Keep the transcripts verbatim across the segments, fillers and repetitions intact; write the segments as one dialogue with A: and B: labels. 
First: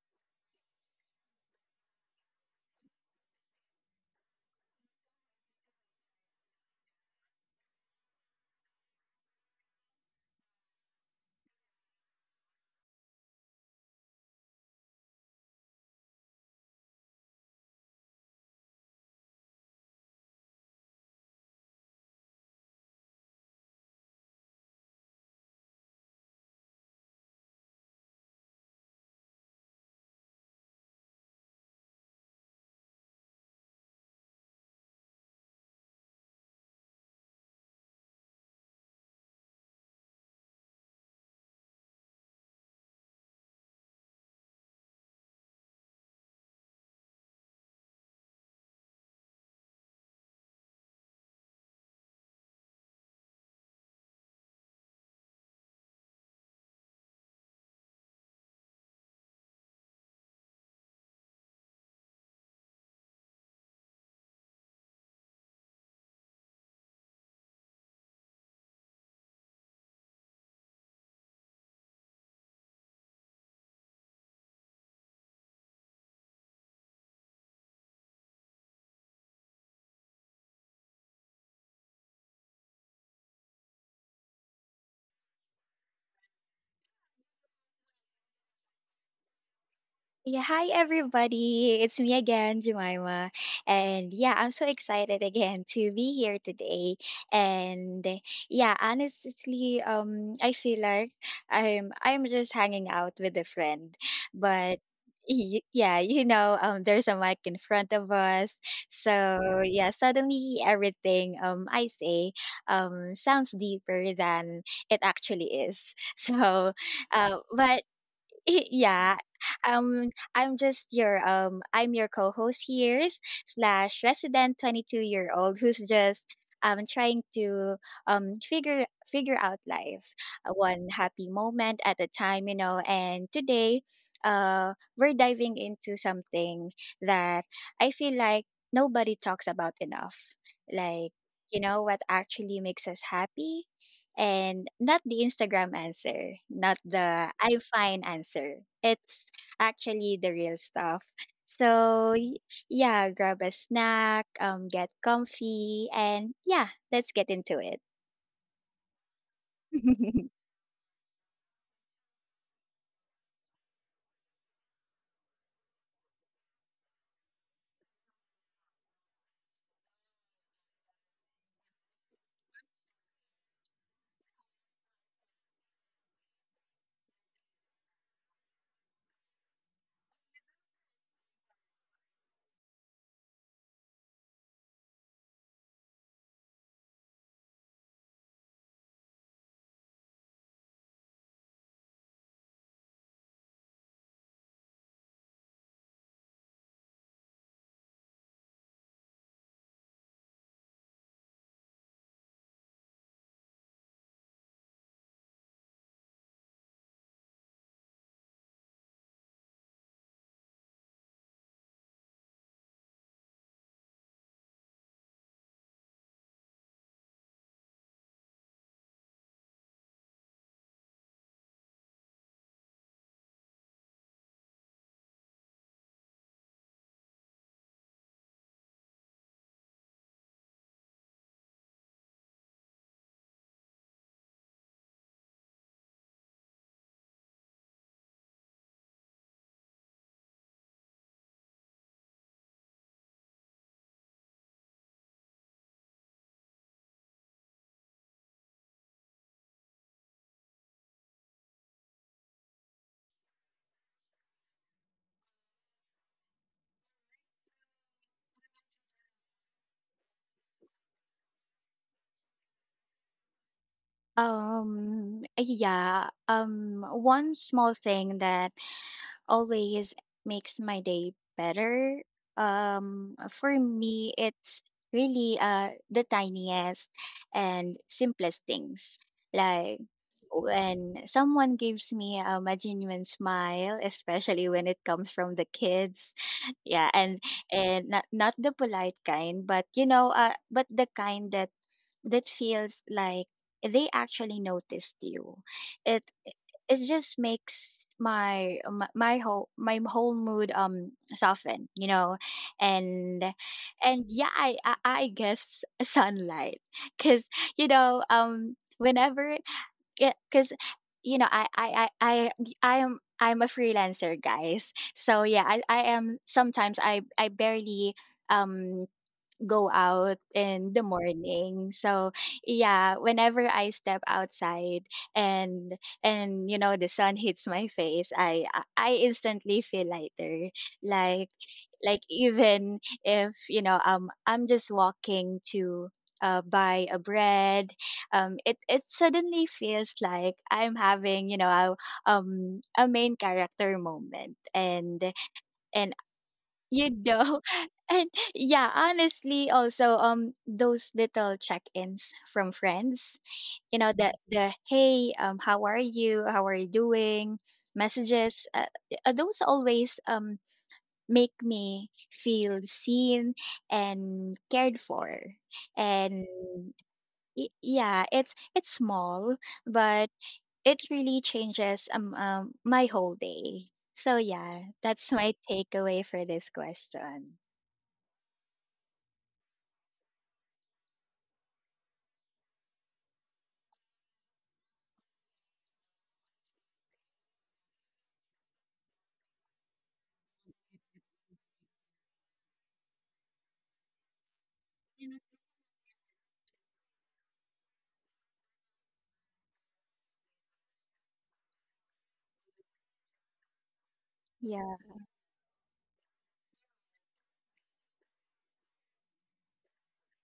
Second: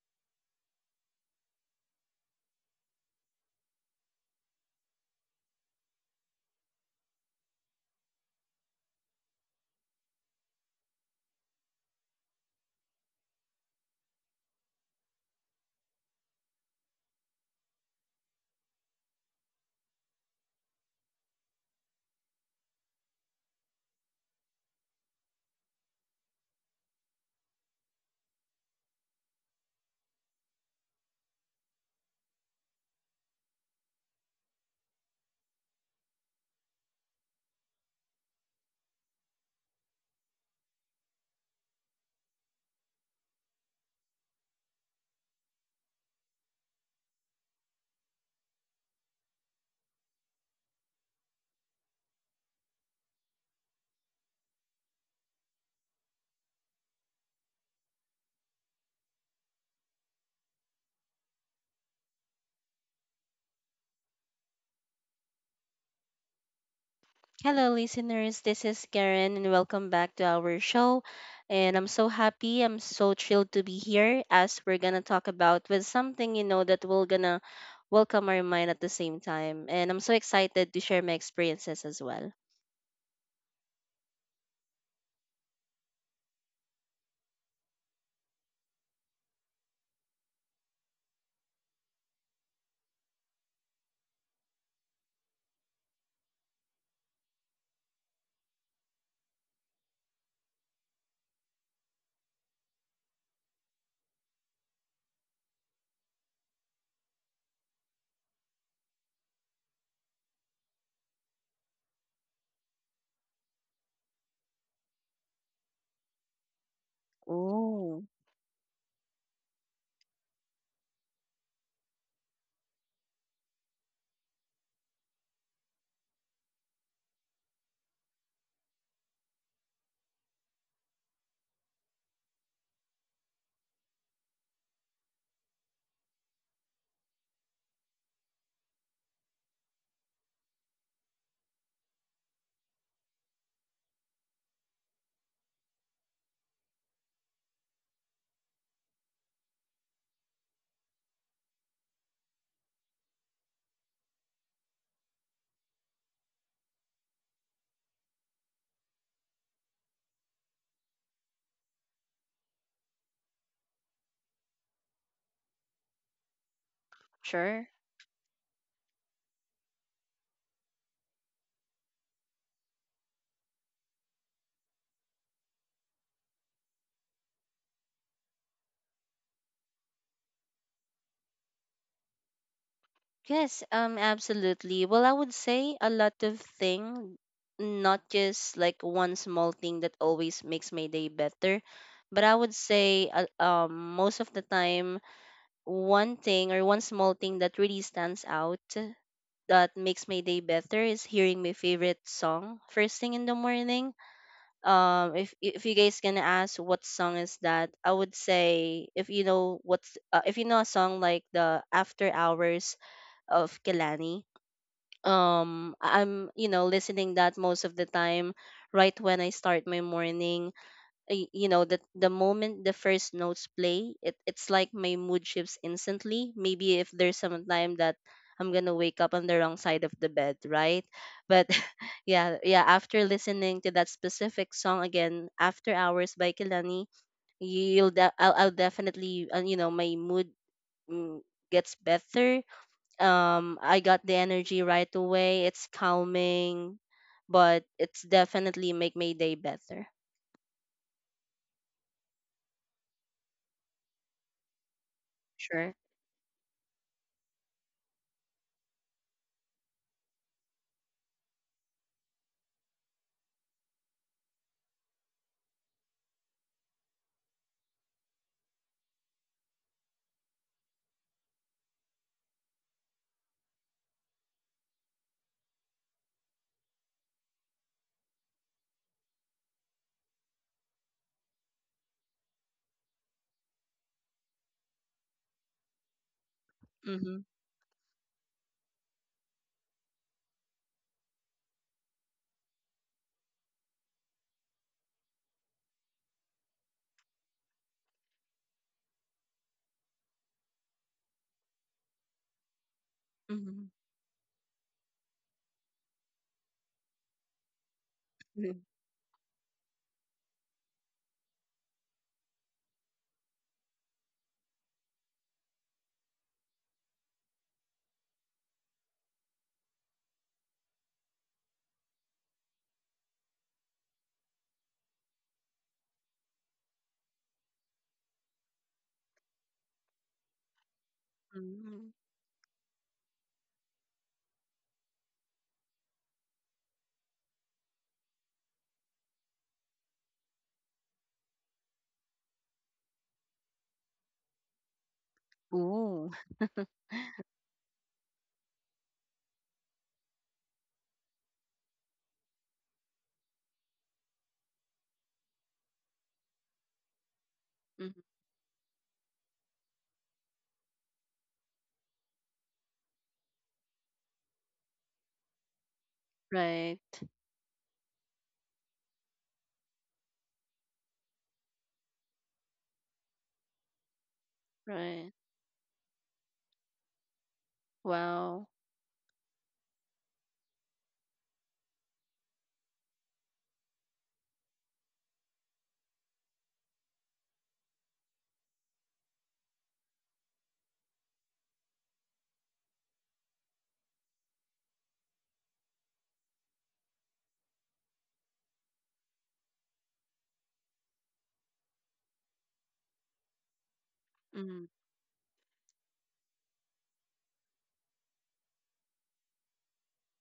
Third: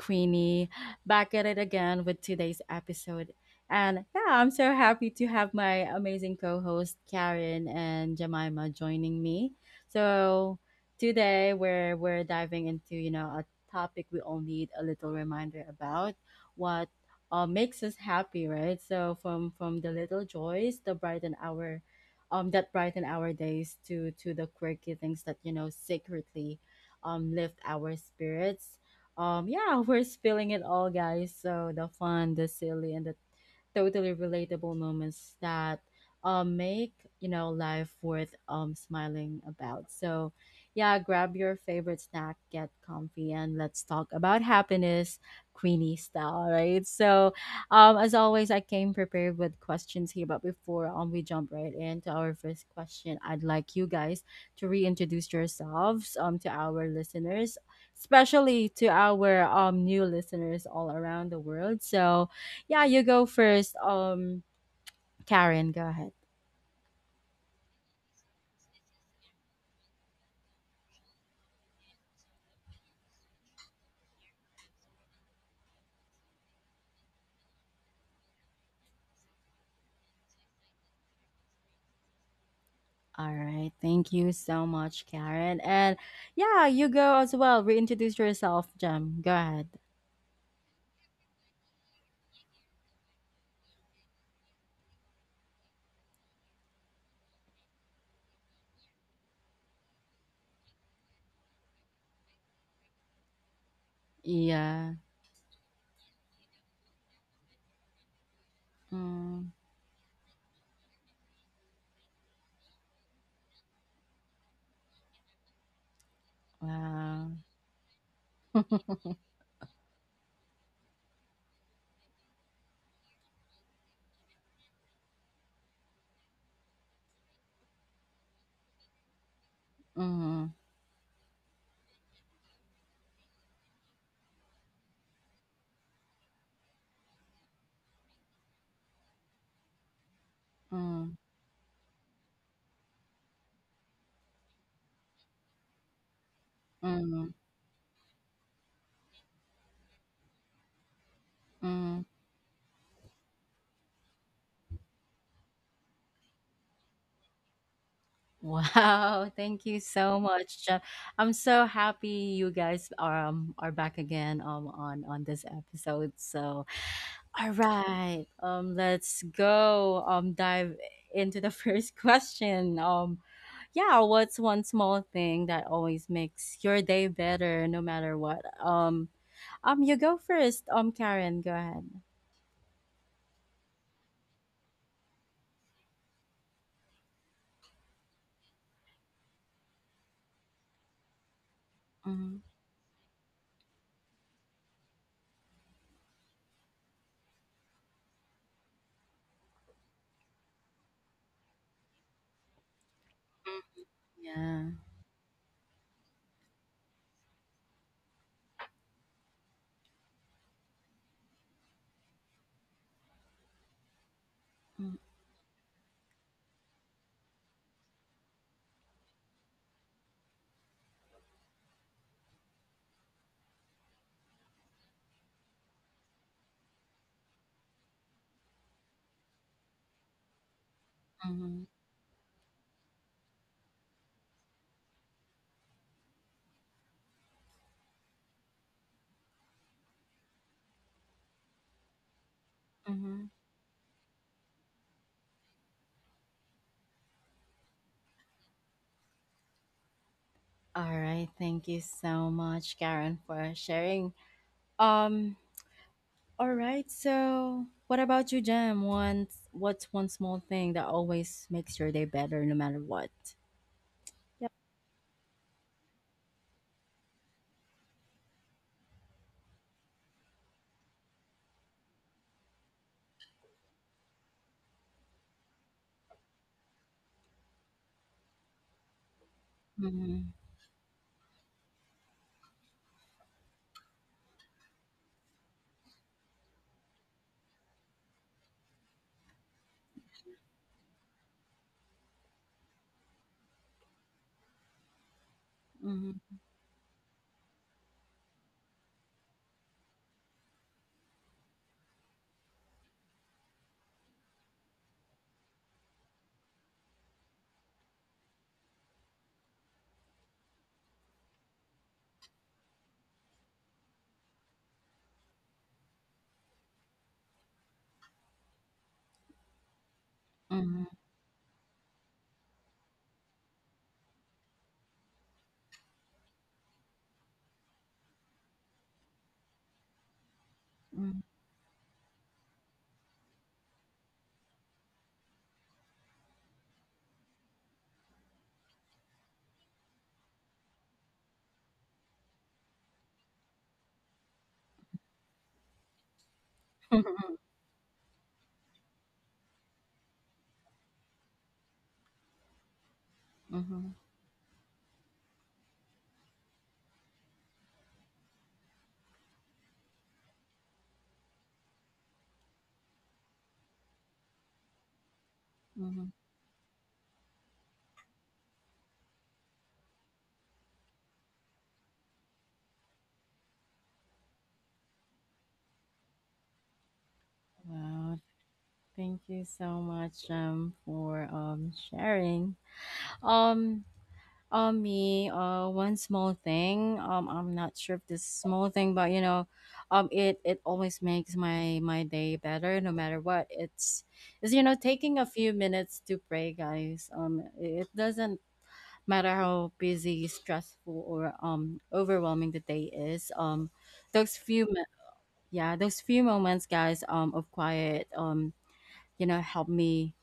A: Queenie. Back at it again with today's episode. And yeah, I'm so happy to have my amazing co host Karen and Jemima joining me. So today we're we're diving into, you know, a topic we all need a little reminder about what uh, makes us happy, right? So from from the little joys, the brighten our um that brighten our days to to the quirky things that, you know, secretly um lift our spirits. Um yeah, we're spilling it all, guys. So the fun, the silly, and the totally relatable moments that um make, you know, life worth um smiling about. So yeah, grab your favorite snack, get comfy, and let's talk about happiness Queenie style, right? So um, as always, I came prepared with questions here, but before um, we jump right into our first question, I'd like you guys to reintroduce yourselves um, to our listeners, especially to our um, new listeners all around the world. So, yeah, you go first. Um, Karen, go ahead.
B: Hello, listeners. This is Karen, and welcome back to our show. And I'm so happy. I'm so thrilled to be here as we're gonna talk about with something you know that will gonna welcome our mind at the same time. And I'm so excited to share my experiences as well.
A: All right. Thank you so much, Karen. And yeah, you go as well. Reintroduce yourself, Jem. Go ahead.
C: Yeah, hi everybody. It's me again, Jemima. And yeah, I'm so excited again to be here today. And yeah, honestly, um I feel like I'm I'm just hanging out with a friend. But
A: Yeah.
C: y- yeah, you know, um there's a mic in front of us.
A: Mm,
C: So yeah, suddenly everything um I say um sounds deeper than it actually is. So
A: wow.
C: uh, but
B: Oh,
C: yeah, um I'm just your um i'm your co-host here slash resident twenty-two year old who's just um trying to um figure figure out life,
A: Mm.
C: uh, one happy moment at a time. You know, and today uh we're diving into something that I feel like nobody talks about enough, like,
A: Mm.
C: you know, what actually makes us happy, and not the Instagram answer, not the
A: Mm.
C: I'm fine answer. It's actually the real stuff.
A: Mm.
C: So, y- yeah, grab a snack, um, get comfy, and yeah, let's get into it.
A: Wow, thank you so much, Jeff. I'm so happy you guys are um, are back again um on on this episode. So, all
B: sure.
A: right, um, let's go um dive into the first question. Um, yeah, what's one small thing that always makes your day better, no matter what? Um, um, you go first. Um, Karen, go ahead.
B: Yes, um, absolutely. Well, I would say a lot of thing, not just like one small thing that always makes my day better, but I
A: Hmm.
B: would say uh, um most of the time one thing or one small thing that really stands out that makes my day better is hearing my favorite song first thing in the morning.
A: Yeah.
B: Um, if if you guys gonna ask what song is that, I would say if you know what's uh, if you know a song like the After Hours of Kelani. Um, I'm you know listening that most of the time right when I start my morning. Y- you know that the moment the first notes play it, it's like my mood shifts instantly, maybe if there's some time that I'm gonna wake up on the wrong side of the bed, right? But
A: Mm-hmm.
B: yeah, yeah, after listening to that specific song again, After Hours by Kilani, you'll de- I'll, I'll definitely, uh, you know, my mood, mm, gets better.
A: Mm-hmm.
B: um I got the energy right away. It's calming, but it's definitely make my day better.
A: All right. Thank you so much, Karen, for sharing. Um,
B: Sure.
A: all right. So, what about you, Jem? One, what's one small thing that always makes your day better, no matter what? Yep.
C: Um, yeah, um, one small thing that always makes my day better. Um, for me, it's really, uh, the tiniest and simplest things. Like
A: Mm-hmm.
C: when someone gives me, um, a genuine smile, especially when it comes from the kids, yeah, and and not not the polite kind, but, you know, uh, but the kind that that feels like they actually noticed you. It
A: Mm-hmm.
C: it just makes my my, my whole my whole mood um soften, you know. and
B: Mm-hmm.
C: and yeah, i i, I guess sunlight, because, you know, um
B: Mhm.
C: whenever because, you know, I, I i i i am i'm a freelancer, guys. So yeah, I I am sometimes I I barely um go out in the
A: Mm-hmm.
C: morning. So yeah, whenever I step outside, and and, you know, the sun hits my face, I I instantly feel lighter. Like
B: Mm.
C: like even if, you know, um I'm just walking to, uh, buy a bread, um it it suddenly feels like I'm having, you know, a, um a main character moment. and and
B: Ooh.
C: you
A: Mm-hmm.
C: know, and yeah, honestly, also um those little check-ins from friends, you know,
A: Mm-hmm.
C: the the hey, um, how are you? How are you doing?
B: Mhm.
C: Messages, uh, uh, those always um make me feel seen and cared for,
A: Mm-hmm.
C: and
B: Right.
C: y- yeah, it's it's small, but it really changes um, um my whole day. So yeah,
B: Right.
C: that's my takeaway for this question.
A: Wow.
B: Wow.
A: Thank you so much, um, for um sharing. Um, Um, me, uh, one small thing. Um, I'm not sure if this is small thing, but you know, um, it it always makes my my day better, no matter what. It's is you know taking a few minutes to pray, guys. Um, it doesn't matter how busy, stressful, or um overwhelming the day is. Um, those few
B: Mm.
C: Yeah.
A: mi- yeah, those few moments, guys, Um, of quiet. Um, you know, help me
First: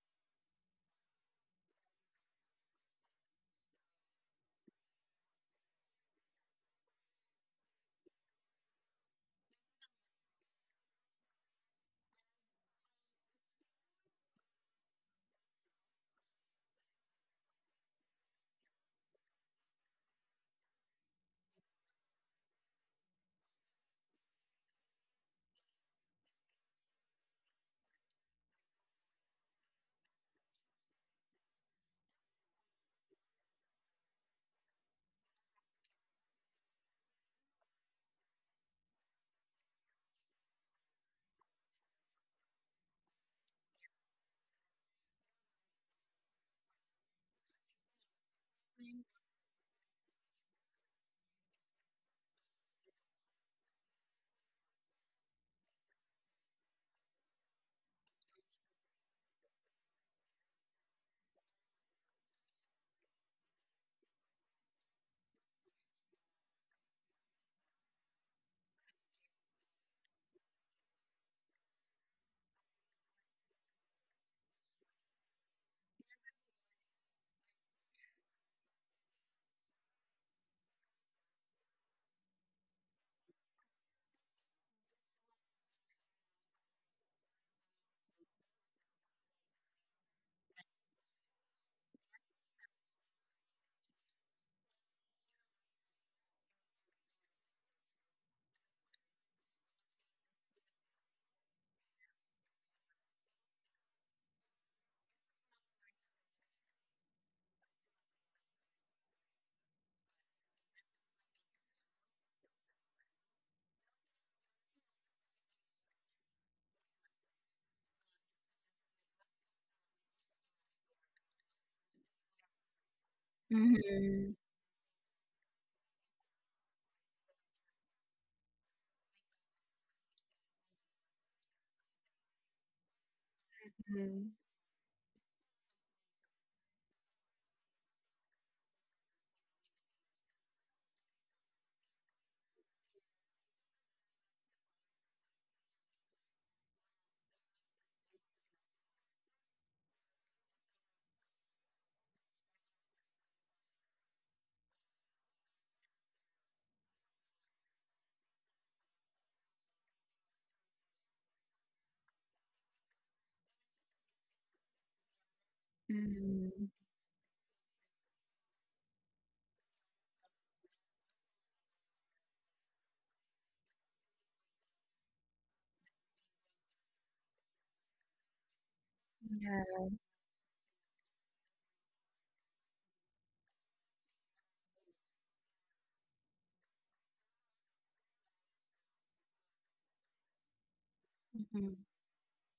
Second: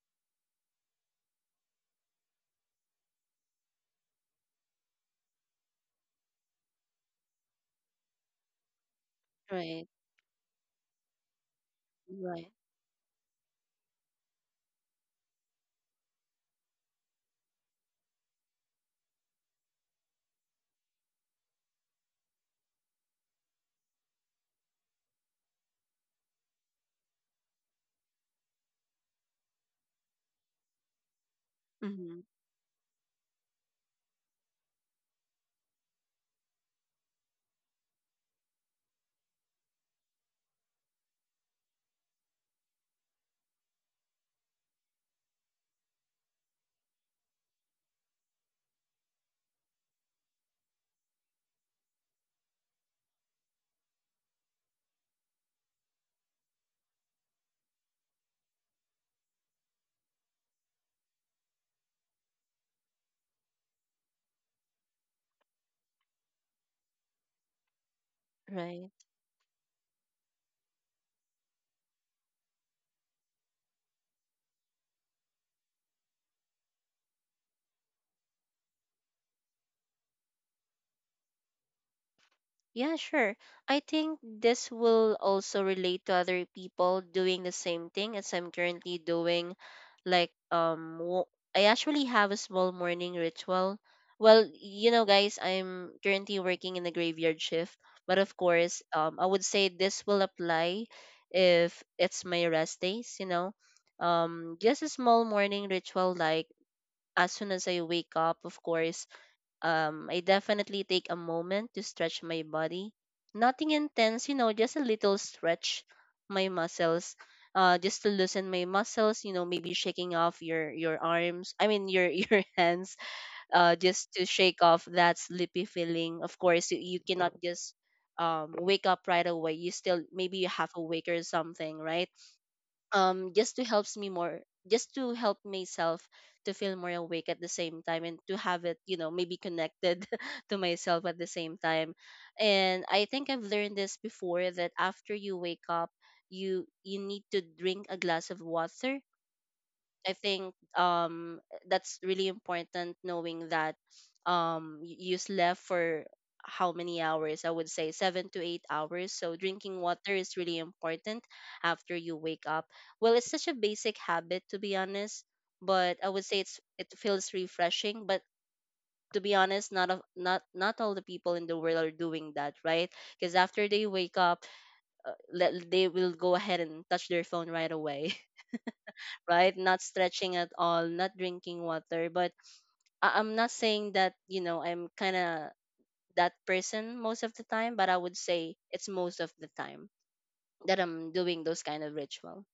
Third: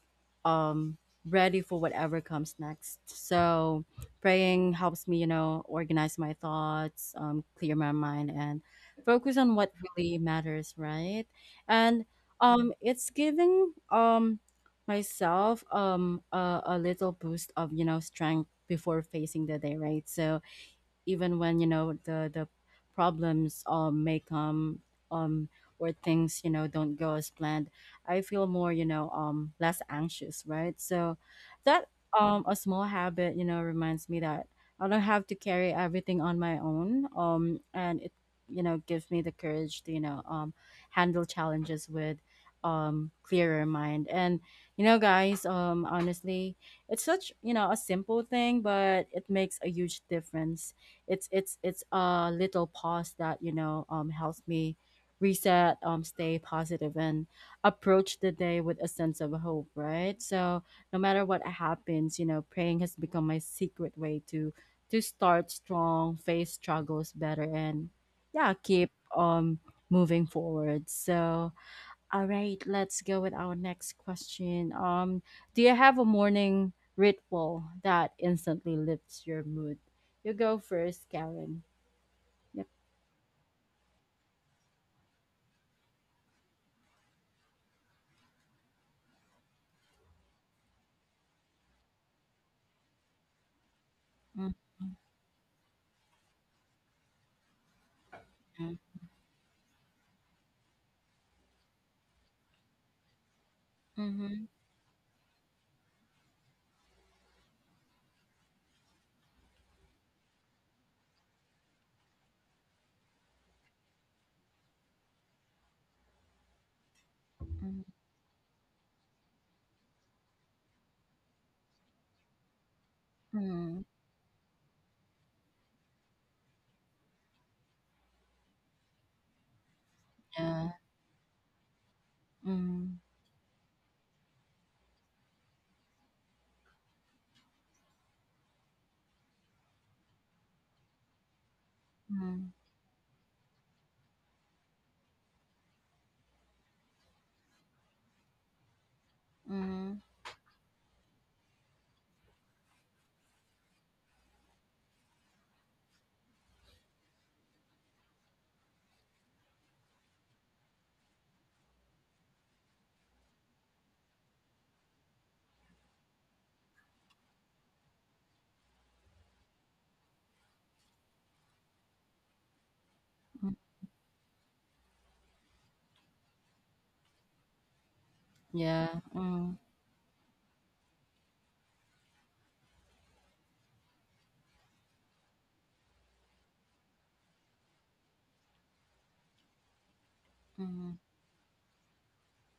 A: um ready for whatever comes next. So praying helps me, you know organize my thoughts, um clear my mind, and focus on what
B: Right.
A: really matters, right. And
B: Right.
A: um it's giving um myself um a, a little boost of you know strength before facing the day, right. So even when, you know the the problems um may come, um or things, you know don't go as planned, I feel more, you know um less anxious, right. So that,
B: Mm.
A: um a small habit, you know reminds me that I don't have to carry everything on my own, um and it, you know gives me the courage to, you know um handle challenges with um clearer mind. And, you know guys, um honestly, it's such, you know a simple thing, but it makes a huge difference. It's it's it's a little pause that, you know um helps me reset, um stay positive, and approach the day with a sense of hope, right. So no matter what happens, you know praying has become my secret way to to start strong, face struggles better, and yeah, keep
B: Right.
A: um moving forward, so. All right, let's go with our next question. Um, do you have a morning ritual that instantly lifts your mood? You go first, Karen. Yep.
B: Yeah, sure. I think this will also relate to other people doing the same thing as I'm currently doing. Like, um, wo- I actually have a small morning ritual. Well, you know, guys, I'm currently working in the graveyard shift, but of
A: Mm-hmm.
B: course, um, I would say this will apply if it's my rest days, you know.
A: Mm-hmm.
B: Um, just a small morning ritual, like as soon as I wake up, of course, um, I definitely take a moment to stretch my body. Nothing intense, you know, just a little stretch my muscles, uh, just to loosen my muscles. You know, maybe shaking off your your arms. I mean, your your hands, uh,
A: Mm-hmm.
B: just to
C: Mhm.
B: shake off that sleepy feeling. Of course, you, you cannot just um wake up right away. You still maybe you
A: Yeah.
B: half awake or something, right?
A: Mm-hmm.
B: Um just to helps me
C: Mhm.
B: more, just to help myself to feel more awake at the same time, and to have it, you know, maybe connected to myself at the same time. And I think I've learned this before, that after you wake up, you you need to drink a glass of water.
A: Mm-hmm.
B: I think um that's really important, knowing that um y- you slept for how many hours? I would say seven to eight hours. So drinking water is really important after you wake up. Well, it's such a basic habit, to be honest, but I would say it's
C: Mhm.
B: it feels refreshing, but to be honest, not of not not all the people in the world are doing that, right? Because after they wake up, uh, le- they will go ahead and touch their phone right away,
A: Yeah. Mm-hmm.
B: right?
C: Yeah.
B: Not stretching at all, not drinking water. But I- I'm not saying that, you know, I'm kind of that person most of the time, but I would say it's most of the time that I'm doing those
C: Mhm.
B: kind of ritual,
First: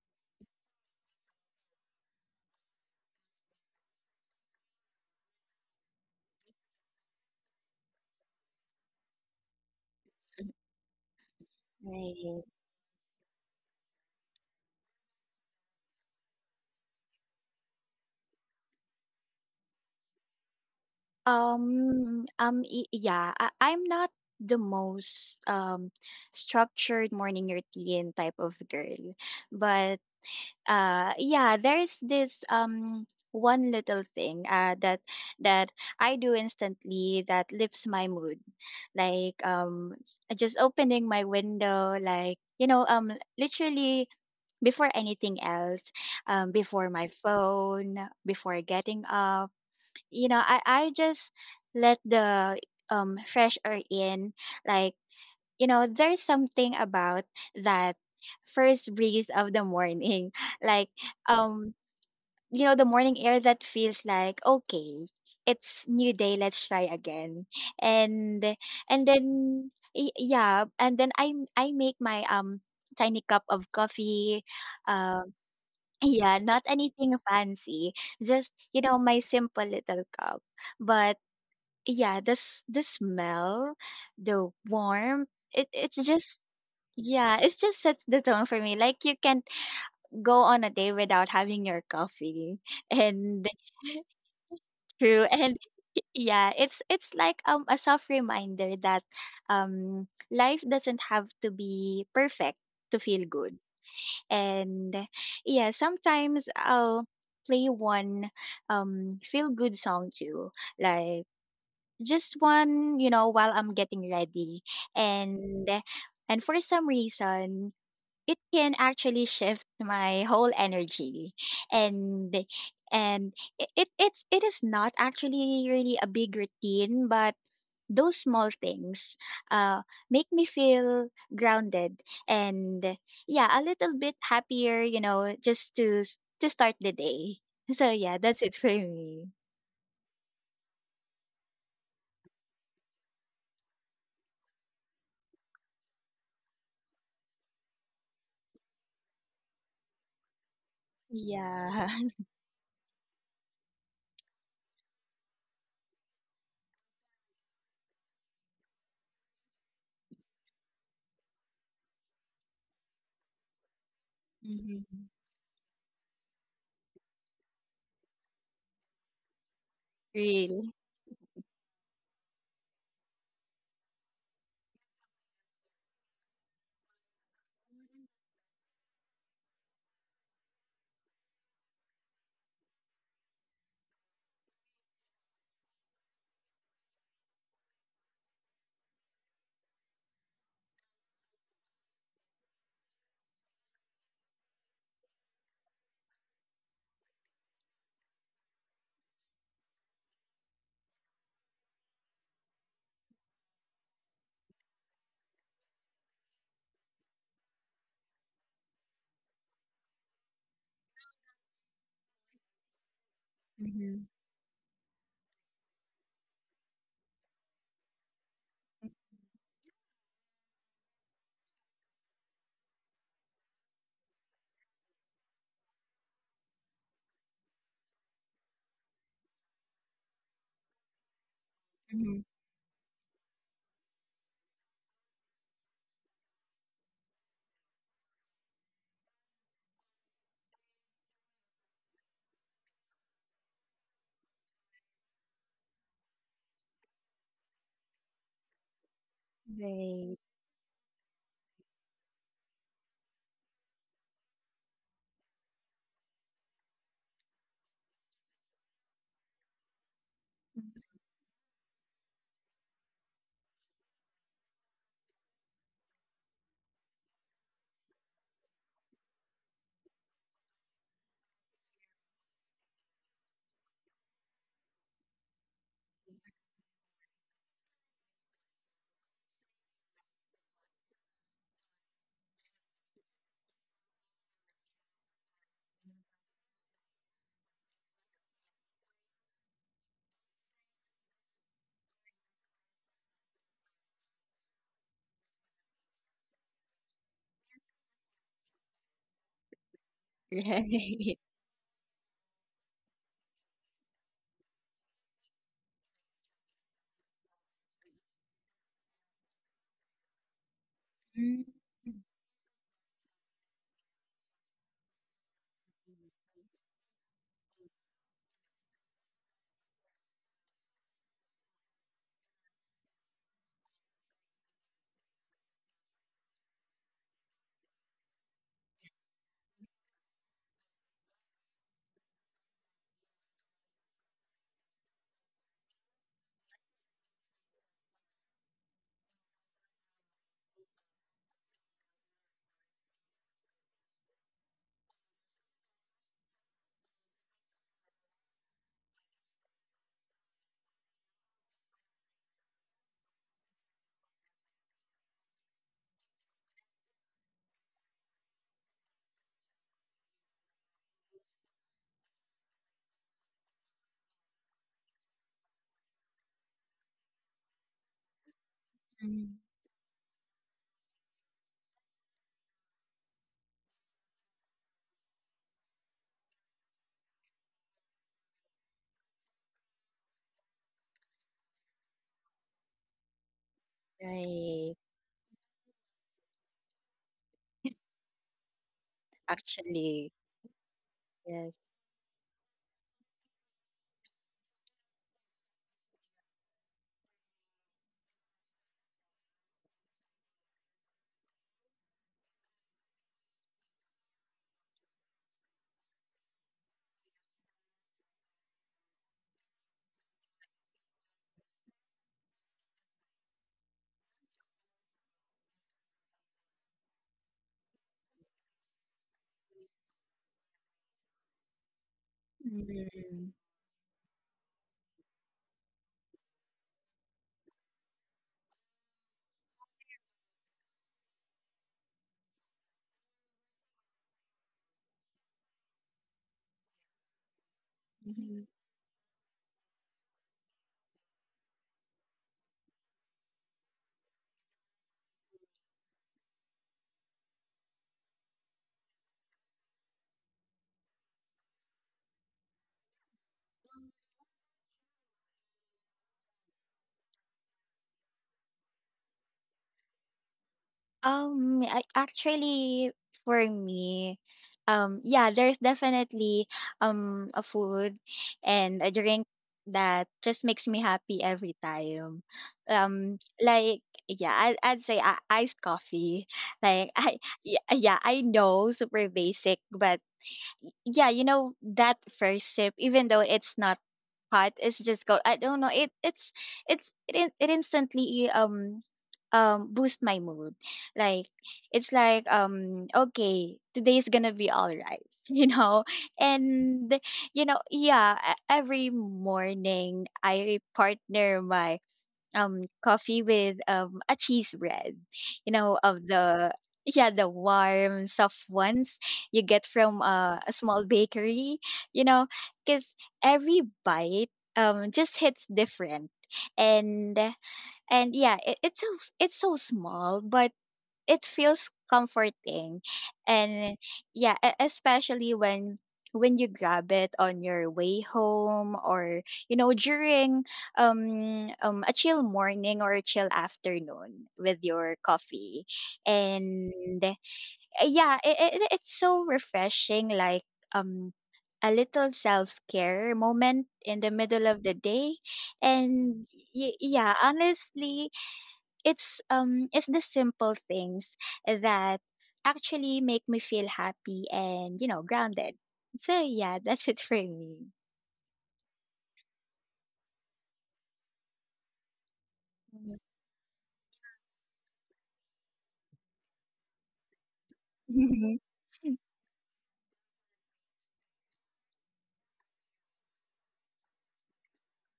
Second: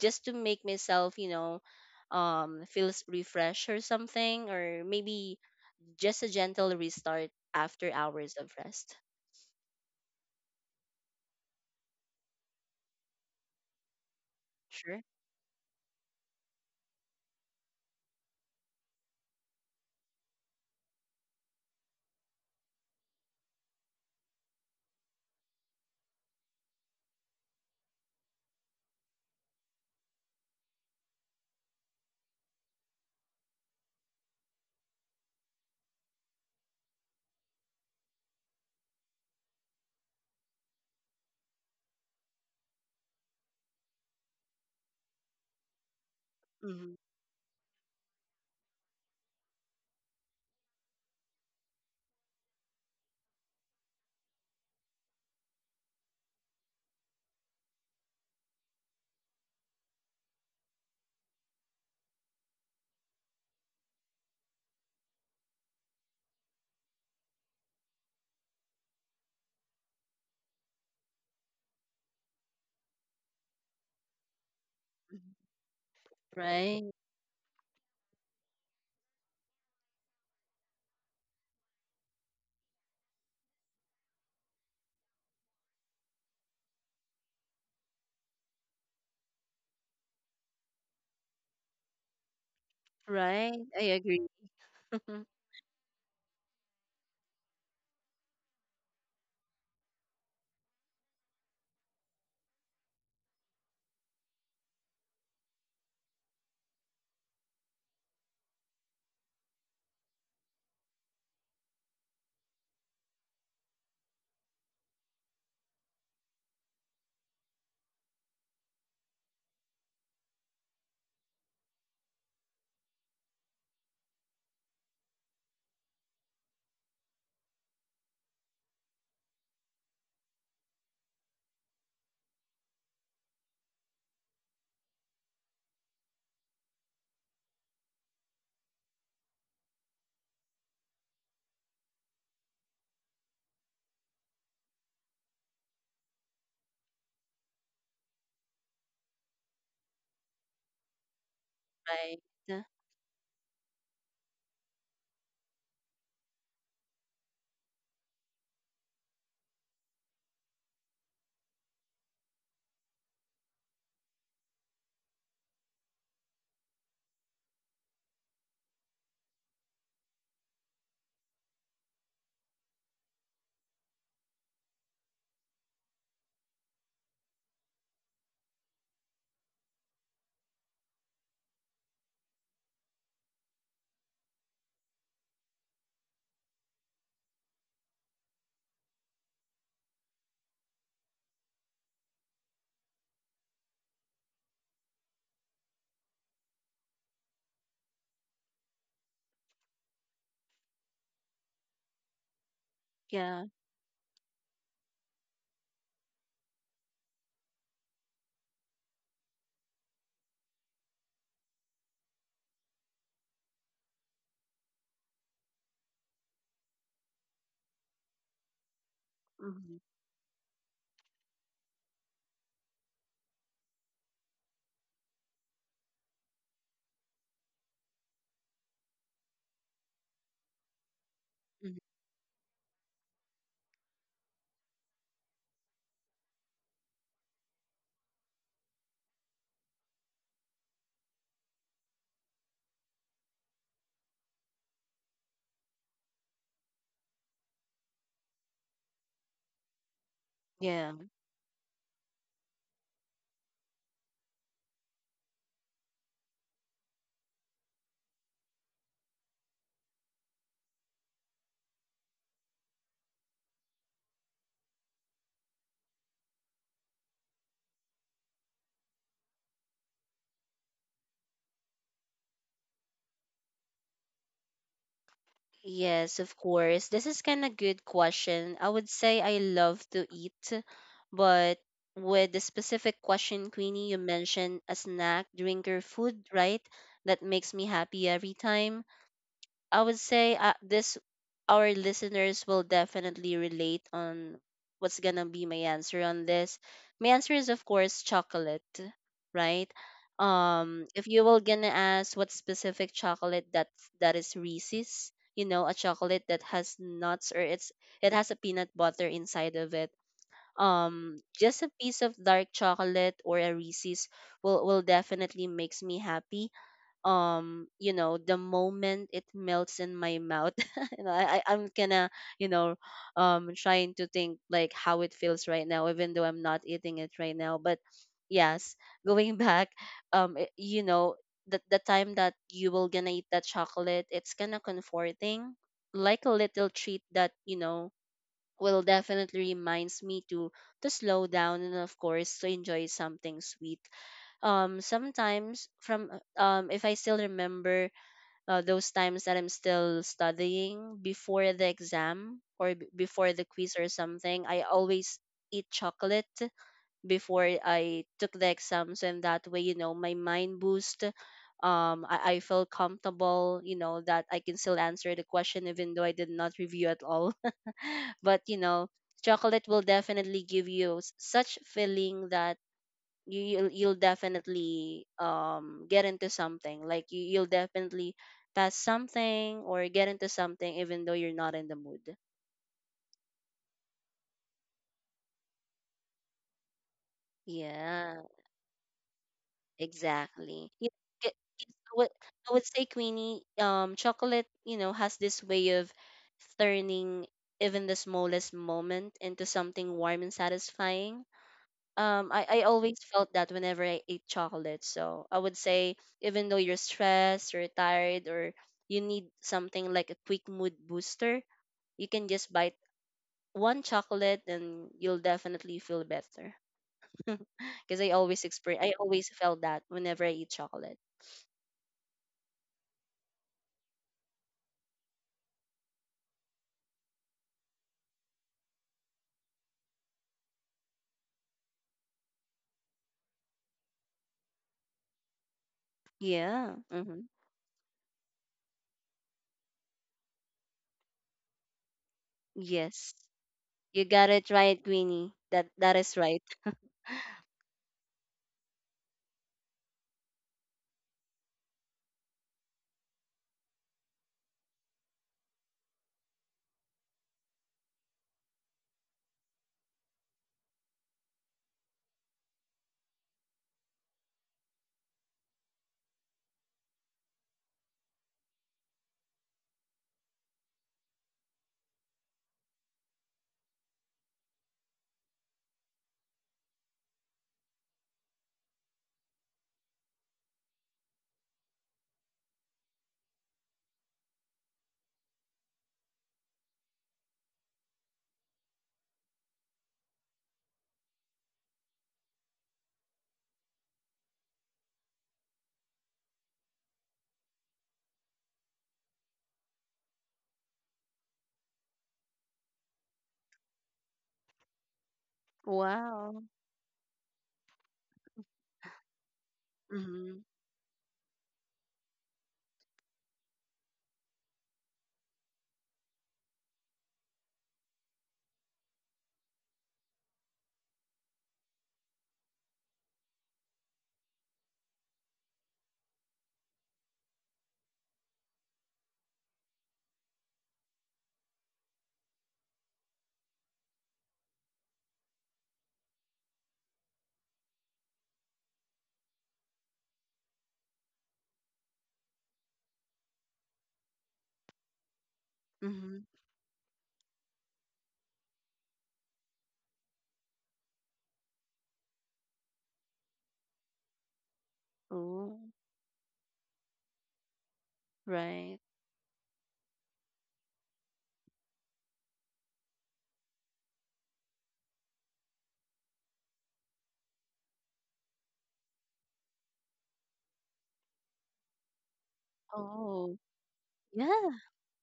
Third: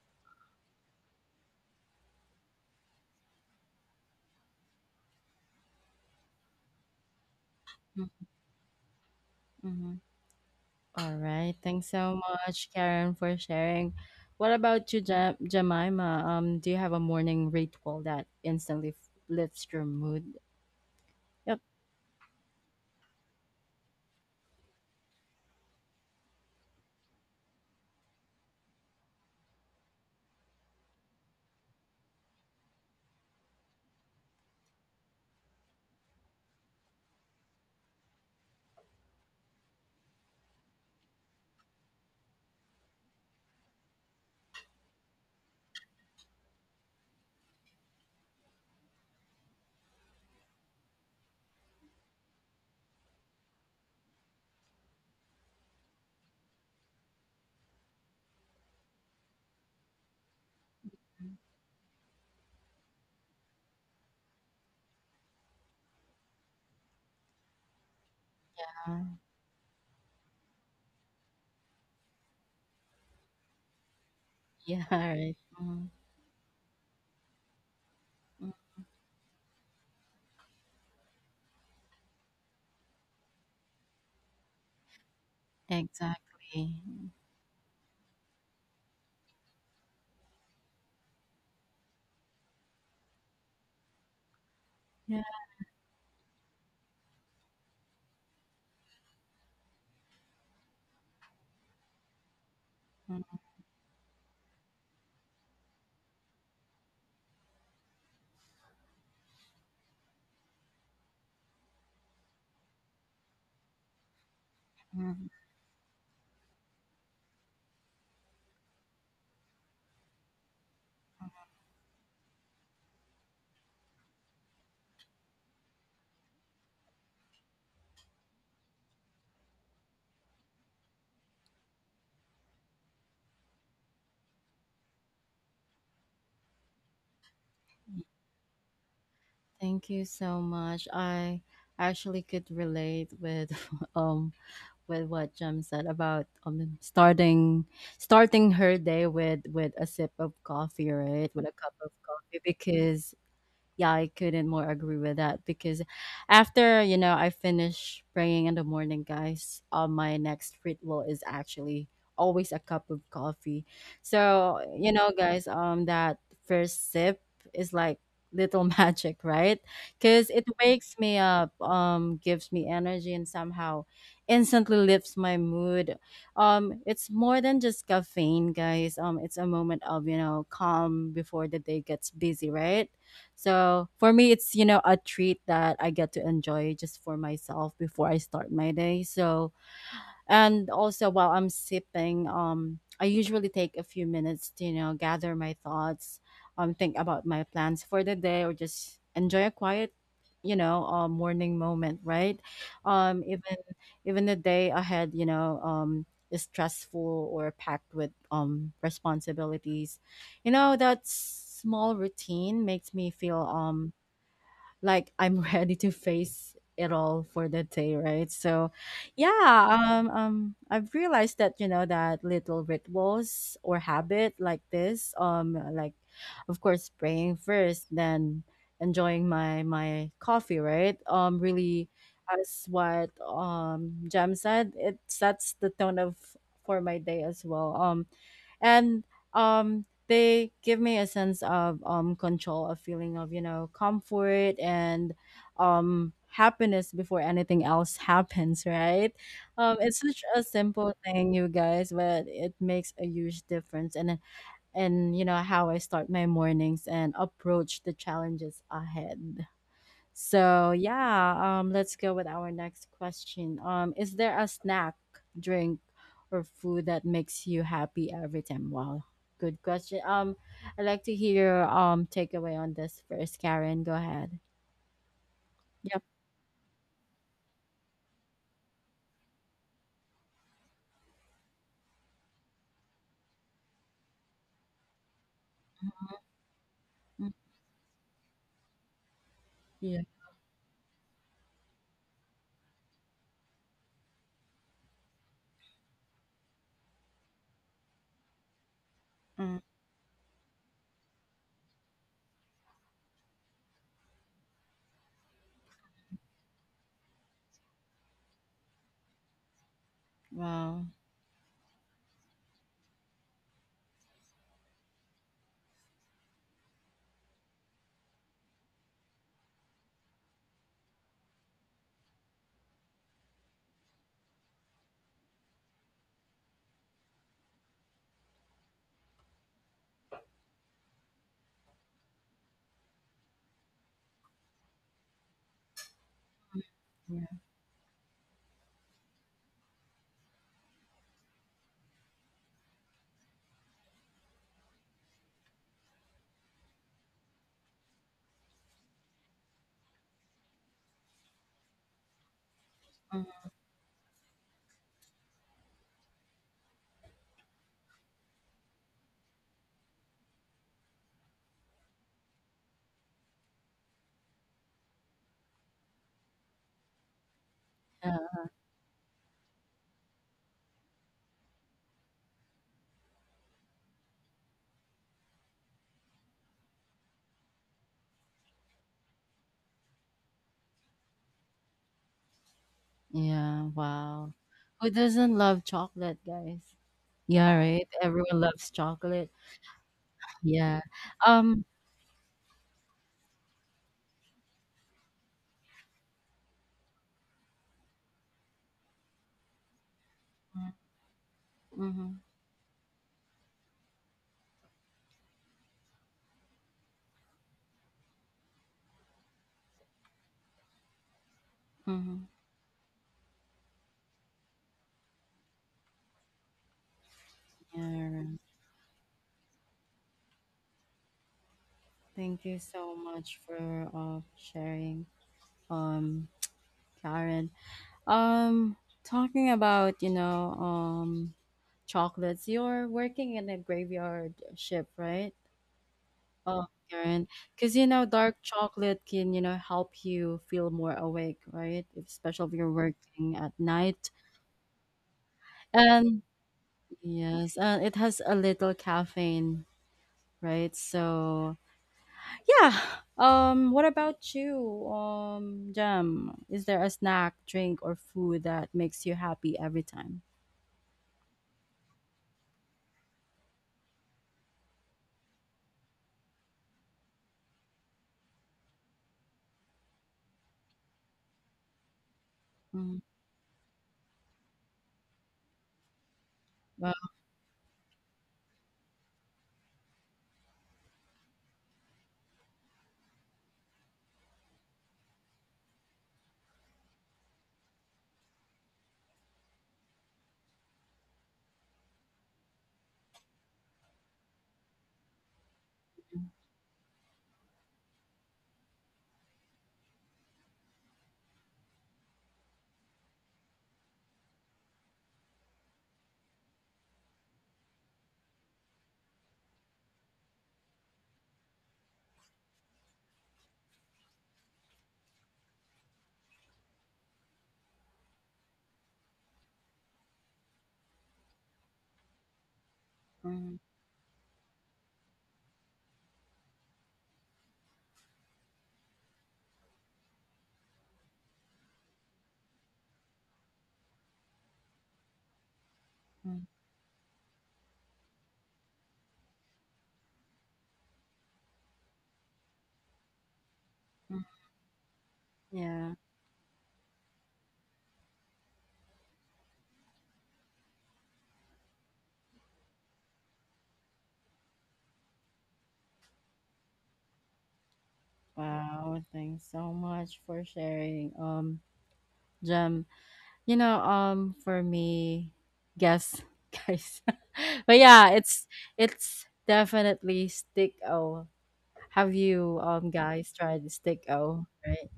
B: just to make myself, you know, um, feels refreshed or something, or maybe just a gentle restart after hours of rest.
A: Mm-hmm. All right. Thanks so
C: Right.
A: much, Karen, for sharing. What about you,
B: Sure.
A: Ja- Jemima? Um, do you have a morning ritual that instantly f- lifts your mood? Yep.
C: Um, um, y- yeah, I I'm not the most um structured morning routine type of girl, but uh, yeah, there's this um one little thing uh that that I do instantly that lifts my mood, like, um s- just opening my window, like, you know, um, literally before anything else, um, before
B: Hmm.
C: my phone, before getting up. You know, I, I just let the, um, fresh air in. Like, you know, there's something about that first breeze of the morning. Like, um, you know, the morning air that feels like, okay, it's new day, let's try again. And and then, y- yeah, and then I I make my um tiny cup of coffee.
A: Yeah,
C: uh,
A: right. Mm.
C: yeah, not
B: Right,
C: anything fancy.
A: Mm.
C: Just, you know, my simple little cup. But yeah, this the s- the smell, the warmth, it it's just
A: Exactly.
C: yeah, it's just sets the tone for me. Like, you can't go on a day without having your coffee. And
B: right. I agree.
A: Yeah.
C: true. And yeah, it's it's like um a soft reminder that um life doesn't have to be perfect to
A: Mm.
C: feel good. And yeah, sometimes I'll play one, um feel good song too. Like, just one, you know, while I'm getting ready.
A: Mm.
C: And and for some reason it can actually shift my whole energy. And and it, it it's it is not actually really a big routine, but those small things, uh, make me feel grounded, and yeah, a little bit happier, you know, just to s- to start the day. So yeah, that's it for me.
A: Thank you so much. I actually could relate with um with what Jem said about um starting starting her day with with a sip of coffee, right? With a cup
C: Yeah.
A: of
B: Right.
A: coffee, because yeah, I couldn't more agree with that, because after, you know, I finish praying in the morning, guys, uh, my next ritual is actually always a cup of coffee. So,
C: Hmm.
A: you know, guys, um that first sip is like little magic, right? Cuz it
C: Really.
A: wakes me up, um gives me energy, and somehow instantly lifts my mood. Um it's more than just caffeine, guys. Um it's a moment of, you know, calm before the day gets busy, right? So for me, it's you know a treat that I get to enjoy just for myself before I start my day. So, and also while I'm sipping, um, I usually take a few minutes to, you know, gather my thoughts, um, think about my plans for the day, or just enjoy a quiet, you know, uh, morning moment, right? Um,
B: Yeah.
A: even even the day ahead, you know, um is stressful or packed with um responsibilities. You know, that small routine makes me feel um
C: Mm-hmm.
A: like I'm ready to face it all for the day, right? So, yeah,
B: Hmm.
A: um, um, I've realized that, you know that little rituals or habit like this, um, like of course praying first, then enjoying my my coffee, right? Um,
B: Hmm.
A: really,
C: Mm-hmm.
A: as what um Jam said, it sets the tone of for my day as well. Um, and um they give me a sense of um control, a feeling of, you know comfort, and um happiness before anything else happens, right. Um it's
C: Right.
A: such a
B: Yeah.
A: simple thing, you guys, but it makes a huge difference. And and you know how I start my mornings and approach the challenges ahead. So yeah, um, let's go with our next question. Um, is there a snack, drink, or food that makes you happy every time? Wow, good question. Um, I'd like to hear um takeaway on this first, Karen. Go ahead. Yep.
B: Yes, of course. This is kind of good question. I would say I love to eat, but with the specific question, Queenie, you mentioned a snack, drink, or food, right? That
A: Mm.
B: makes me happy every time. I would
A: Yeah.
B: say uh, this, our listeners will definitely relate on what's gonna be my answer on this. My answer is, of course, chocolate,
A: Mm.
B: right? Um, if
C: Right.
B: you were gonna ask what specific chocolate, that that is Reese's, you know, a chocolate that has nuts, or it's it has a peanut butter inside of it.
A: Wow.
B: Um,
C: Mm-hmm.
B: just a piece of dark chocolate or a Reese's will will definitely makes me happy. Um you know, the moment it melts in my mouth, you know I, I I'm gonna you know um trying to think like how it feels right now, even though I'm not eating it right now. But yes, going back, um it- you know the, the time that you will gonna eat that chocolate, it's kind of comforting, like a little treat that
A: Yeah.
B: you know will definitely reminds me to to slow down and, of course, to enjoy something sweet. Um sometimes from, uh, um if I still remember, uh, those times that I'm still studying before the exam or b-
A: Mm.
B: before the quiz or something, I always eat chocolate before I took the exams, and that way, you know, my mind boost. Um, I, I feel comfortable, you know, that I can still answer the question even though I did not review at all.
A: Yeah.
B: But you know, chocolate will definitely give you s- such feeling that you you'll, you'll definitely um get into something. Like, you you'll definitely pass something or get into something even though you're not in the mood.
A: Yeah. Wow.
C: Right.
A: Who doesn't love chocolate, guys? Yeah. Right.
B: Yeah.
A: Everyone loves chocolate.
C: Actually,
B: Exactly.
A: Yeah.
B: You get-
C: yes.
A: Um.
B: it's- I would, I would say, Queenie, um, chocolate, you know, has this way of turning even the smallest moment into something warm and satisfying.
A: Mm-hmm.
B: Um, I, I always felt that whenever I ate chocolate. So I would say, even though you're stressed or tired, or you need something like a quick mood booster, you
A: Mm-hmm.
B: can just bite one chocolate and you'll definitely feel better. Because
A: Yeah.
B: I
A: Right.
B: always experience, I always felt that whenever I eat chocolate.
A: Thank you so
C: Mm-hmm.
A: much for uh, sharing, um, Karen. Um, Talking about you know um, chocolates. You're working in a graveyard ship, right? Oh,
B: Yeah. Hmm.
A: Karen, because you know dark chocolate can you know help you feel more awake, right? Especially if you're
B: Yes.
A: working at
B: You
A: night.
B: got it right, Queenie. That that is
A: And
B: right.
A: yes, uh, it has a little caffeine, right? So, yeah. Um, what about you, um, Jam? Is there a snack, drink, or food that makes you happy every time?
C: Um, I actually, for me, um, yeah, there's definitely um a food and a drink that just makes me happy every time.
A: Mm.
C: Um, like, yeah, I, I'd say, uh, iced coffee. Like,
A: Wow.
C: I yeah, yeah, I know, super basic, but yeah, you know that first sip, even though it's not hot, it's just go. I don't know. It it's it's it in- it instantly um um boost my mood. Like, it's like, um okay, today's gonna be all right. You know, and you know, yeah. e- Every morning, I partner my um coffee with um a cheese bread, you know, of
B: Wow.
C: the yeah the warm soft ones you get from,
B: Mm-hmm.
C: uh, a small bakery, you know, because every bite um just hits different. And and yeah, it, it's so it's so small but it feels comforting.
A: Mm.
C: And yeah, e- especially when when you grab it on your way home, or, you know, during, um, um a chill morning or a chill afternoon with your coffee.
A: Mm.
C: And uh, yeah, it, it, it's so refreshing, like, um a little self-care moment in the
A: Mm.
C: middle of the day.
A: Yeah.
B: Mm-hmm.
C: And y- yeah, honestly, it's um it's the simple things that actually make me feel happy and, you know, grounded.
B: Oh,
C: So yeah, that's it for me.
B: right.
A: Wow. Thanks so much for sharing, um, Jam. You know, um, for me, guess, guys. But yeah,
C: Mm-hmm.
A: it's it's definitely stick o. Have you um guys
B: Oh,
A: tried stick o?
B: yeah.
A: Right?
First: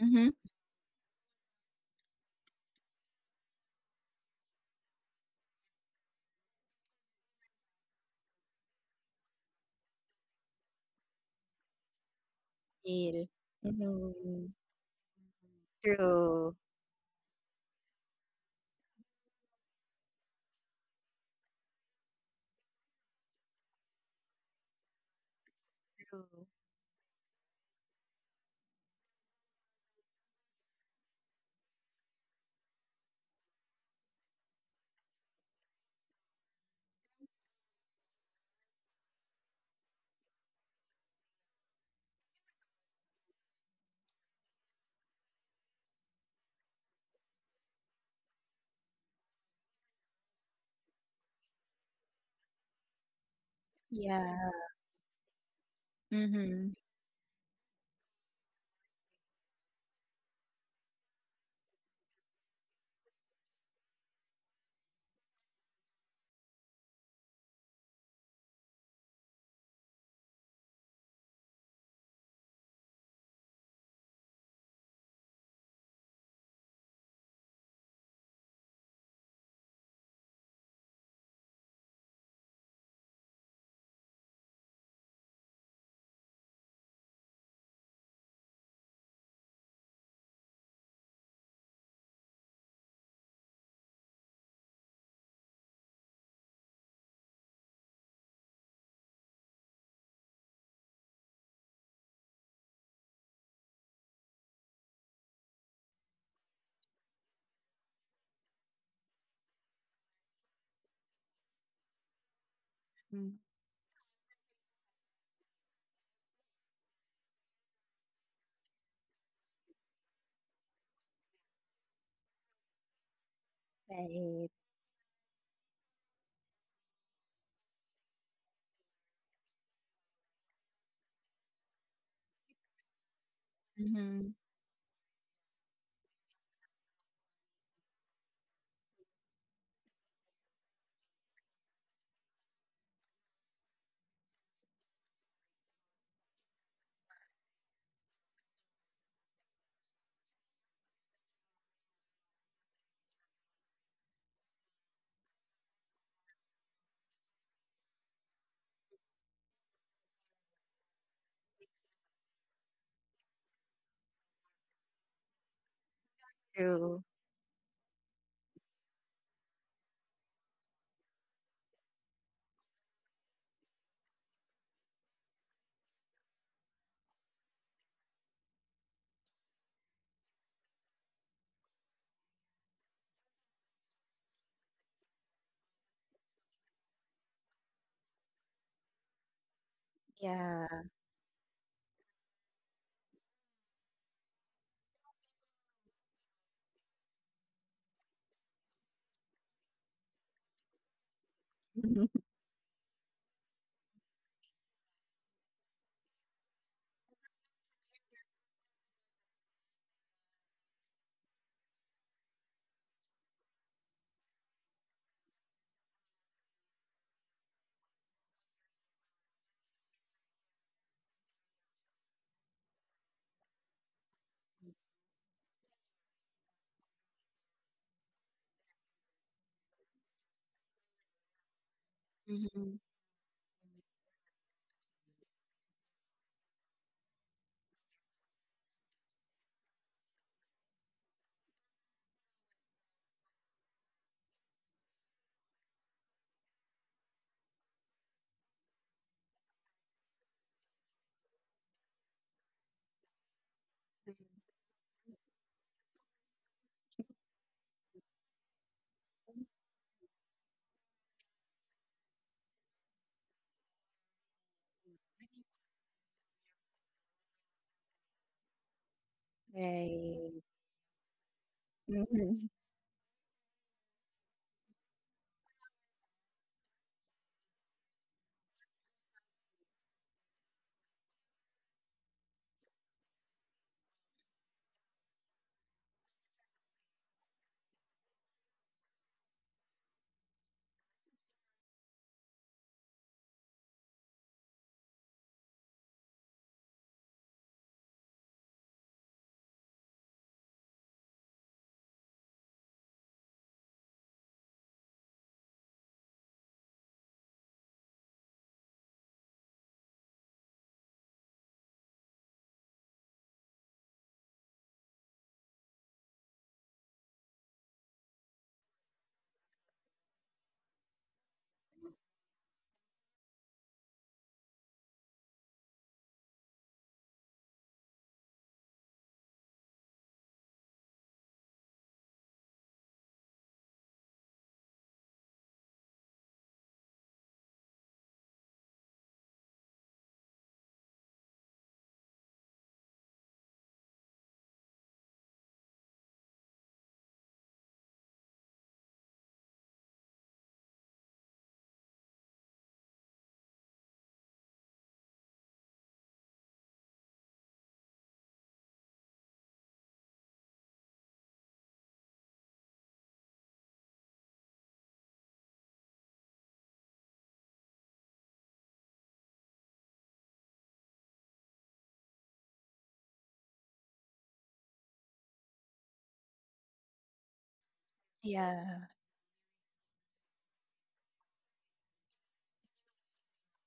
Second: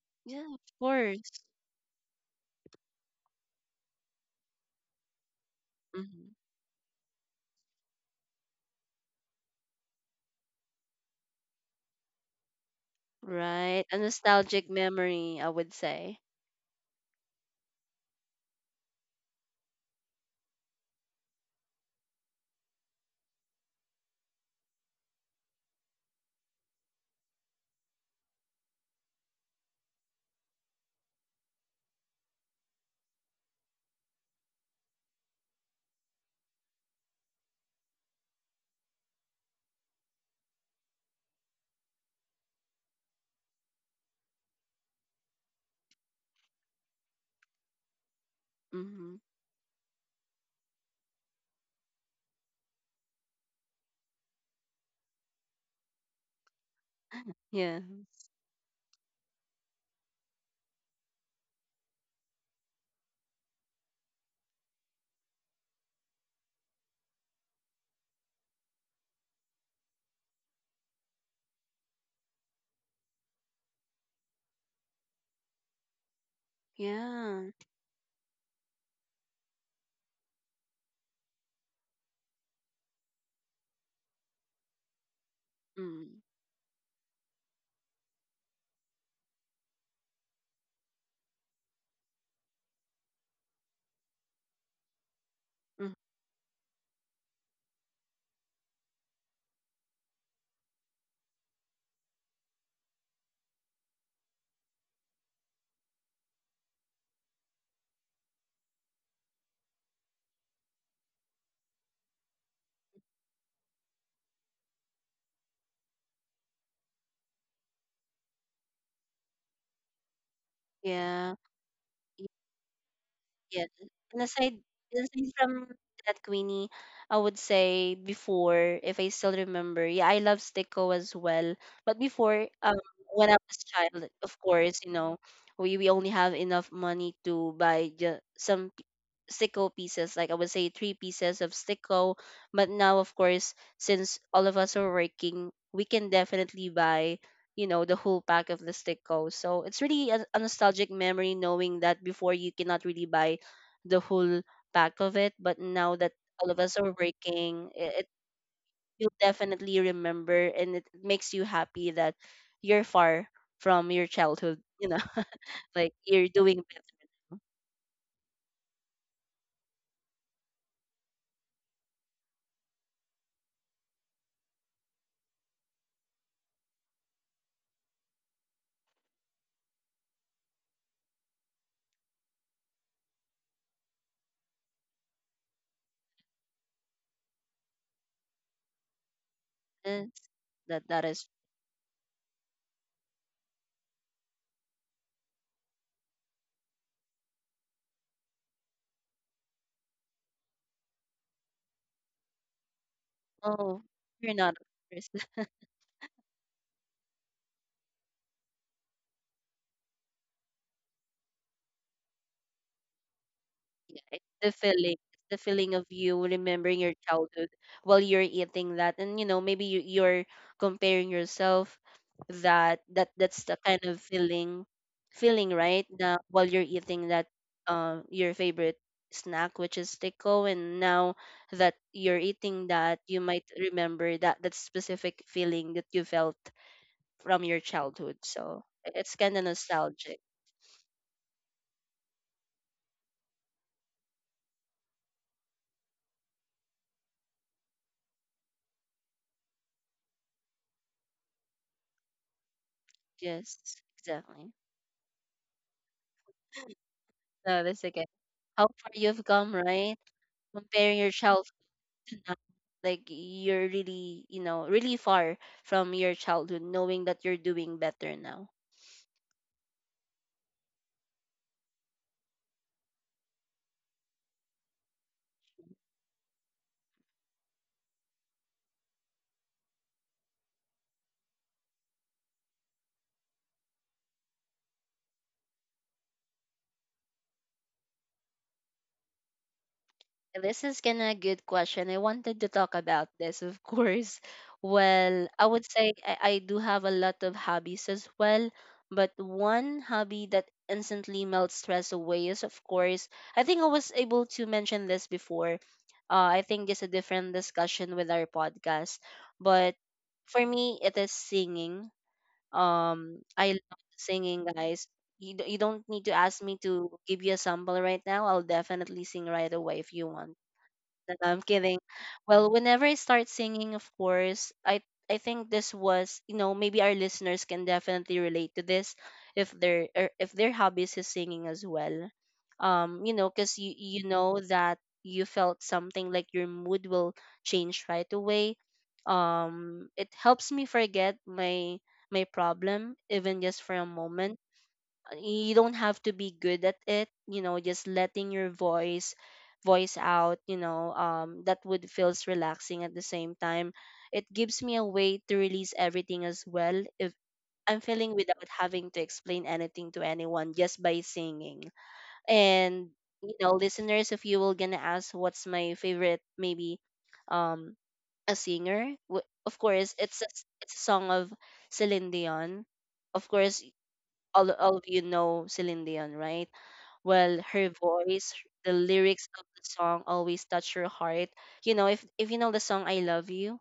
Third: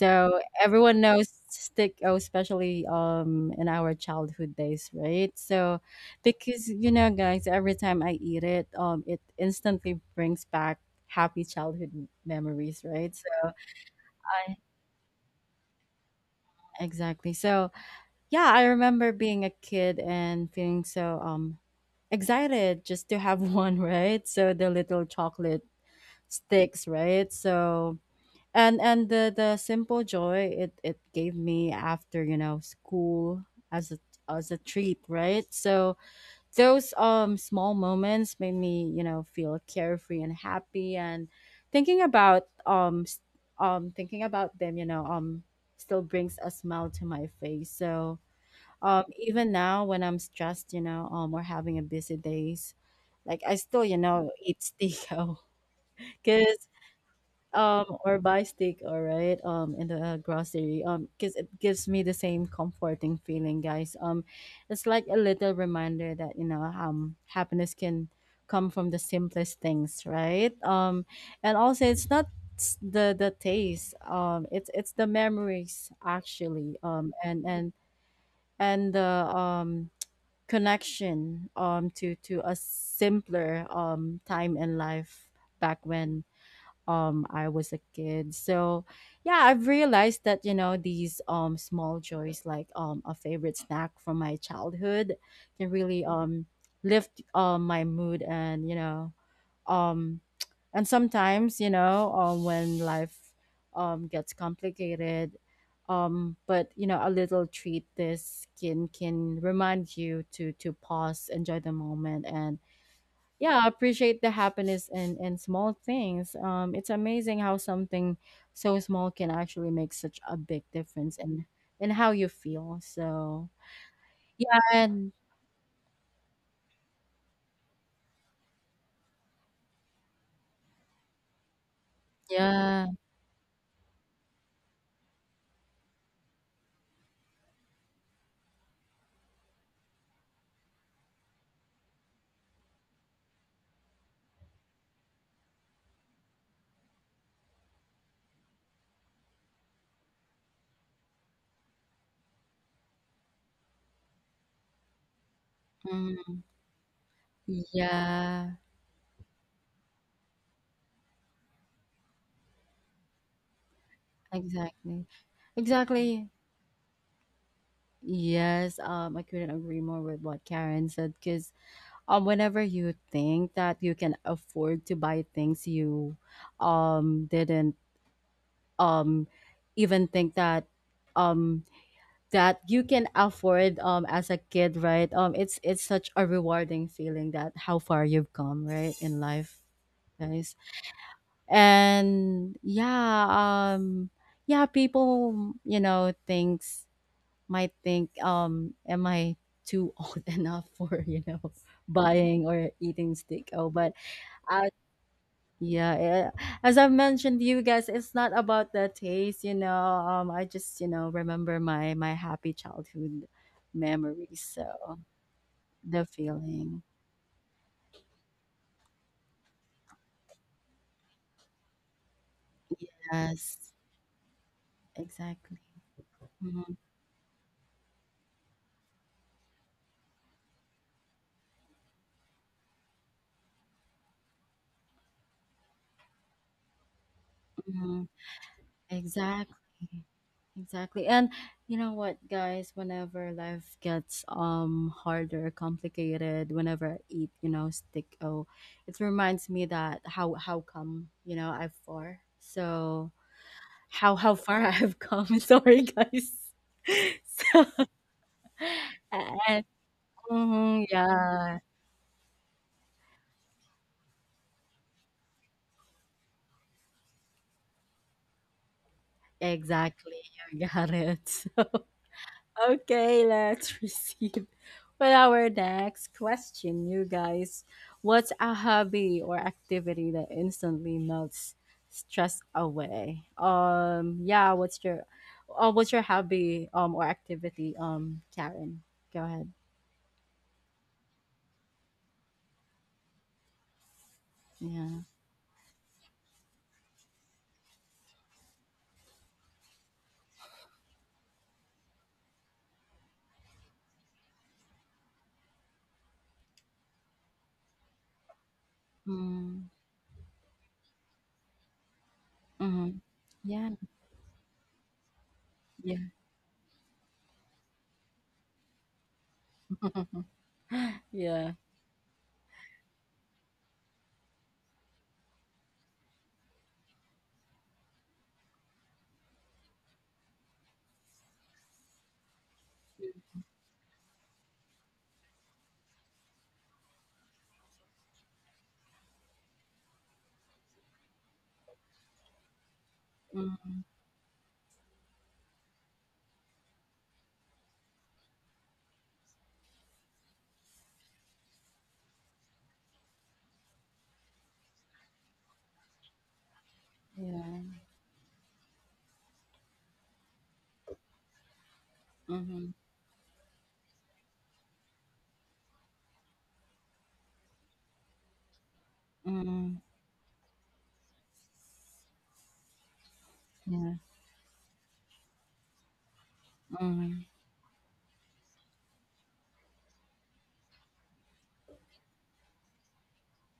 C: Mm-hmm.
B: Yeah, of
A: everyone knows
B: course.
A: stick oh, especially um in our childhood days, right? So
B: Mm-hmm.
A: because you know guys, every time I eat it, um it instantly brings back happy childhood m- memories, right?
C: Feel.
A: So
B: Right. A
C: Mm-hmm.
A: I
B: nostalgic memory, I would say.
C: True.
A: exactly. So yeah, I remember being a kid and feeling so um excited just to have one, right? So the little chocolate
C: True.
A: sticks, right? So and and the the simple joy it it gave me after you know school as a as a treat, right? So those um small moments made me you know feel carefree and happy. And thinking about um s- um thinking about them, you know um still brings a smile to my face. So um
B: Mm-hmm.
A: even now when I'm stressed, you know um or having a busy days, like I still you know
C: Yeah.
A: eat stico
C: Mm-hmm.
A: because
B: Yeah.
A: um or buy steak, all right, um in the uh, grocery um because it gives me the same comforting feeling, guys. Um it's like a little reminder that you know um happiness can come from the simplest things, right. Um and also, it's not s- the the taste, um it's it's the memories actually, um and
B: Yeah.
A: and and the um connection um to to a simpler um time in life, back
B: Mm-hmm.
A: when um I was a kid. So yeah, I've realized that you know these um small joys, like um a favorite snack from my childhood, can really um lift um my mood. And you know um and sometimes, you know um when life um gets complicated, um but you know a little treat, this can can remind you to to pause, enjoy the moment, and
C: Mm.
A: yeah, appreciate the happiness and and small things. Um it's amazing how something so small can actually make such a big difference
B: Yeah.
A: in in how you feel. So
B: Yeah. And
C: Right.
B: aside,
A: yeah. And
B: aside from that, Queenie, I would say before, if I still remember, yeah, I love Stico as well. But before, um,
A: yeah.
B: when I was child,
C: Mm-hmm.
B: of course, you know, we, we only have enough money to buy just some sicko pieces, like, I would say three pieces of sicko. But now, of course, since all of us are working, we can definitely buy you know the whole pack of the sicko. So it's really a, a nostalgic memory, knowing that before you cannot really buy the whole pack of it, but now that
A: Mm,
B: all of us are working, it, it
A: yeah.
B: you'll definitely remember, and it makes you happy that you're far from your childhood, you know.
A: Exactly.
B: Like, you're
A: Exactly.
B: doing
C: True.
A: Yes. um I couldn't agree more with what Karen said. Because um whenever you think that you can afford to buy things, you um didn't um even think that um that you can afford um as a kid, right? um it's it's such a rewarding feeling, that how far you've come, right, in life,
B: business,
A: guys.
C: Yeah.
B: that that is.
A: And yeah, um yeah, people you know thinks might think, um am I too old enough for you know
C: Mhm.
A: buying or eating steak. Oh,
B: Oh,
A: but
B: you're not
A: uh,
B: a person.
A: yeah, eh, as I've mentioned to you guys, it's not about the taste, you know. Um, I just, you know, remember my my happy childhood
B: Yeah, it's
A: memories.
B: the feeling,
A: So
B: it's the feeling of
A: the
B: you remembering
A: feeling.
B: your childhood while you're eating that, and you know maybe you, you're comparing yourself. That that that's the
A: Yes,
B: kind of feeling, feeling
A: exactly.
B: right now while you're
A: Mhm,
B: eating that um your favorite snack, which is tico, and now that you're eating
C: Mm-hmm.
B: that, you might remember that that specific feeling that you felt from your
A: mhm.
B: childhood. So it's kind of
A: Exactly.
B: nostalgic.
A: Exactly. And you know what, guys, whenever life gets um harder, complicated, whenever I eat, you know, stick oh, it reminds me that how how come, you know, I've far. So
B: Yes,
A: how how
B: exactly.
A: far I have come. Sorry, guys.
B: No,
A: So,
B: that's okay. How far you've come,
A: and
B: right?
A: mhm,
B: Comparing yourself
A: yeah,
B: now, like, you're really, you know, really far from your childhood, knowing that you're doing better now.
A: exactly.
C: Right.
A: You got it. So,
C: Mhm.
A: okay, let's proceed with our next question, you guys. What's a hobby or activity that instantly melts stress away? Um, yeah, what's your uh, what's your hobby um or activity? Um, Karen, go ahead.
B: This is kind of a good question. I wanted to talk about this, of course.
A: Yeah.
B: Well, I would say I, I do have a lot of hobbies as well, but one hobby that instantly melts stress away is, of course, I think I was able to mention this before. Uh, I think it's a different discussion with our podcast,
A: Mm,
B: but for me, it is singing.
A: mm-hmm.
B: Um, I
A: Yeah.
B: love singing, guys. You, d- you don't need to ask me to give you a sample right now. I'll definitely sing right away if you
A: Mm,
B: want. No, I'm
A: yeah.
B: kidding. Well, whenever I start singing, of course, I I think this was, you know, maybe our listeners can definitely relate to this, if their er, if their hobbies is singing as well. Um, you know, because you you know that you felt something like your mood will change right away. Um, it helps me forget my my problem even just for a
A: Mhm,
B: moment. You don't have to be good at it, you know just letting your voice voice out. You know um that would feels relaxing at the same time. It gives me a way to release everything as well, if
A: yeah.
B: I'm feeling, without having to explain anything to anyone, just by singing.
A: Mhm,
B: And you know, listeners, if you will gonna ask what's my favorite, maybe um a singer, w- of
A: mhm,
B: course it's a, s- it's a song of Celine Dion, of course.
A: yeah.
B: All all of you know Celine Dion, right?
A: Mhm,
B: Well, her voice, the
C: Yeah.
B: lyrics of the song always touch your heart. You know, if if you know the song "I Love You,"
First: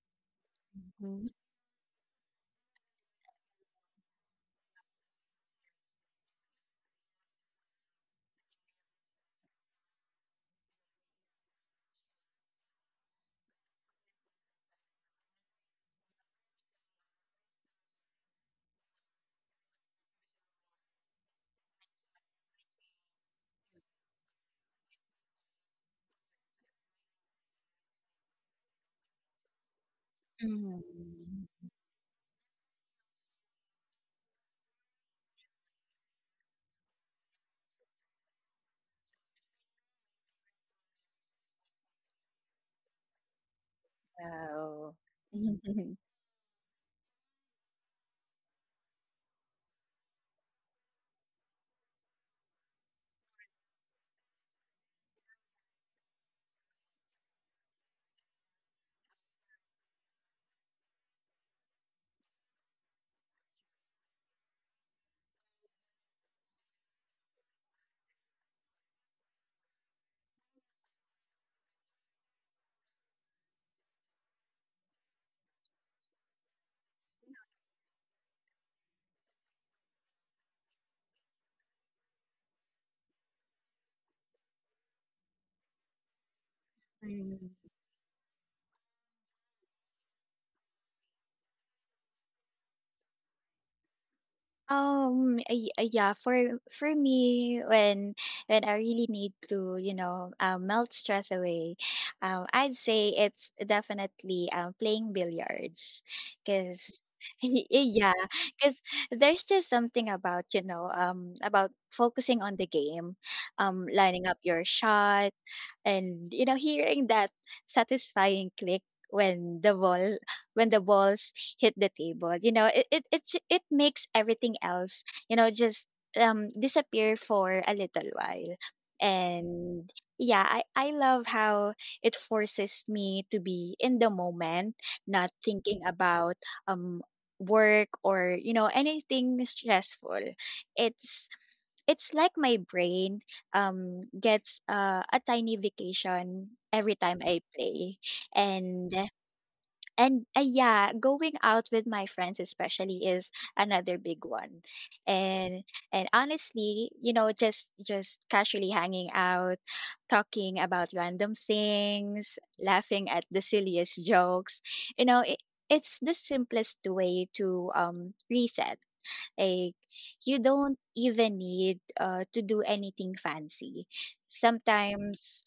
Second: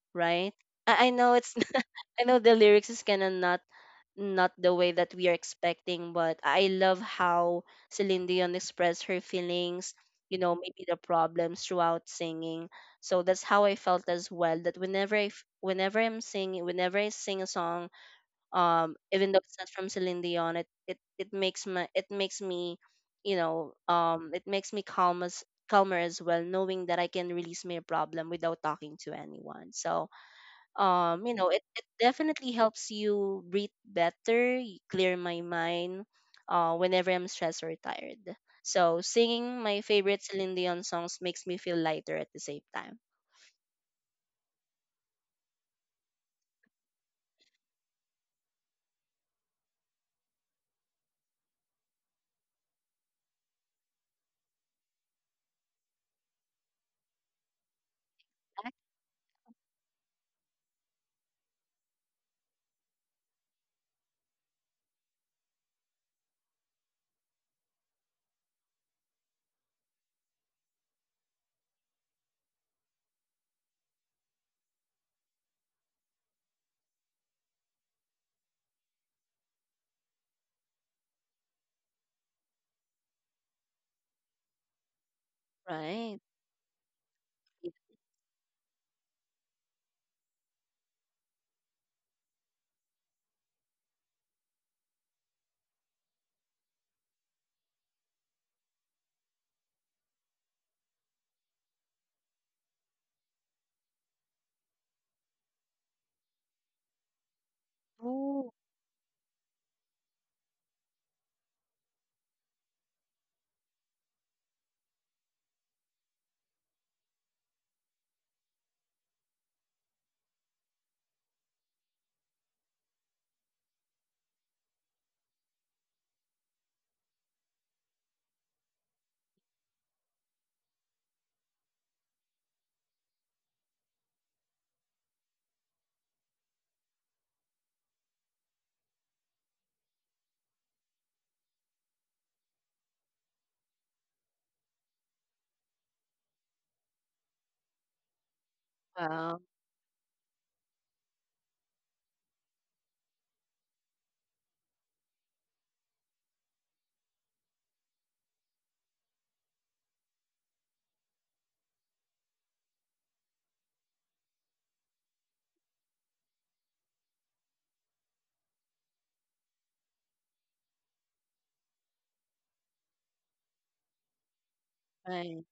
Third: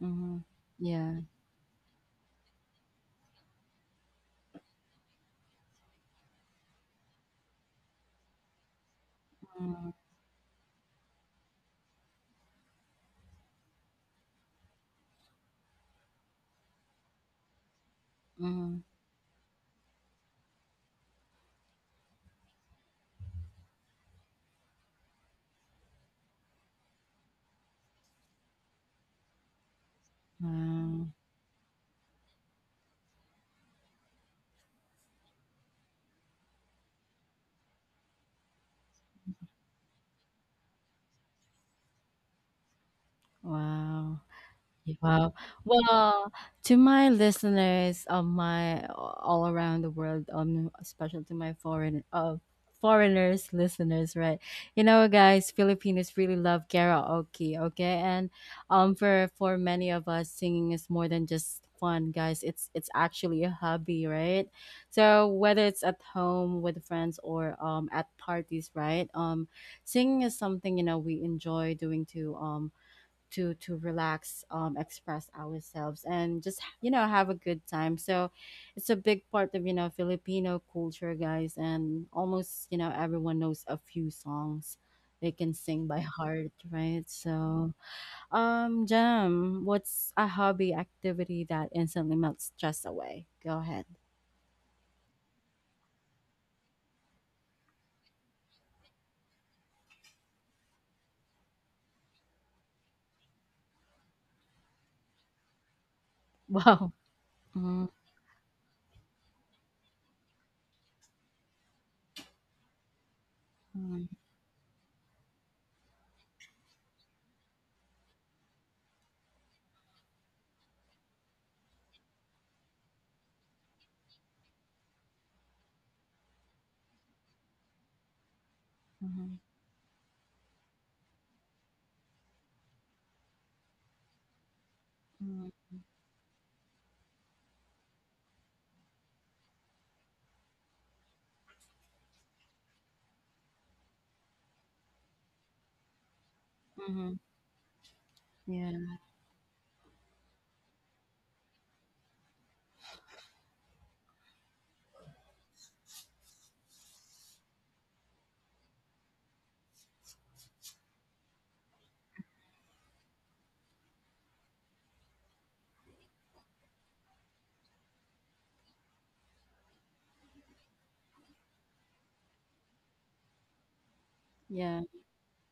A: mhm,
B: right? I, I
A: yeah.
C: Mhm.
B: know it's I know the lyrics is kind of not not the way that we are expecting, but I love how Celine Dion expressed her
A: Mhm,
B: feelings. You know, maybe the problems throughout singing. So that's how I felt as well. That whenever I f- whenever I'm singing, whenever I sing a song
A: mhm.
B: um even though it's not from Celine Dion it it, it makes my it makes me you know um it makes me calm as calmer as well knowing that I can release my problem without talking to anyone so
A: Wow.
B: um you know it,
C: Mm-hmm.
B: it definitely helps you breathe better y- clear my mind uh whenever I'm stressed or tired. So singing my favorite Celine Dion songs makes me feel lighter at the same time,
A: Wow.
C: Wow.
A: Wow.
C: Mhm. Mm
A: Well, to my listeners of my all around the world, um, especially to my foreign uh, foreigners listeners, right? You know, guys, Filipinos really love karaoke, okay? And um, for for many of us, singing is more than just fun, guys. It's it's actually a hobby, right? So whether it's at home with friends or um at parties, right? Um, singing is something you know we enjoy doing to um to to relax, um, express ourselves, and just you know have a good time. So it's a big part of you know Filipino culture, guys, and almost you know everyone knows a few songs they can sing by
B: right?
A: heart, right?
C: hmm. Right. Hmm. Yeah. Hmm. Mm hmm. Wow.
A: So,
C: Hmm.
A: um, Jam, what's a hobby activity that instantly melts stress away? Go ahead.
C: Um, ay ay Yeah, for for me, when, when I really need to, you know, uh, melt stress away, um, I'd say it's definitely um playing billiards, cause
A: Wow.
C: y-
A: Mm-hmm.
C: yeah,
B: Ooh,
C: cause there's just something about, you know, um about focusing on the game, um lining up your shot, and, you know, hearing that satisfying click when the ball when the balls hit the table. You know, it it it, ju- it makes everything else, you know, just um disappear for a little while.
A: Hmm.
C: And yeah, I I love how it forces me to be in the moment, not
A: Hmm.
C: thinking about um work or, you know, anything stressful. It's it's like my brain um gets, uh, a tiny vacation every
A: Hmm.
C: time I play.
A: Yeah.
C: and
B: wow,
C: and uh, yeah, going out with my friends especially is another big one. And and honestly, you know, just just casually hanging out, talking about random things, laughing at the silliest jokes. You know, it, it's the simplest way to um reset. Like, you don't even need, uh, to do anything fancy.
A: Yeah.
B: right,
C: Sometimes,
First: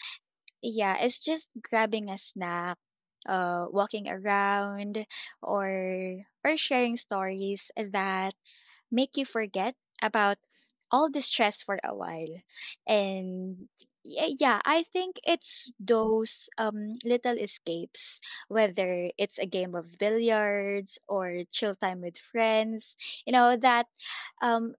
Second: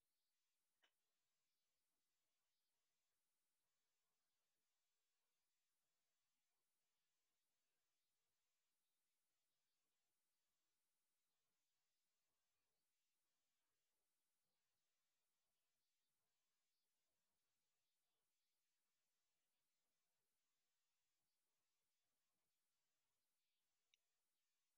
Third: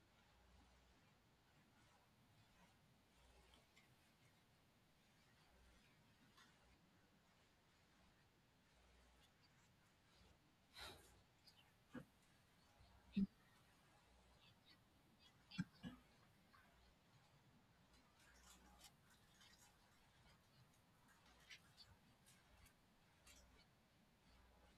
C: yeah, it's just grabbing a snack, uh, walking around, or or sharing stories that make you forget about all the stress for a while. And y- yeah, I think it's those um little escapes, whether it's a game of billiards or chill time with friends, you know, that um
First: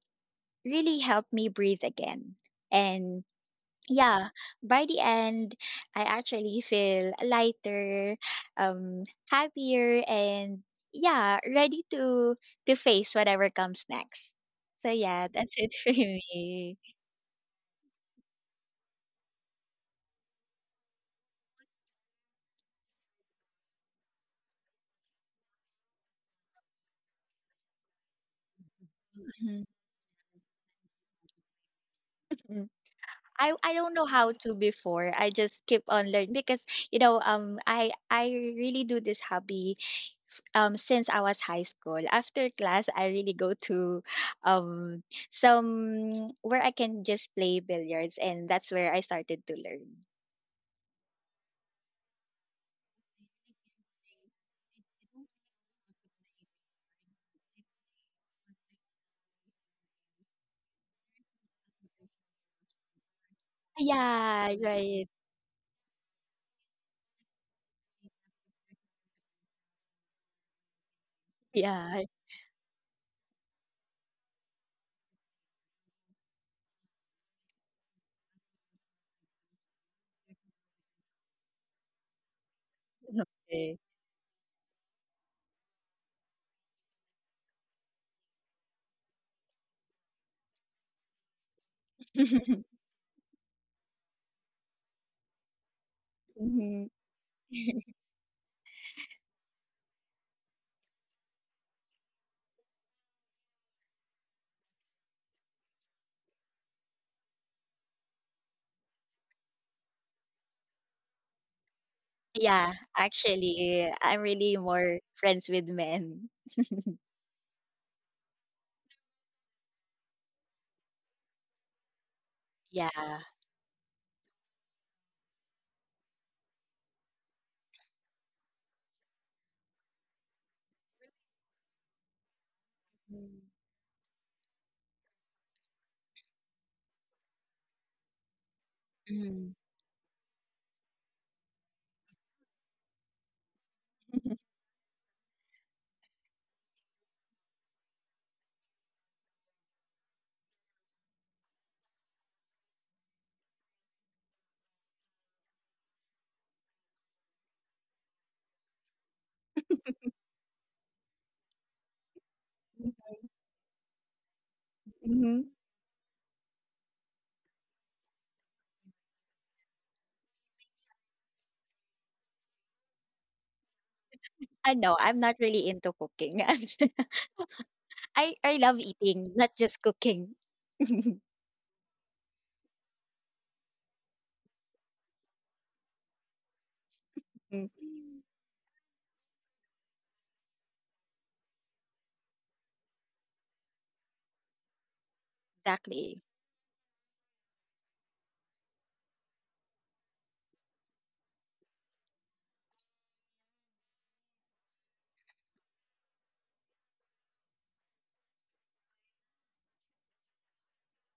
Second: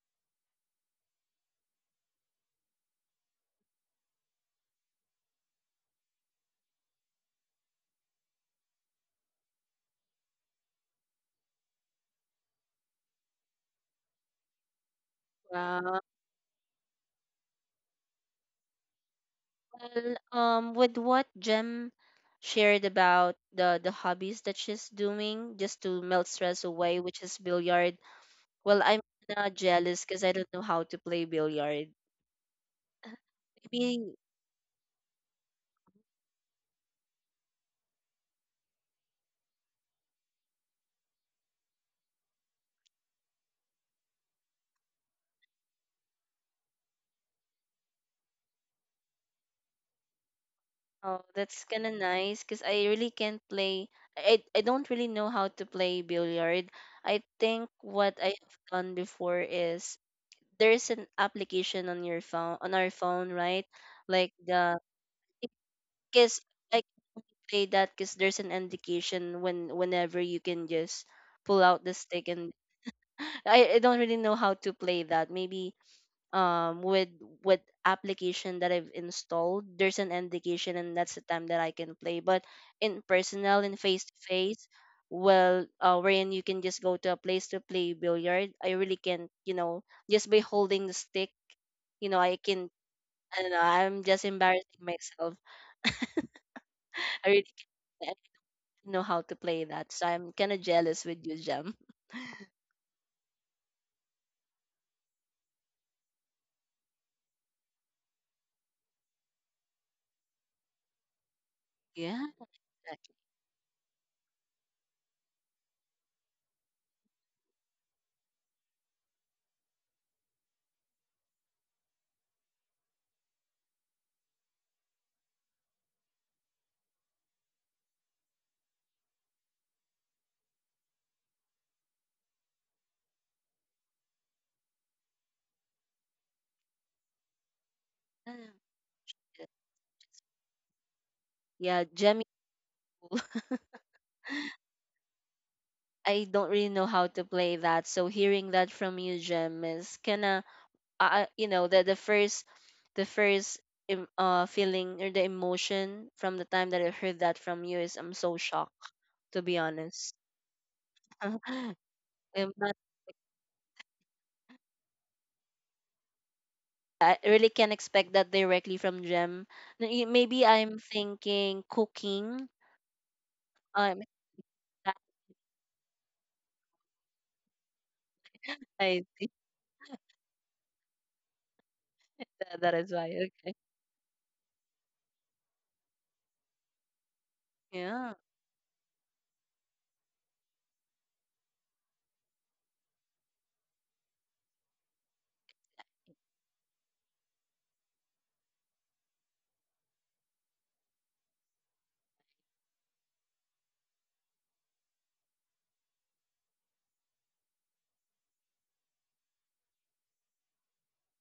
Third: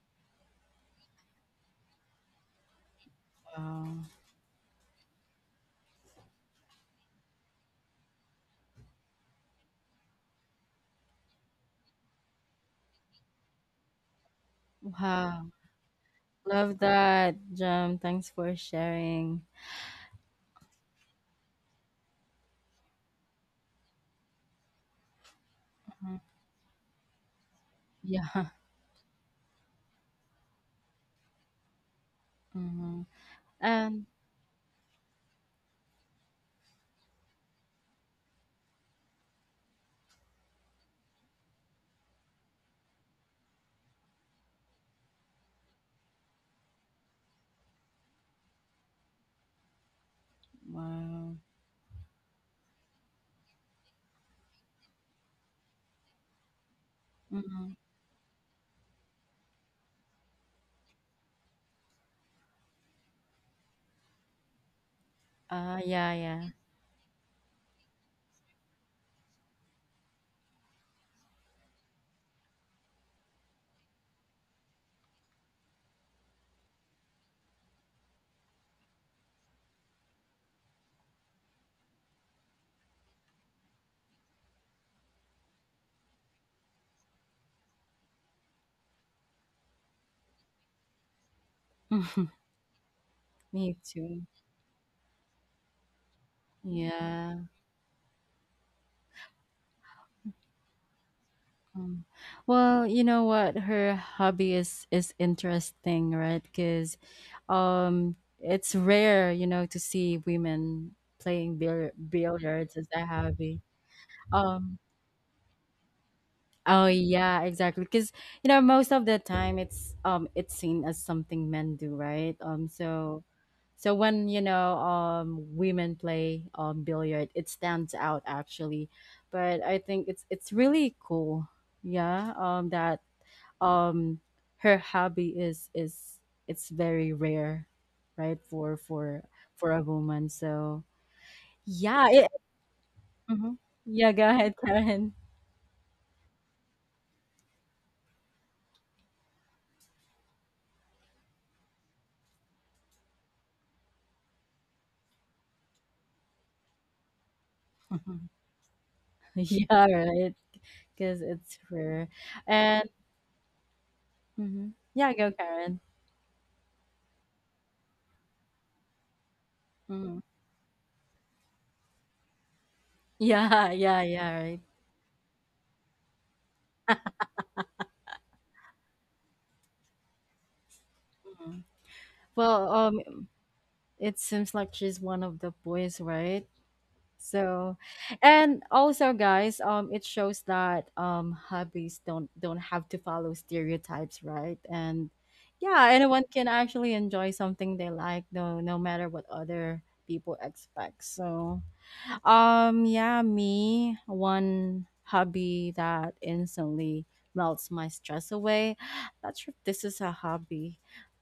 C: really help me breathe again. And
A: Wow.
C: yeah, by the end, I actually feel lighter, um, happier, and yeah, ready to, to face whatever comes next. So yeah,
A: Wow.
C: that's it for
B: wow.
C: me.
A: Love that, Jam. Thanks for sharing.
B: Well, um, with what Jem shared about the the hobbies that she's doing just to
A: Mm,
B: melt stress away, which is billiard.
A: yeah.
B: Well, I'm kinda
C: Mhm.
B: jealous because I don't know how to play billiard.
C: Mm.
A: Mhm.
C: I I don't
A: And
C: know
B: Maybe
C: how to before. I just keep on learning because, you know, um I I really do this hobby um since I was high school. After class, I really go to um some where I can just play billiards, and that's where I started to learn.
B: oh,
A: wow.
B: that's kinda nice because I really can't play. I I don't really know how to play billiard. I think
A: Mhm.
B: what I have done before is there's an application on your phone on our phone, right? Like
C: Yeah,
B: the
C: right.
A: Ah, yeah,
B: 'Cause
A: yeah.
B: I can only play that 'cause there's an indication when whenever you can just pull out the
C: Yeah.
B: stick and I, I don't really know how to play that. Maybe um with with application that I've installed, there's an indication and that's the time that I can play. But in personal
C: Okay.
B: and face to face, well, uh, wherein you can just go to a place to play billiard. I really can't, you know, just by holding the stick, you know, I can. I don't know.
A: Me
B: I'm
A: too.
B: just embarrassing myself.
C: Mhm.
B: I
A: Yeah.
B: really can't. Know how to play that. So I'm kind of jealous with you, Jem.
A: Mm. Well, you know what? Her hobby is is interesting, right? Because um it's rare, you know, to see women playing bill
B: Yeah.
C: Yeah,
A: billiards as a hobby.
C: actually, I'm really
A: Um
C: more friends with men.
A: Oh yeah, exactly. Because you know, most of the time it's um it's seen as something men do, right? Um,
C: Yeah.
A: so so when you know um women play um billiard, it stands out actually. But I think it's it's really cool. Yeah. Um, that
C: Mm.
A: um her hobby is is it's very rare, right? For for for a woman. So
B: Yeah,
A: yeah.
B: Jemmy.
A: It, Mhm. Yeah. Go
C: Mhm.
A: ahead, Karen.
B: I don't really know how to play that. So hearing that from you, Jem, is kinda, uh, you know, the the first, the first, em- uh, feeling or the emotion from the time that I heard that from you is I'm so shocked, to be
A: Yeah.
B: honest.
A: Right. Because it's rare.
B: I'm not,
A: And mhm. Yeah, go
C: Mhm.
A: Karen.
B: I really can't expect that directly from Jem. N- y-
A: Mhm.
B: Maybe I'm thinking cooking.
A: Yeah, yeah,
B: Um,
A: yeah, right.
C: Ah, no, I'm not really into cooking. I I love eating, not just cooking.
A: Mhm.
B: Tha
A: Well,
B: that is why,
A: um,
B: okay.
A: it seems like she's one of the boys, right?
C: Mm.
A: So,
B: Yeah,
C: Mm.
A: and also, guys, um, it shows that, um, hobbies don't don't have to follow stereotypes, right? And yeah, anyone
C: Exactly.
A: can actually enjoy something they like, no, no matter what other people expect. So, Um, yeah, me, one hobby that instantly melts my stress away. Not sure if this is a hobby,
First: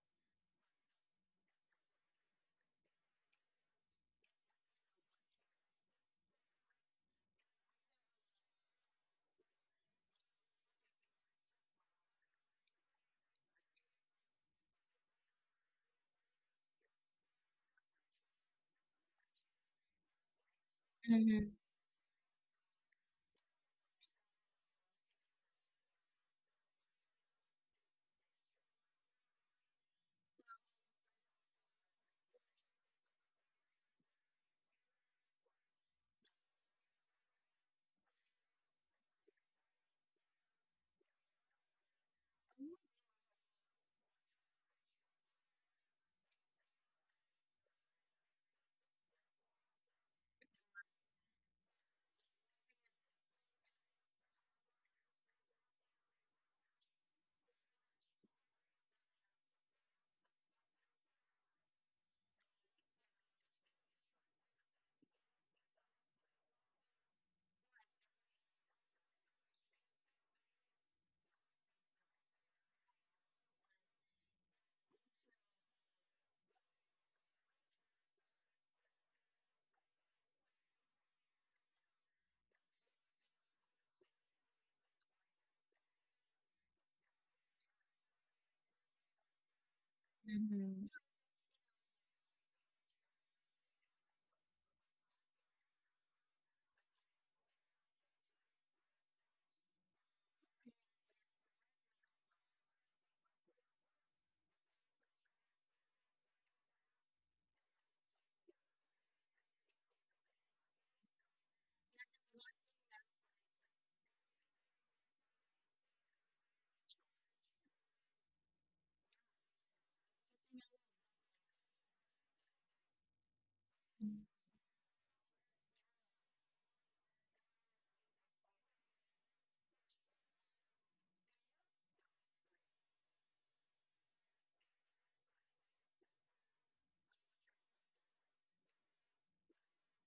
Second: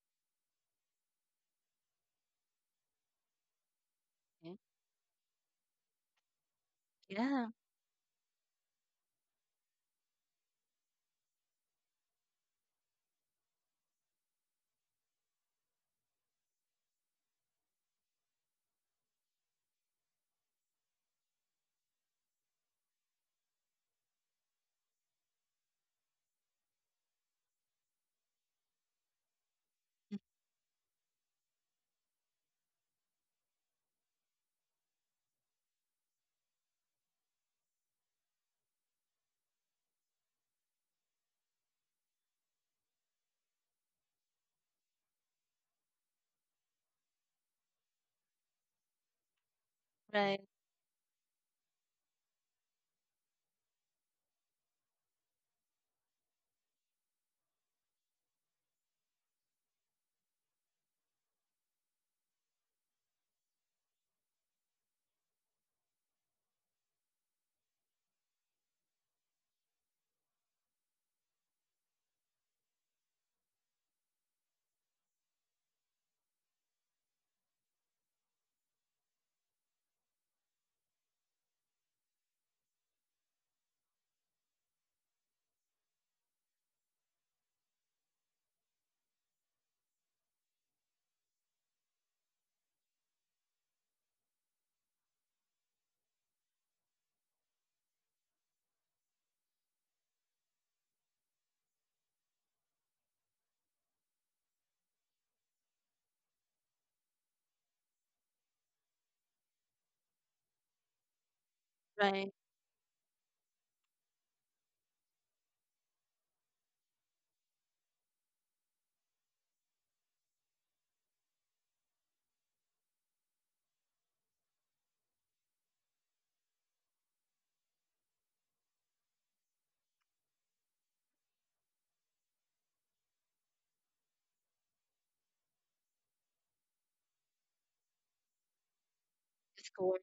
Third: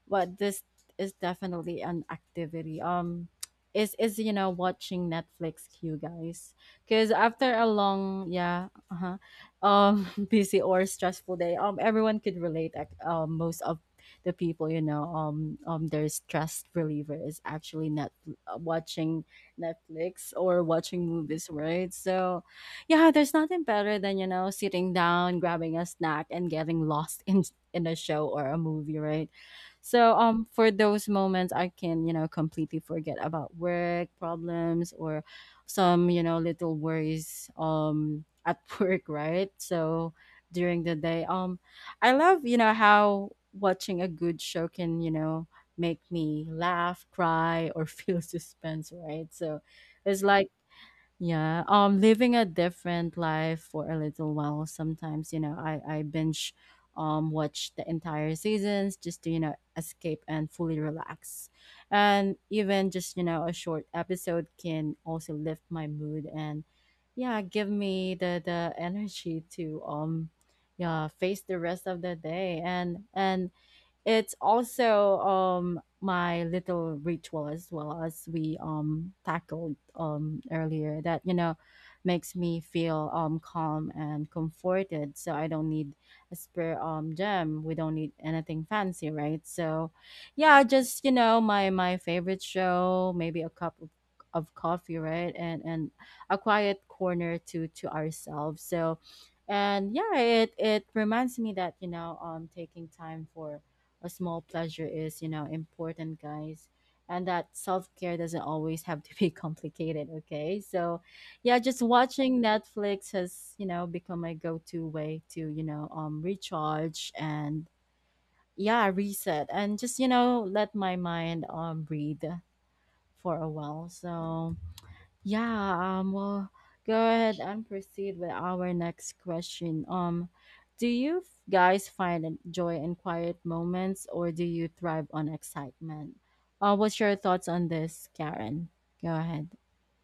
A: but this is definitely an activity. Um, is is you know
B: okay.
A: watching Netflix, you guys, because
B: Yeah,
A: after a long yeah, uh-huh, um, busy or stressful day, um, everyone could relate. Like, Um, most of the people, you know, um, um, their stress reliever is actually net watching Netflix or watching movies,
C: Mhm,
A: right? So, yeah, there's nothing better than, you know, sitting down, grabbing a snack, and getting lost in in a show or a movie, right? So, um for those moments I can, you know, completely forget about work problems or some, you know, little worries um at work, right? So, during the day, um I love, you know, how watching a good show can, you know, make me laugh, cry, or feel suspense, right? So it's
B: right,
A: like, yeah, um, living a different life for a little while. Sometimes, you know, I, I binge um watch the entire seasons just to, you know, escape and fully relax. And even just, you know, a short episode can also lift my mood and yeah, give me the the energy to um yeah, face the rest of the day. And and it's also um my little ritual, as well as we um tackled um earlier, that you know makes me feel um calm and comforted. So I don't need a spare, um Gem, we don't need anything fancy, right? So yeah,
C: mhm.
A: just you know my my favorite show, maybe a cup of, of coffee, right? And and a quiet corner to to ourselves. So, and yeah, it it reminds me that you know um taking time for a small pleasure is, you know, important, guys. And that self care doesn't always have to be complicated, okay? So, yeah, just
B: right.
A: watching Netflix has, you know, become my go to way to, you know, um, recharge and, yeah, reset, and just, you know, let my mind um, breathe for a while.
C: Mm.
A: So, yeah, um, well, go ahead and proceed with our next question. Um, do you f- guys find an- joy in quiet moments, or do you thrive on excitement? Uh, what's your thoughts on this, Karen? Go ahead.
B: Of course.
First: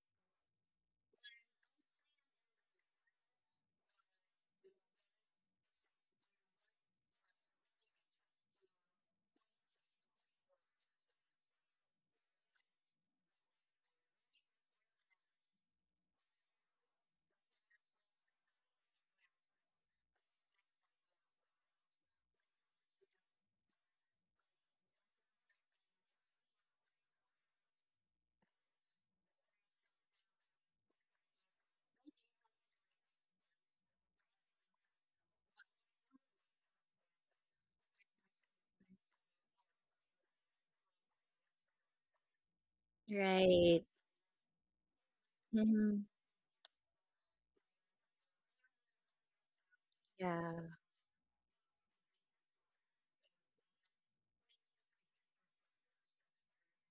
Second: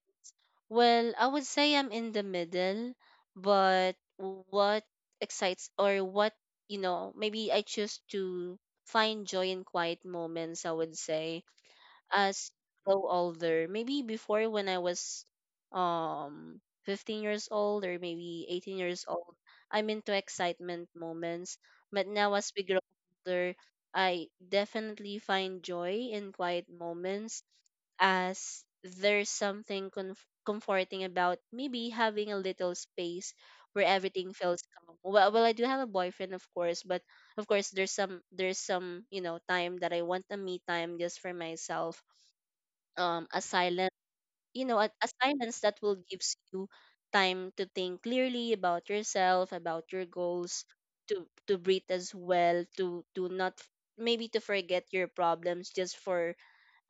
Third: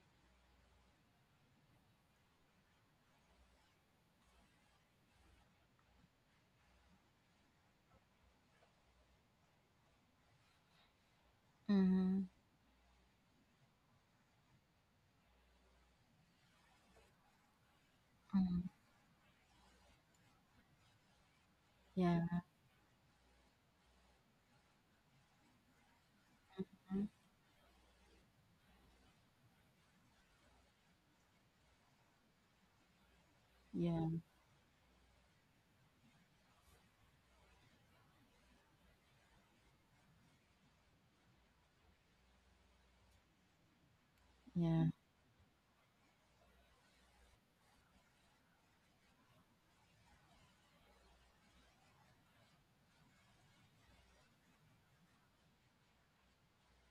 B: Well, I would say I'm in the middle, but what excites or what, you know, maybe I choose to find joy in quiet moments, I would say.
A: Mm-hmm.
B: As grow older. Maybe before when I was um fifteen years old or maybe
A: Hmm.
B: eighteen years old, I'm into excitement moments. But now
A: Yeah.
B: as we grow older, I definitely find joy in quiet moments as there's something conf- comforting about maybe having a little space where
A: Yeah.
B: everything feels calm. Well, well, I do have a boyfriend, of course, but of course there's some there's some you know time that I want a me time just for myself, um a
C: Right.
B: silence, you know,
A: Yeah.
B: a, a silence that will
C: Mhm.
B: gives you time to think clearly about yourself, about your goals,
C: Yeah.
B: to to breathe as well, to to not f- maybe to forget your problems just for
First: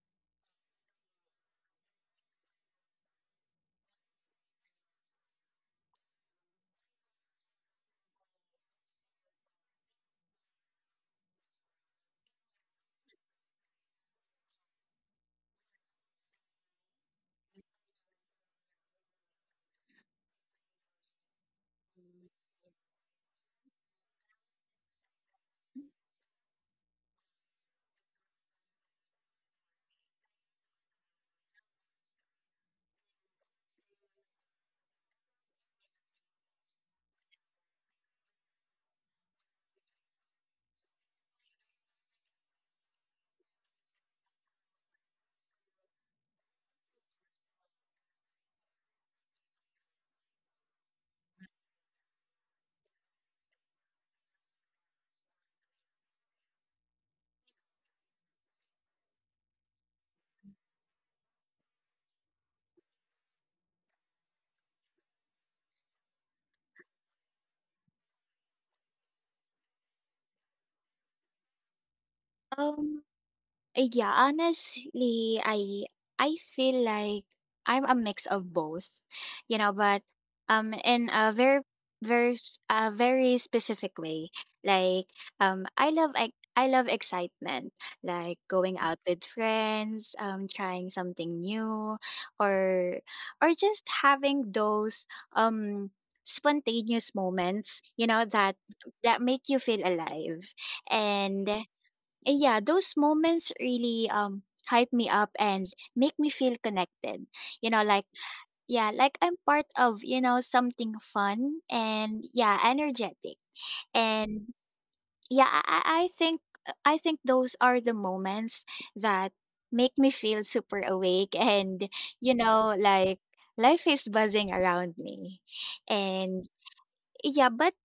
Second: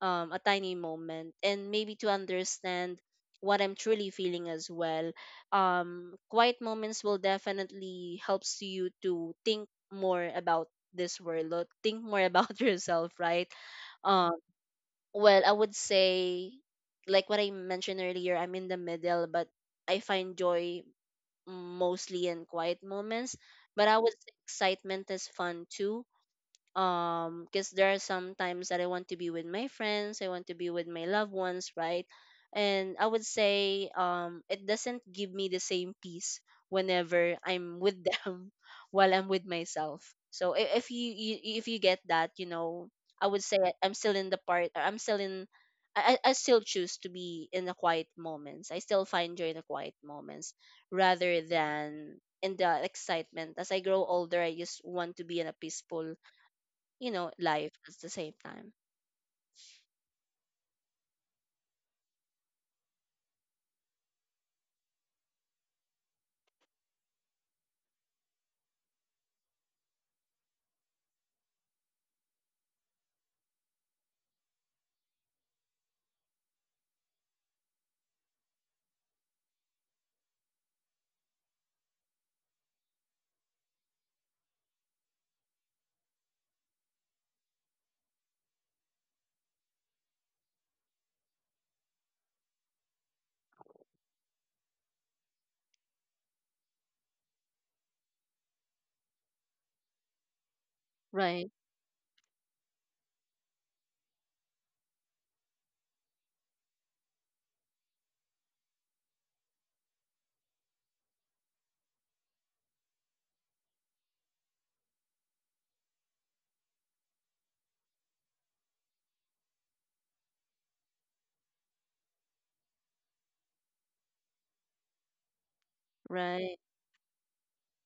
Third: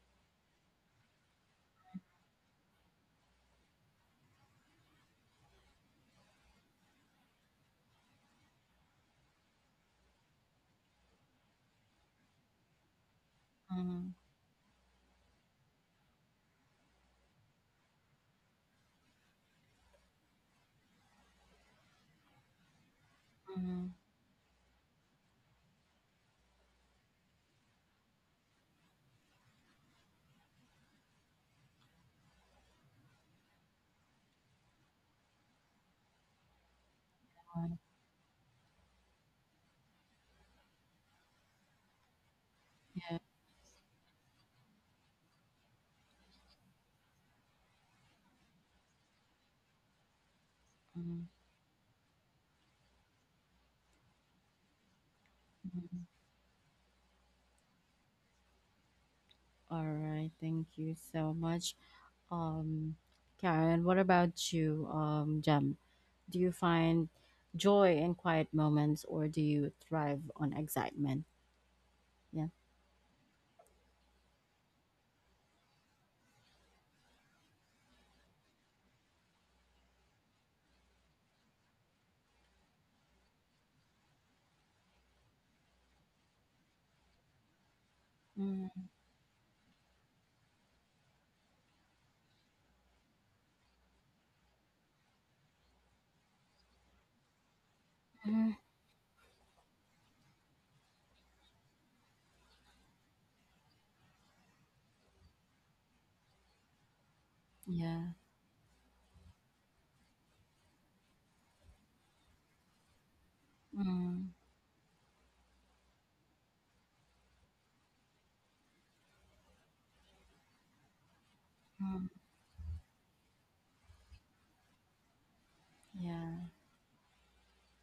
B: um a tiny moment and maybe to understand what I'm truly feeling as well. Um quiet moments will definitely helps you to think more about this world or think more about yourself, right?
A: Mm-hmm.
B: Um, well, I would say, like what I mentioned earlier, I'm in the middle, but I find joy mostly in quiet moments.
A: Mm-hmm.
B: But I would say excitement is fun too, um because there are some times that I want to be with my friends, I want to be with my loved ones, right? And I would say um it doesn't give me the same peace whenever I'm with them while I'm with myself, so i- if you, you if you get that, you know,
A: Yeah.
B: I would say i'm still in the part I'm still in I, I I still choose to be in the quiet moments. I still find joy in the quiet moments
A: Mhm.
B: rather than in the excitement. As I grow older, I just want to be in a peaceful, you know, life at the same time.
A: All right. Thank you so much, um, Karen. What about you, um, Jem? Do you find joy in quiet moments, or do you thrive on excitement? Yeah.
C: Um Uh, yeah, honestly, I I feel like I'm a mix of both, you know, but um in a very very s- a very specific way. Like, um I love I, I love excitement, like going
A: Mm-hmm.
C: out with friends, um trying something new, or or just having those um spontaneous moments, you know, that that make you feel alive.
B: Right,
C: And Eh, yeah, those moments really um hype me up and make me feel connected. You know, like,
A: Yeah.
C: yeah, like, I'm part of, you know, something fun and, yeah, energetic.
A: Mm-hmm.
C: And yeah, I I I think I think those are the moments that make me feel super awake and, you know, like life is buzzing around me. And
A: Yeah.
B: right.
C: yeah, but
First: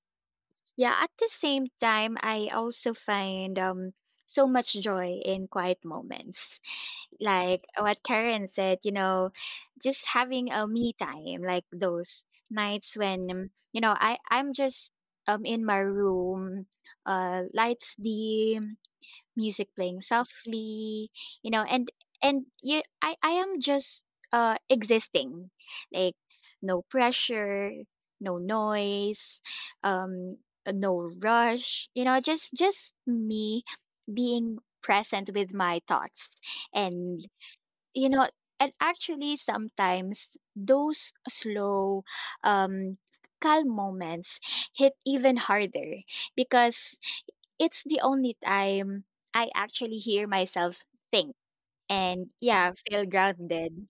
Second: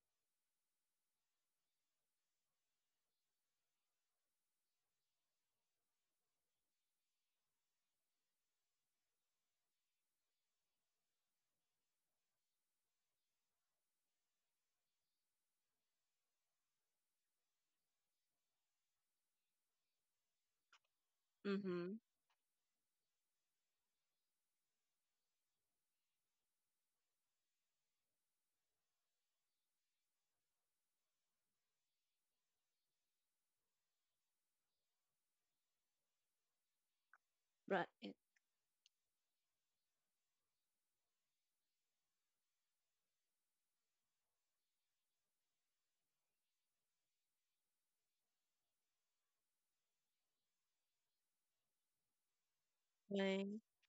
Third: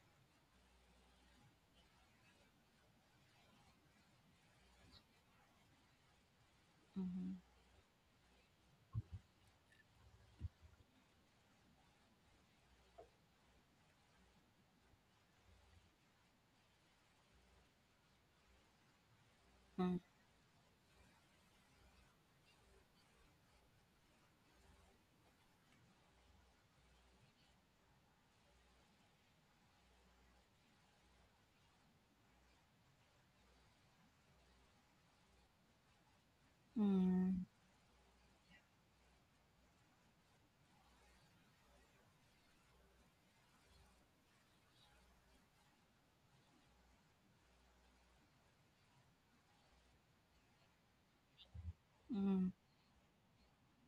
C: yeah, at the same time, I also find um so much joy in quiet moments.
A: Mm-hmm.
C: Like what Karen said, you know, just having a me time, like those nights when, um, you know, I I'm just um in my room, uh lights dim, music playing softly, you know, and
B: Mm-hmm.
C: and you I I am just uh existing, like, no pressure, no noise, um uh, no rush, you know, just just me being present with my thoughts, and,
A: Mm-hmm.
B: Right,
C: you know, and actually sometimes those slow, um calm moments hit even harder because it's the only time I actually hear myself think and, yeah, feel
B: right.
C: grounded.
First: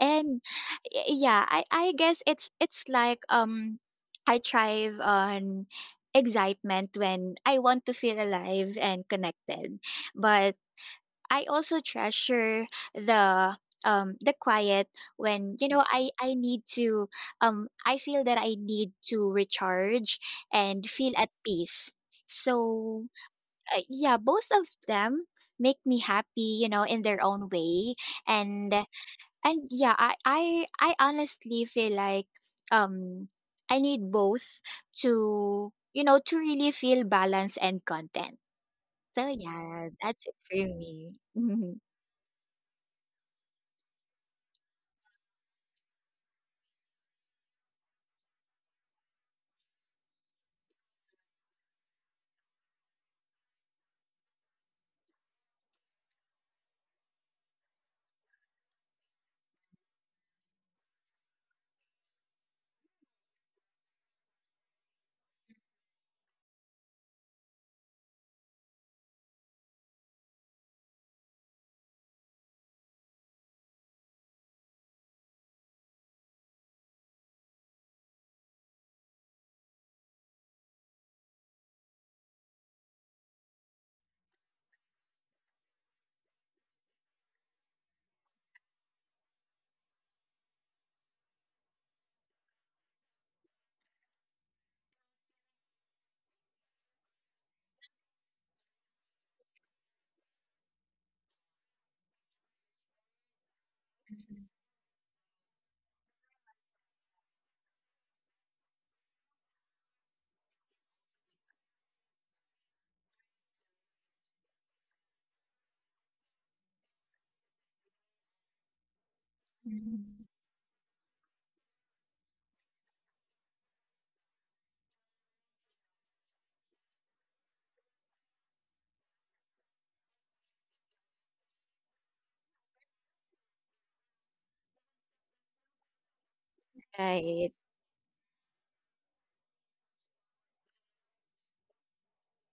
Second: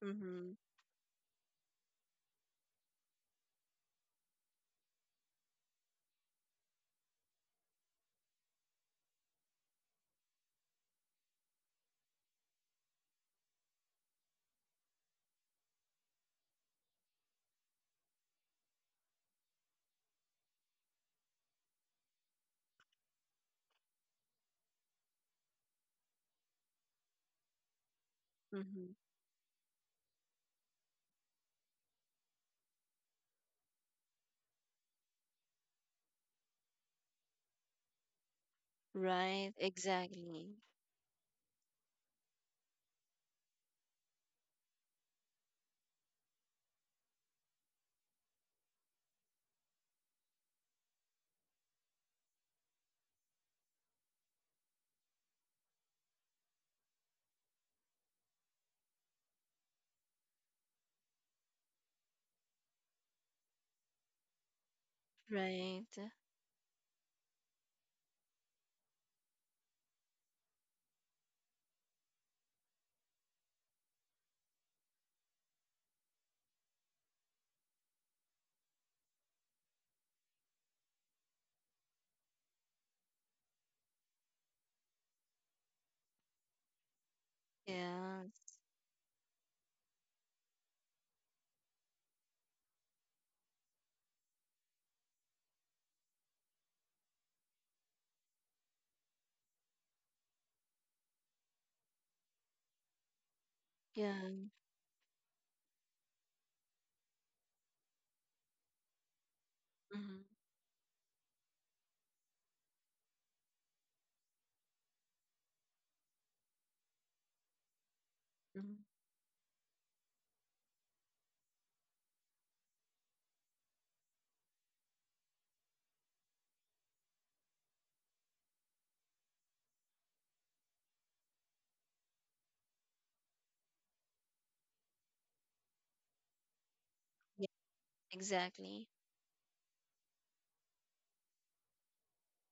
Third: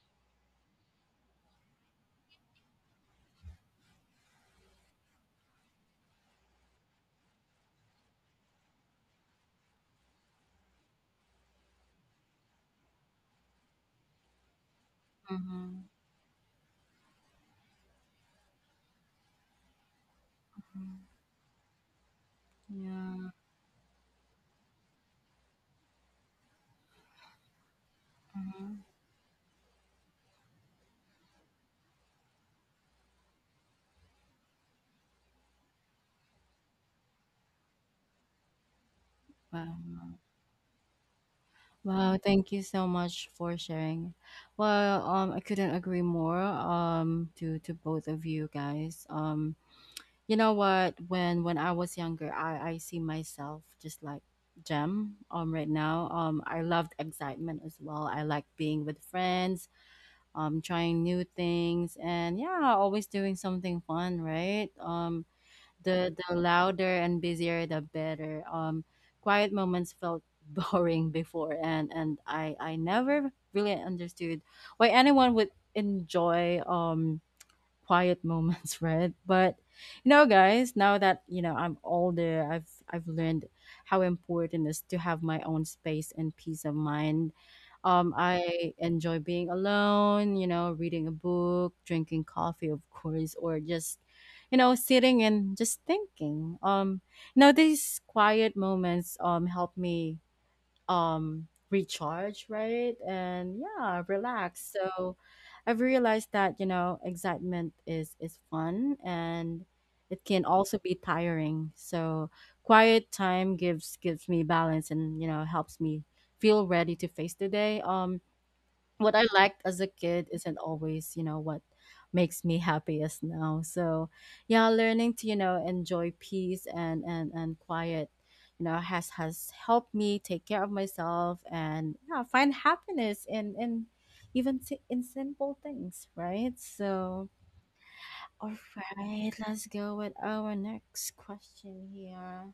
C: And
B: Mm-hmm.
C: y- yeah, I I guess it's it's like um I thrive on excitement when I want to feel alive and connected. But I also treasure the um the quiet when you
A: Mm-hmm.
C: know I I need to um I feel that I need to recharge and feel at peace. So
A: Yeah.
C: uh, yeah, both of them make me happy, you know, in their own way. And
A: Mm-hmm.
B: Mm-hmm.
C: and yeah, I I I honestly feel like um I need both to, you know, to really feel balance and content. So
B: Right,
C: yeah, that's
A: Wow.
C: it
B: exactly.
C: for me.
A: Wow, thank you so much for sharing. Well, um, I couldn't agree more um to to both of you guys. Um, You know what? When when I was younger, I I see myself just like Gem. Um, right now, um, I loved excitement as well. I like being with friends, um, trying new things, and yeah, always doing something fun, right? Um,
B: Right.
A: the the louder and busier, the better. Um, quiet moments felt boring before, and and I I never really understood why anyone would enjoy um quiet moments, right? But you know, guys, now that you know I'm older, I've I've learned how important it is to have my own space and peace of mind. Um,
B: Yeah.
A: I enjoy being alone, you know, reading a book, drinking coffee, of course, or just you know sitting and just thinking. Um you know these quiet moments um help me um recharge, right, and yeah,
B: Yeah.
A: relax. So I've realized that you know excitement is is fun, and
B: Mm-hmm.
A: it can also be tiring. So quiet time gives gives me balance, and you know helps me feel ready to face the day. Um
B: Mm-hmm.
A: what I liked as a
C: Mhm.
A: kid isn't always, you know, what makes me happiest now. So yeah, learning to, you know, enjoy peace and and and quiet, you know, has has helped me take care of myself, and yeah, find happiness in in even si- in simple things, right? So
B: Yeah,
C: Right.
A: all
B: exactly.
A: right, let's go with our next question here.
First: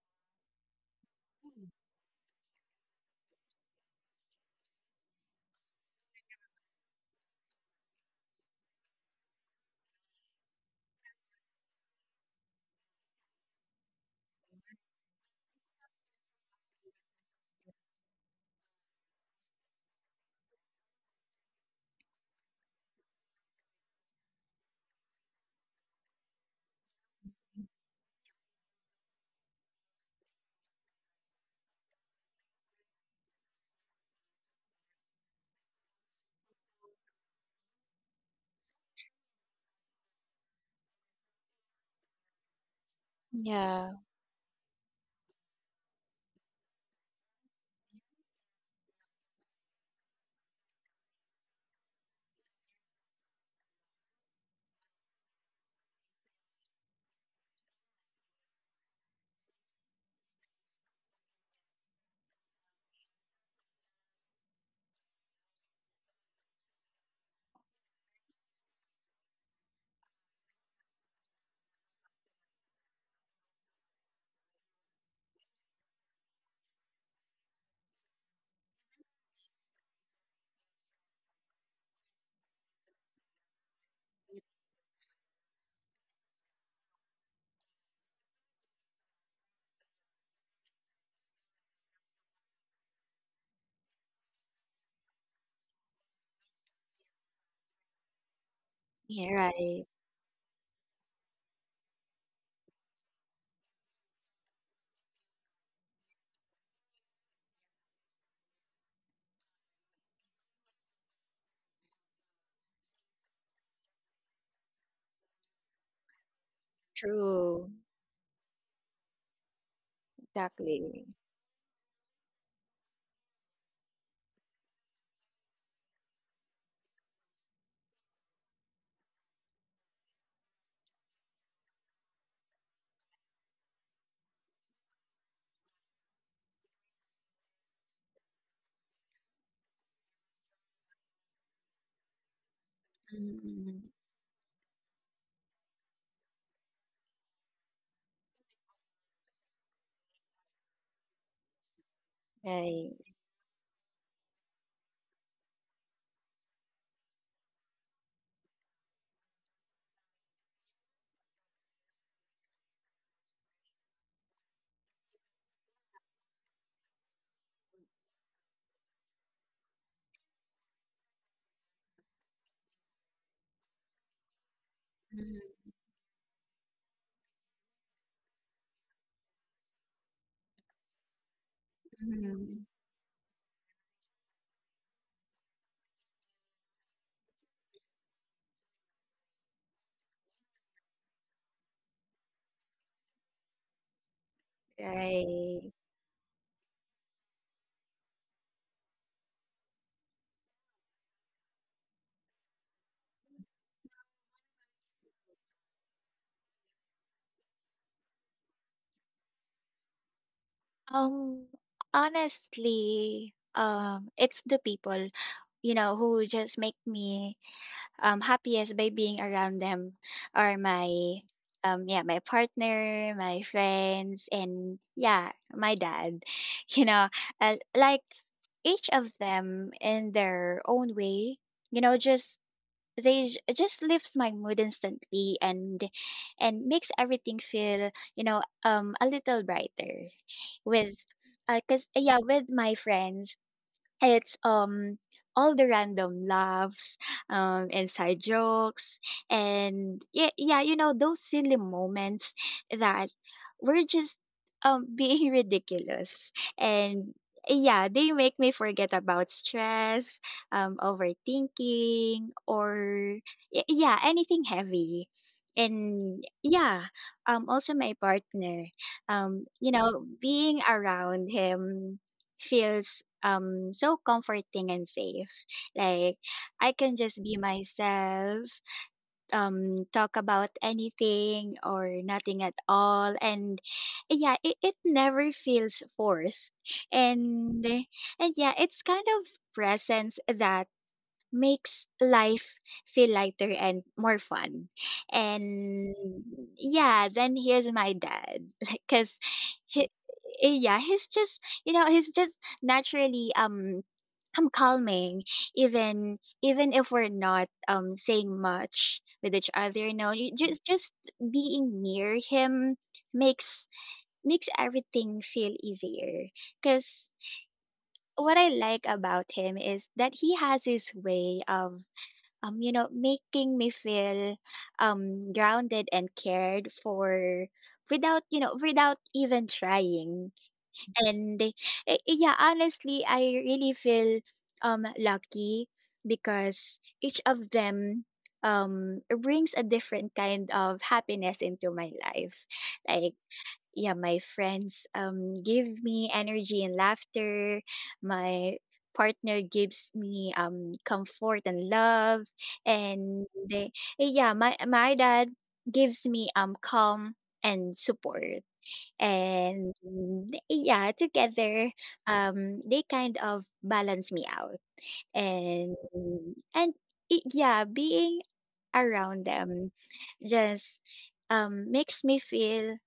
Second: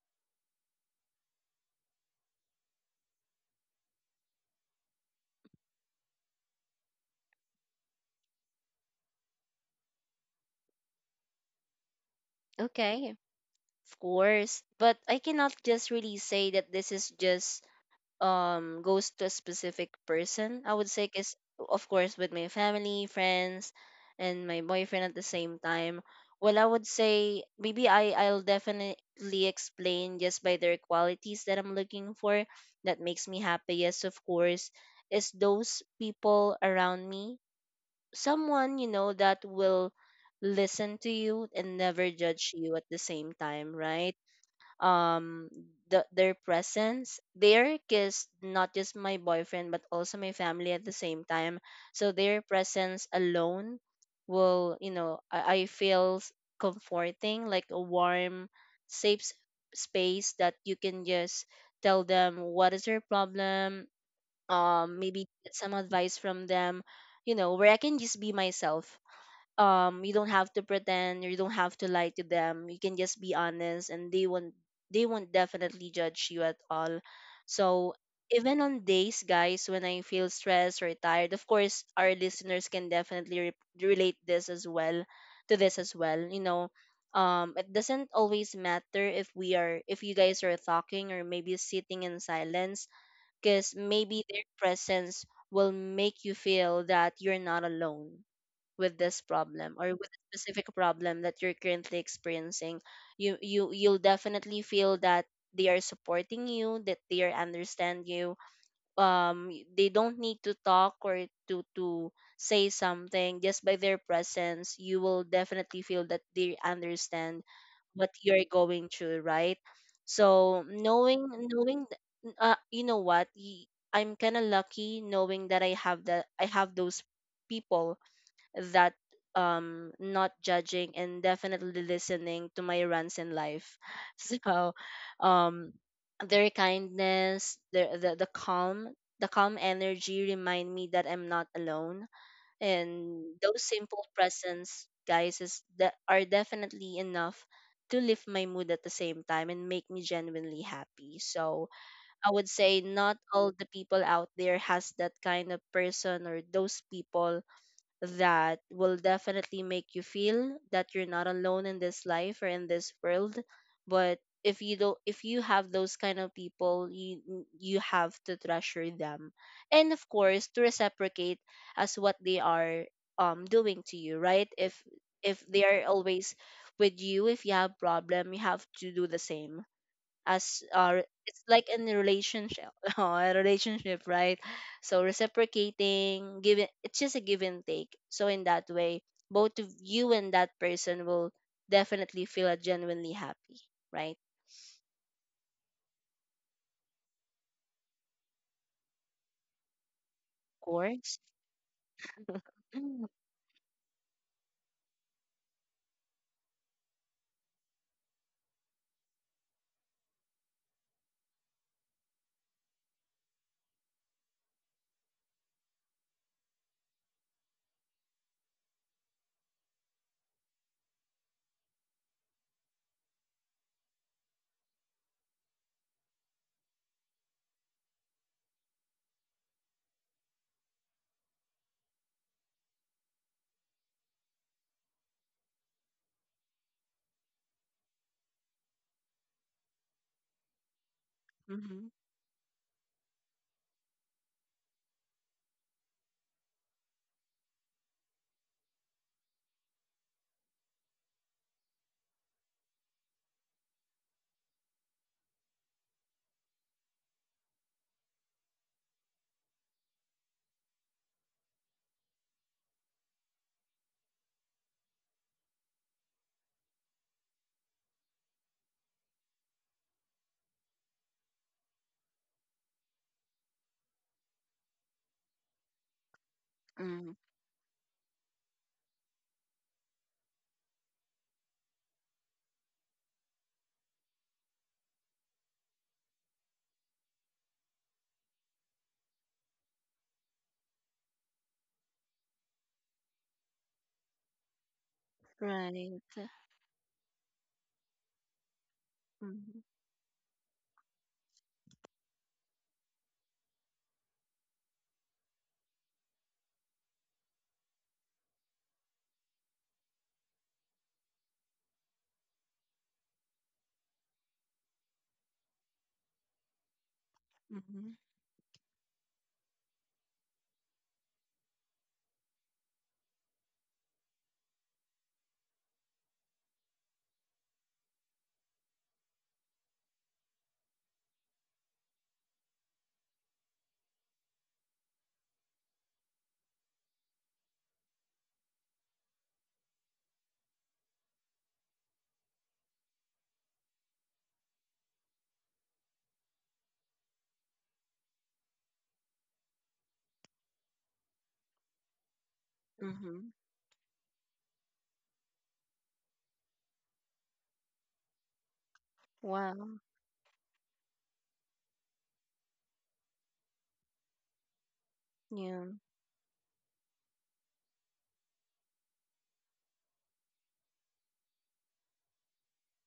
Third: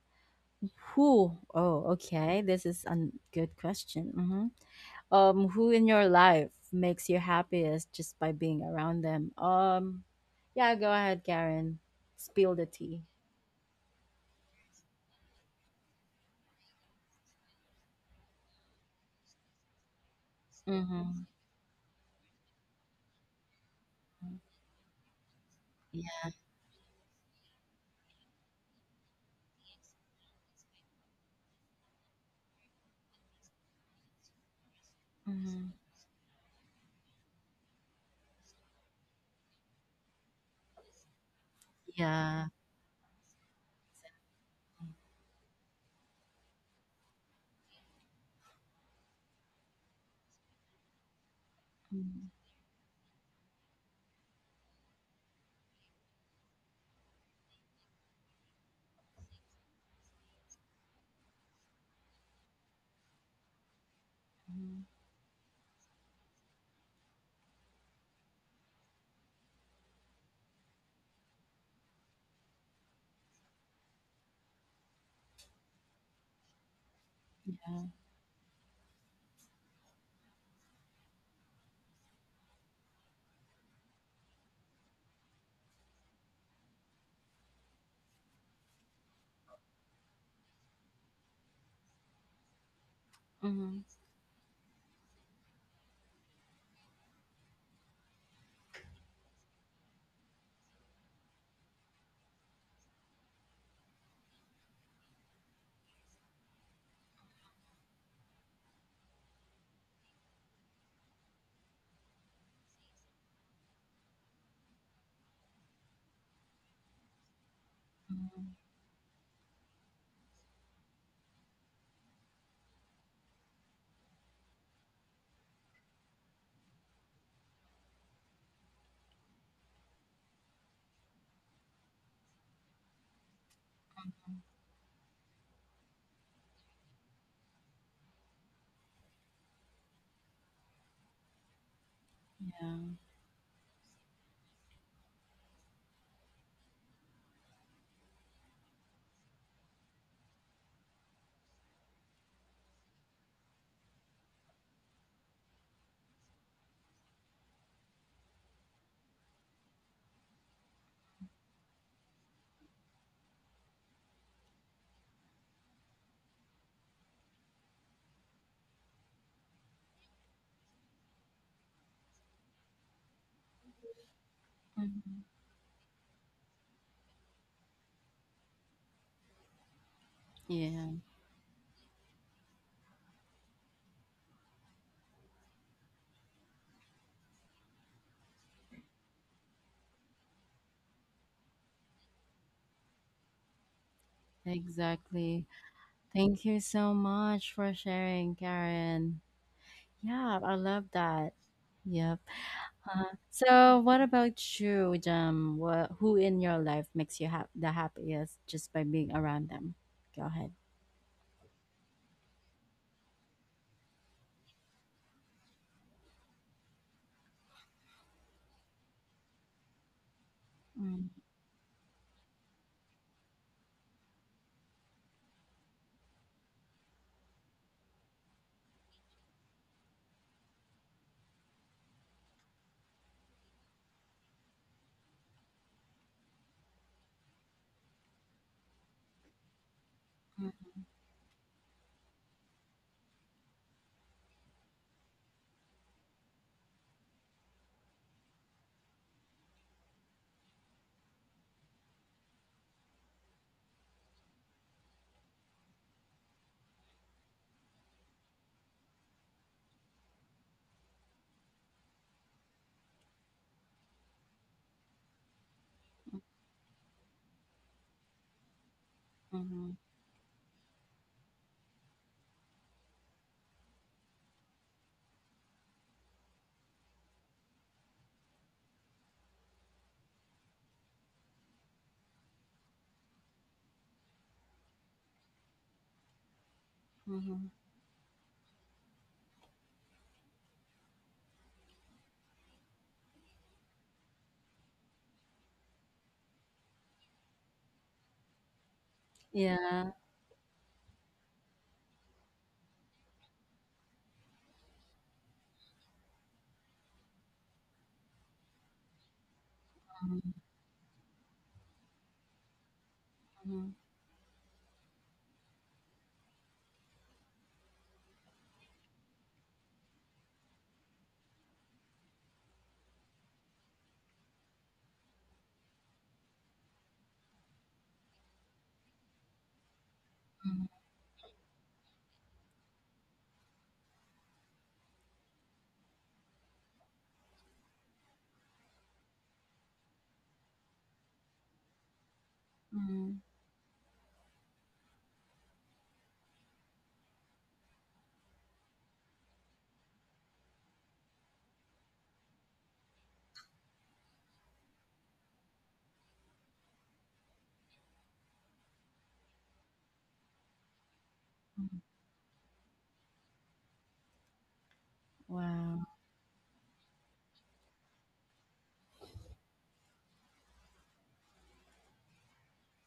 A: Who? Oh, okay. This is a good question. Mm-hmm. Um who in your life makes you happiest just by being around them? Um yeah, go ahead, Karen. Spill the tea.
B: Okay, of course. But I cannot just really say that this is just um goes to a specific person. I would say
A: Mm-hmm.
B: is of course with my family, friends, and my boyfriend at the same time.
A: Yeah.
B: Well, I would say maybe i i'll definitely explain just by their qualities that I'm looking for that makes me happy. Yes, of course, is
A: Mm-hmm.
B: those people around me, someone you know that will listen to you and never
A: Yeah.
B: judge you at the same time,
C: Yeah.
B: right? um the, their presence there, because not just my boyfriend but also my family at the same time. So
A: Mm-hmm.
B: their presence alone will, you know, i, I feel s- comforting, like a warm safe s- space that you can just tell them what is your problem, um maybe get some advice from them, you know, where I can just be myself. Um you don't have to pretend, you don't have to lie to them, you can just be honest and they won't they won't definitely judge you at all.
A: Yeah.
B: So even on days, guys, when I feel stressed or tired, of course our listeners can definitely re- relate this as well, to this as well, you know. Um it doesn't always matter if we are, if you guys are talking or maybe sitting in silence, because
A: Mm-hmm.
B: maybe their presence will make you feel that you're not alone with this
C: Yeah,
B: problem
C: right.
B: or with a specific problem that you're currently experiencing. You you you'll definitely feel that they are supporting you, that they are understand you. um they don't need to talk or to to say something, just by their presence you will definitely feel that they understand
C: True.
B: what you're going through, right? So
C: Exactly.
B: knowing, knowing th- uh, you know what y- I'm kind of lucky knowing that i have that I have those people that, um not judging and definitely listening to my runs in life. So um their kindness, their the, the calm, the calm energy remind me that I'm not alone,
A: Yeah.
B: and those
C: Mm.
B: simple presence, guys, is that are definitely enough to lift my mood at the same time and make me genuinely happy. So I would say
C: Right.
B: not all the people out there has that kind of person or those people that will definitely make you feel that you're not alone in this life or in this world. But if you don't, if you have those kind of people, you you have to treasure them, and of course to reciprocate as what they are um doing to you, right? if
A: Mm-hmm.
B: if
C: Mhm.
B: they are always with you, if you have problem, you have to do the same. As
A: Yeah.
B: uh, it's like in a
C: Mm.
B: relationship a relationship, right? So reciprocating, giving, it's just a give and take, so in that way both of you and that person will definitely feel genuinely happy, right? Of
A: Exactly.
C: Right.
A: Thank you so much for sharing, Karen. Yeah, I love
B: course.
A: that. Yep. Uh,
B: Mm-hmm.
A: so what about you, Jam? What, who in your life makes you hap the happiest just by being around them? Go ahead.
C: Um, Honestly, um, it's the people, you know, who just make me um happiest by being around them are
A: Mm,
C: my um yeah, my partner, my friends, and yeah, my dad. You know, uh, like each of them in their own way, you know, just they j- just lifts my mood instantly and and makes everything feel you know um a little brighter
A: mm,
C: with because
B: Mm,
C: yeah with my friends it's um all the random laughs um and side jokes and yeah yeah you know those silly moments that were just um being ridiculous and yeah they make me forget about stress, um overthinking, or y- yeah, anything heavy. And yeah, um also my partner, um you
A: mhm,
C: know, being around him feels um so comforting and safe. Like I can just be myself, um talk about anything or nothing at all, and yeah, it, it never feels forced.
A: mhm.
C: And and yeah, it's kind of presence that makes life feel lighter and more fun. And
B: right.
C: yeah, then here's my dad, cause
B: Mm-hmm.
C: he,
A: Yeah.
C: yeah, he's just you know he's just naturally um um calming, even even if we're not um saying much with each other. You know, you
A: Mm,
C: just just being near him makes
A: mhm,
C: makes everything feel easier. Cause
B: Mm-hmm.
C: what I like about him is that he has his way of, um, you know, making me feel um grounded and cared for without, you know, without even trying.
A: mhm,
C: And eh, eh, yeah, honestly, I really feel um lucky because each of them um brings a different kind of happiness into my life. Like
A: mhm.
C: yeah, my friends um give me energy and laughter. My partner gives me um comfort and love,
B: Mm-hmm.
C: and they, eh, yeah, my my dad gives me um calm and support. And
B: Wow,
C: eh, yeah, together um they kind of balance me out. And
B: yeah,
A: Wow.
C: and eh, yeah, being around them just um makes me feel,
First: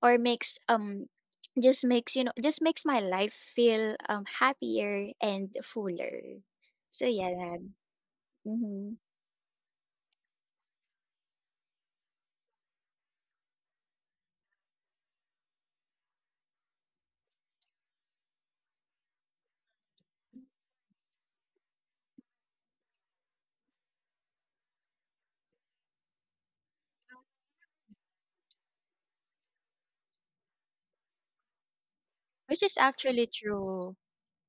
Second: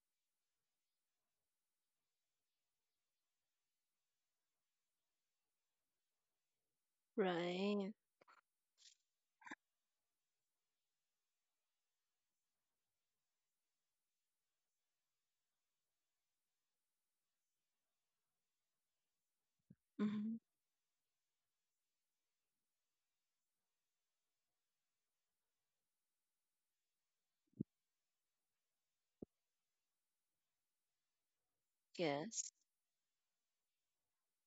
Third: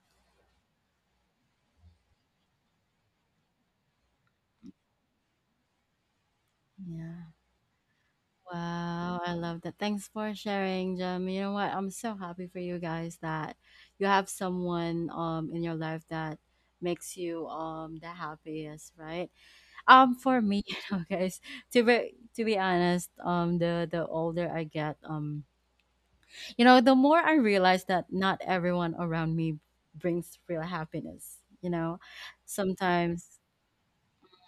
C: or makes um just makes, you know, just makes my life feel um happier and fuller. So yeah,
A: Yeah.
C: that,
B: right.
C: mm-hmm.
A: Wow. I love that. Thanks for sharing, Jam. You know what? I'm so happy for you guys that you have someone um in your life that makes you um the happiest, right? Um,
B: Mm-hmm.
A: for me, you know, guys, to be to be honest, um, the the older I get, um, you know, the more I realize that not everyone around me brings real happiness. You know,
B: Yes.
C: Which is actually
A: sometimes,
C: true.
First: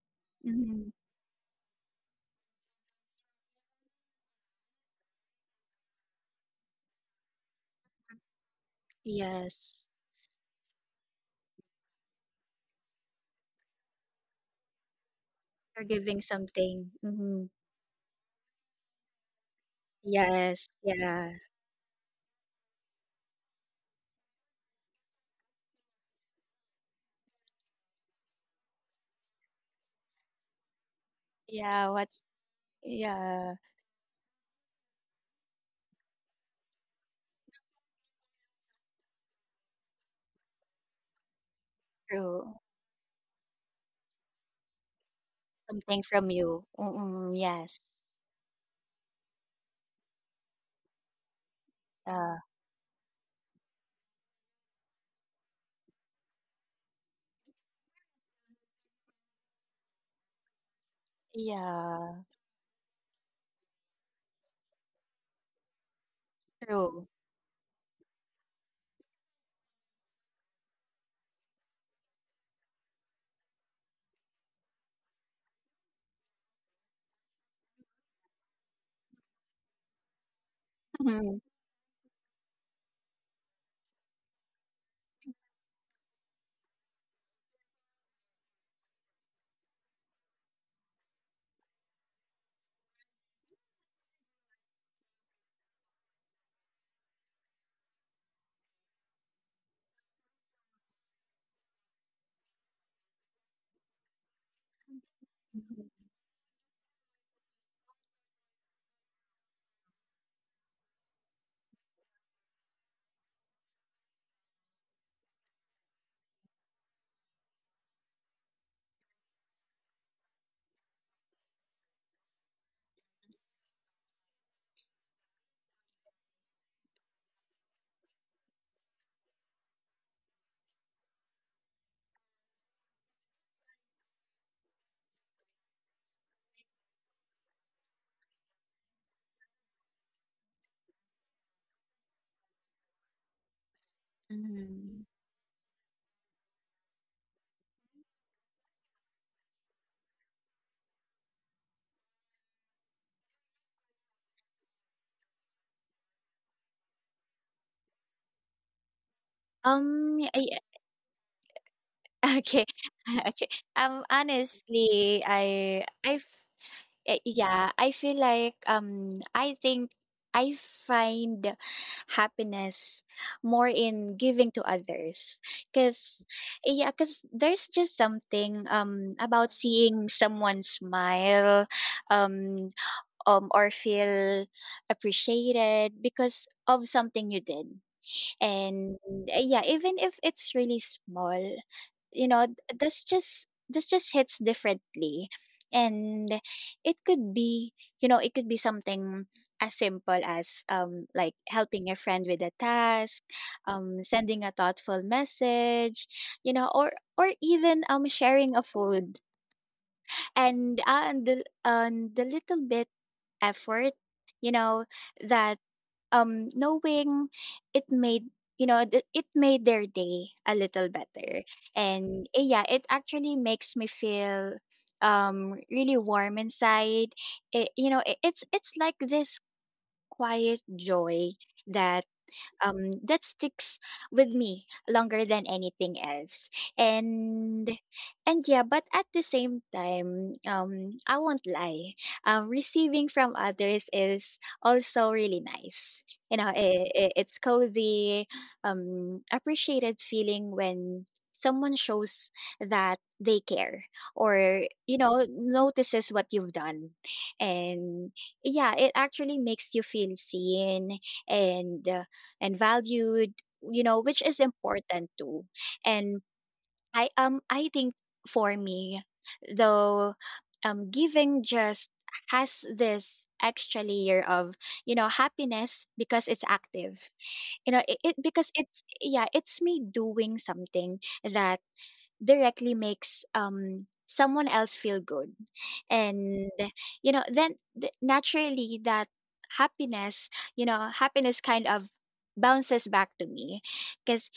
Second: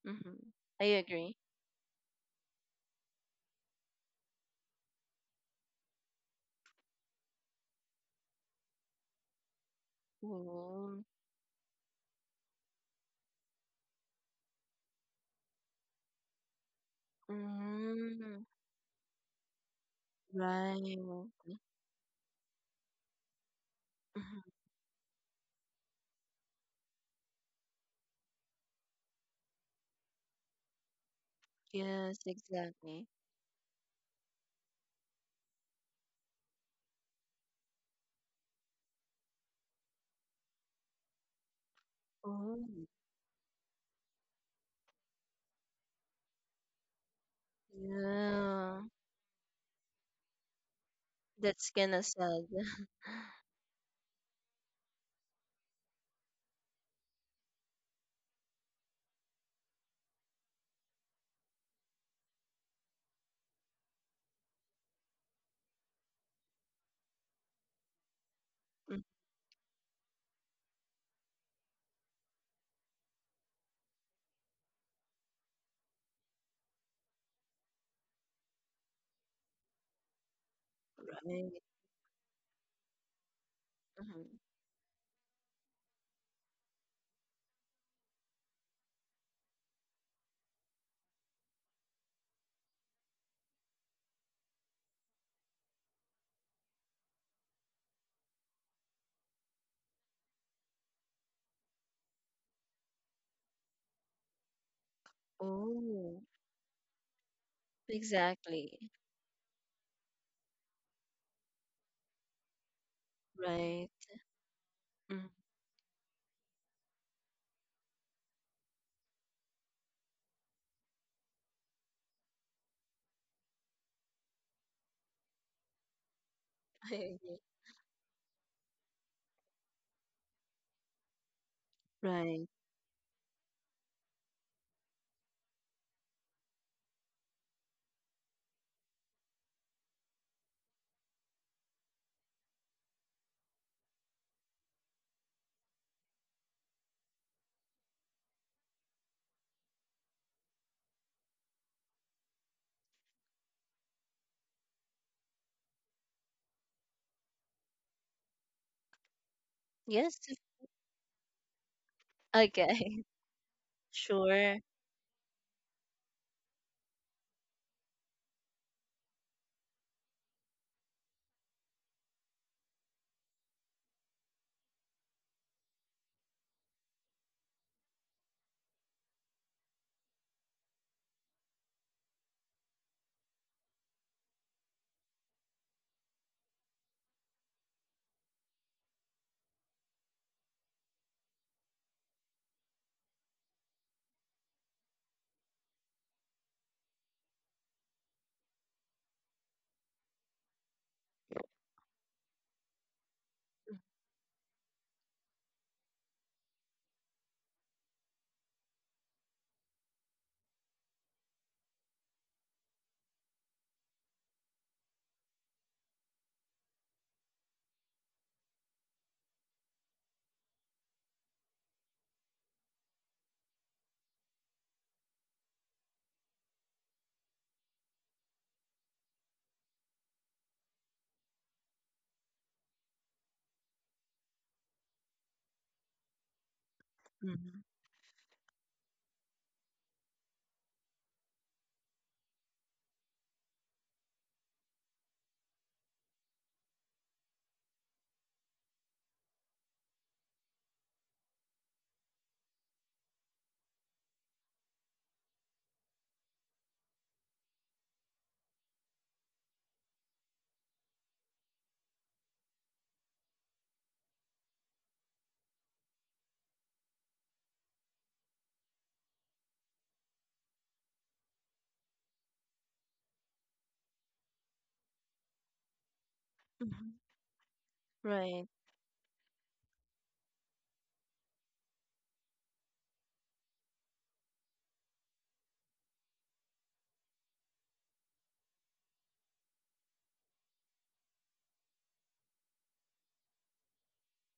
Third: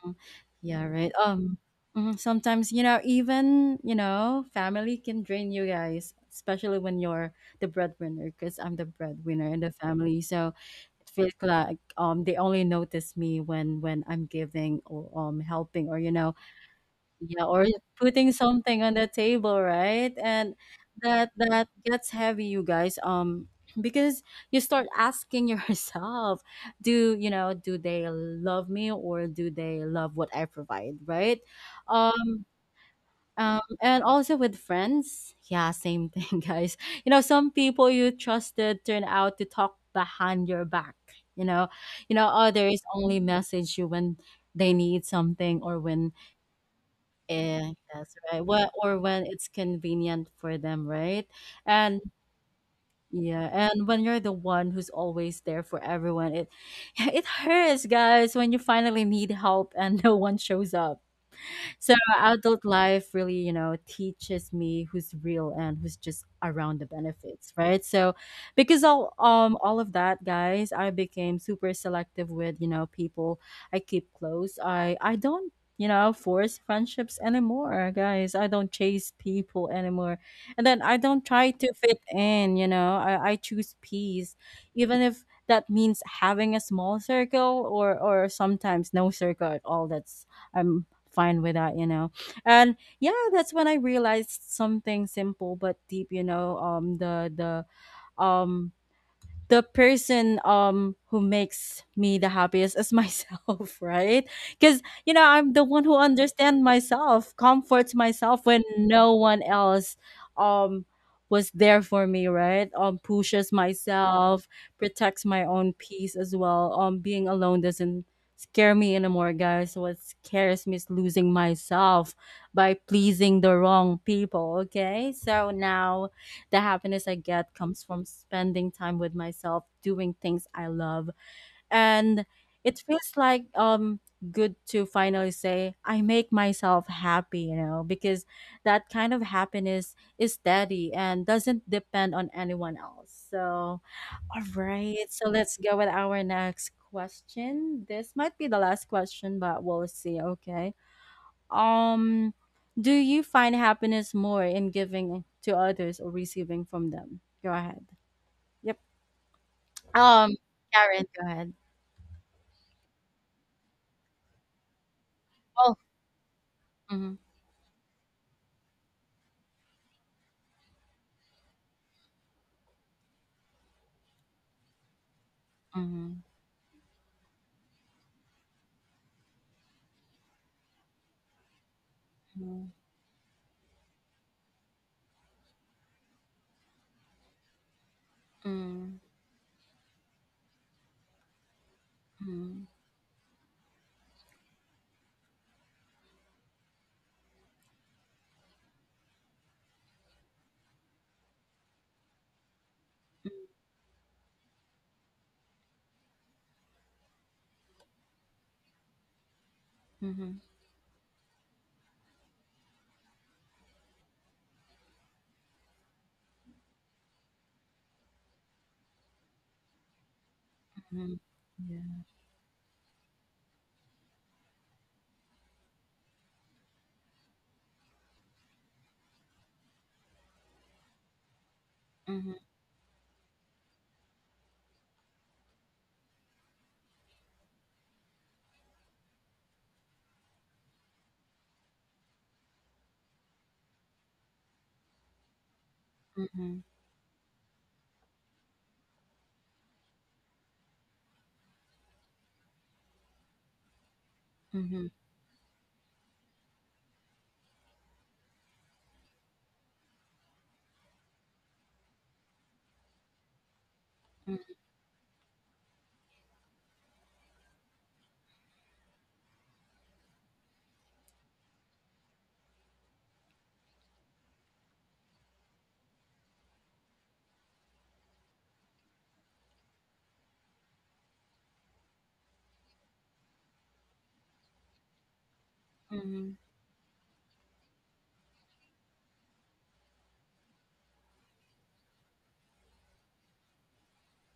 A: mm,
B: Mm-hmm.
A: yeah,
B: I
C: Mm-hmm.
A: right.
B: agree.
A: Um, mhm, sometimes you know, even you know, family can drain you, guys, especially when you're the breadwinner. Because I'm the breadwinner in the
C: Yes,
A: family, so
B: Mm-hmm.
A: it feels like um they only notice me when when I'm giving or um
C: you're
A: helping or you
C: giving
A: know
C: something. Mm-hmm.
A: yeah, or putting something on the table, right? And
C: Yes,
A: that
C: yeah,
B: Right.
A: that gets heavy, you guys. Um, because
B: Mm-hmm.
A: you start asking yourself, do you know, do they love me or do they love what I provide, right?
C: yeah.
B: Yes,
C: What's
A: Um,
B: exactly.
C: yeah
A: um, and also with friends, yeah, same thing, guys. You know, some people you trusted turn out to talk behind your back. You know, you know,
C: true?
B: Oh,
A: others only message you when they need something, or
C: Something
A: when
C: from you. Mm-mm,
A: yeah,
C: yes.
A: that's right. Well,
B: yeah.
A: or when it's convenient for them, right?
B: That's kind
A: And
B: of
C: Uh,
B: sad.
A: yeah, and when you're the one who's always there for everyone, it it hurts, guys, when you finally need help and no one shows up. So
C: yeah,
A: adult life really, you know, teaches me who's real and who's just around the
C: true.
A: benefits, right? So because
B: Mm,
A: all um all of that, guys, I became super selective with, you know, people I keep close. I I don't, you know, force friendships anymore, guys. I don't chase people anymore. And then I don't
C: Mm-hmm.
A: try
B: right.
A: to fit in, you know. I, I choose peace.
B: Mhm.
A: Even if that means having a small circle or or sometimes no circle at all. That's I'm fine with that, you know. And yeah, that's when I realized something simple but deep, you know, um the the um the person um who makes me the happiest is myself right. Because you know, I'm the
C: Mm-hmm.
A: one who
B: Oh,
A: understands myself, comforts myself when
B: exactly.
A: no one else um was there for me. Right. Um pushes
B: Right.
A: myself, protects
B: Mm.
A: my own peace as well. Um being alone doesn't scare me anymore, guys. What scares me is losing myself by pleasing the wrong people. Okay, so now the
B: I
A: happiness I
B: agree.
A: get comes from spending time with myself, doing things I love. And
B: Right.
A: it feels like um good to finally say I make myself happy, you know, because that kind of happiness is steady and doesn't depend on anyone else. So, all right.
C: Mm-hmm.
A: So let's go with our next question. This might be the last question, but we'll see, okay? Um, do you find happiness more in giving to others or receiving from them? Go ahead. Yep.
B: Yes.
C: Um,
A: Um,
C: I
A: Karen, go ahead.
C: Okay.
B: Okay.
C: Okay. Um,
B: Sure.
C: honestly,
A: Oh.
C: I I f-
A: Mm-hmm,
C: eh, yeah, I feel like um I think I find happiness more in giving to others
A: mm-hmm,
C: because yeah because there's just something um about seeing someone smile um um or feel appreciated because of something you did. And
A: mm-hmm,
C: uh, yeah, even if it's really small, you know,
A: mm-hmm,
C: th- that's just this just hits differently. And it could be, you know, it could be something as simple as um like helping a friend with a task, um sending a thoughtful message, you know, or or even um sharing a food.
A: mm-hmm,
C: And uh, and the and the little bit effort, you know, that, um, knowing it made, you know th- it made their day a little
A: mm-hmm.
C: better,
A: Yeah.
C: and eh, yeah, it actually makes me feel um really warm inside. It, you know, it, it's it's like this quiet joy that,
A: Mm-hmm,
C: um, that sticks with me longer than anything else.
B: Mhm.
C: And and yeah, but at the same time, um, I won't lie. Um, receiving from others is also really nice. You know,
A: mm-hmm,
C: it, it, it's cozy, um, appreciated feeling when someone shows that they care or,
A: mm-hmm,
C: you know, notices what you've done. And yeah, it actually makes you feel seen and, uh, and valued, you know, which is important too. And I um I think for me, though, um giving just has this extra layer of, you know, happiness because it's active,
B: Mhm.
C: you know, it, it
B: Right.
C: because it's yeah, it's me doing something that directly makes um someone else feel good,
A: mm-hmm,
C: and you know, then, th- naturally, that happiness, you know, happiness kind of bounces back to me because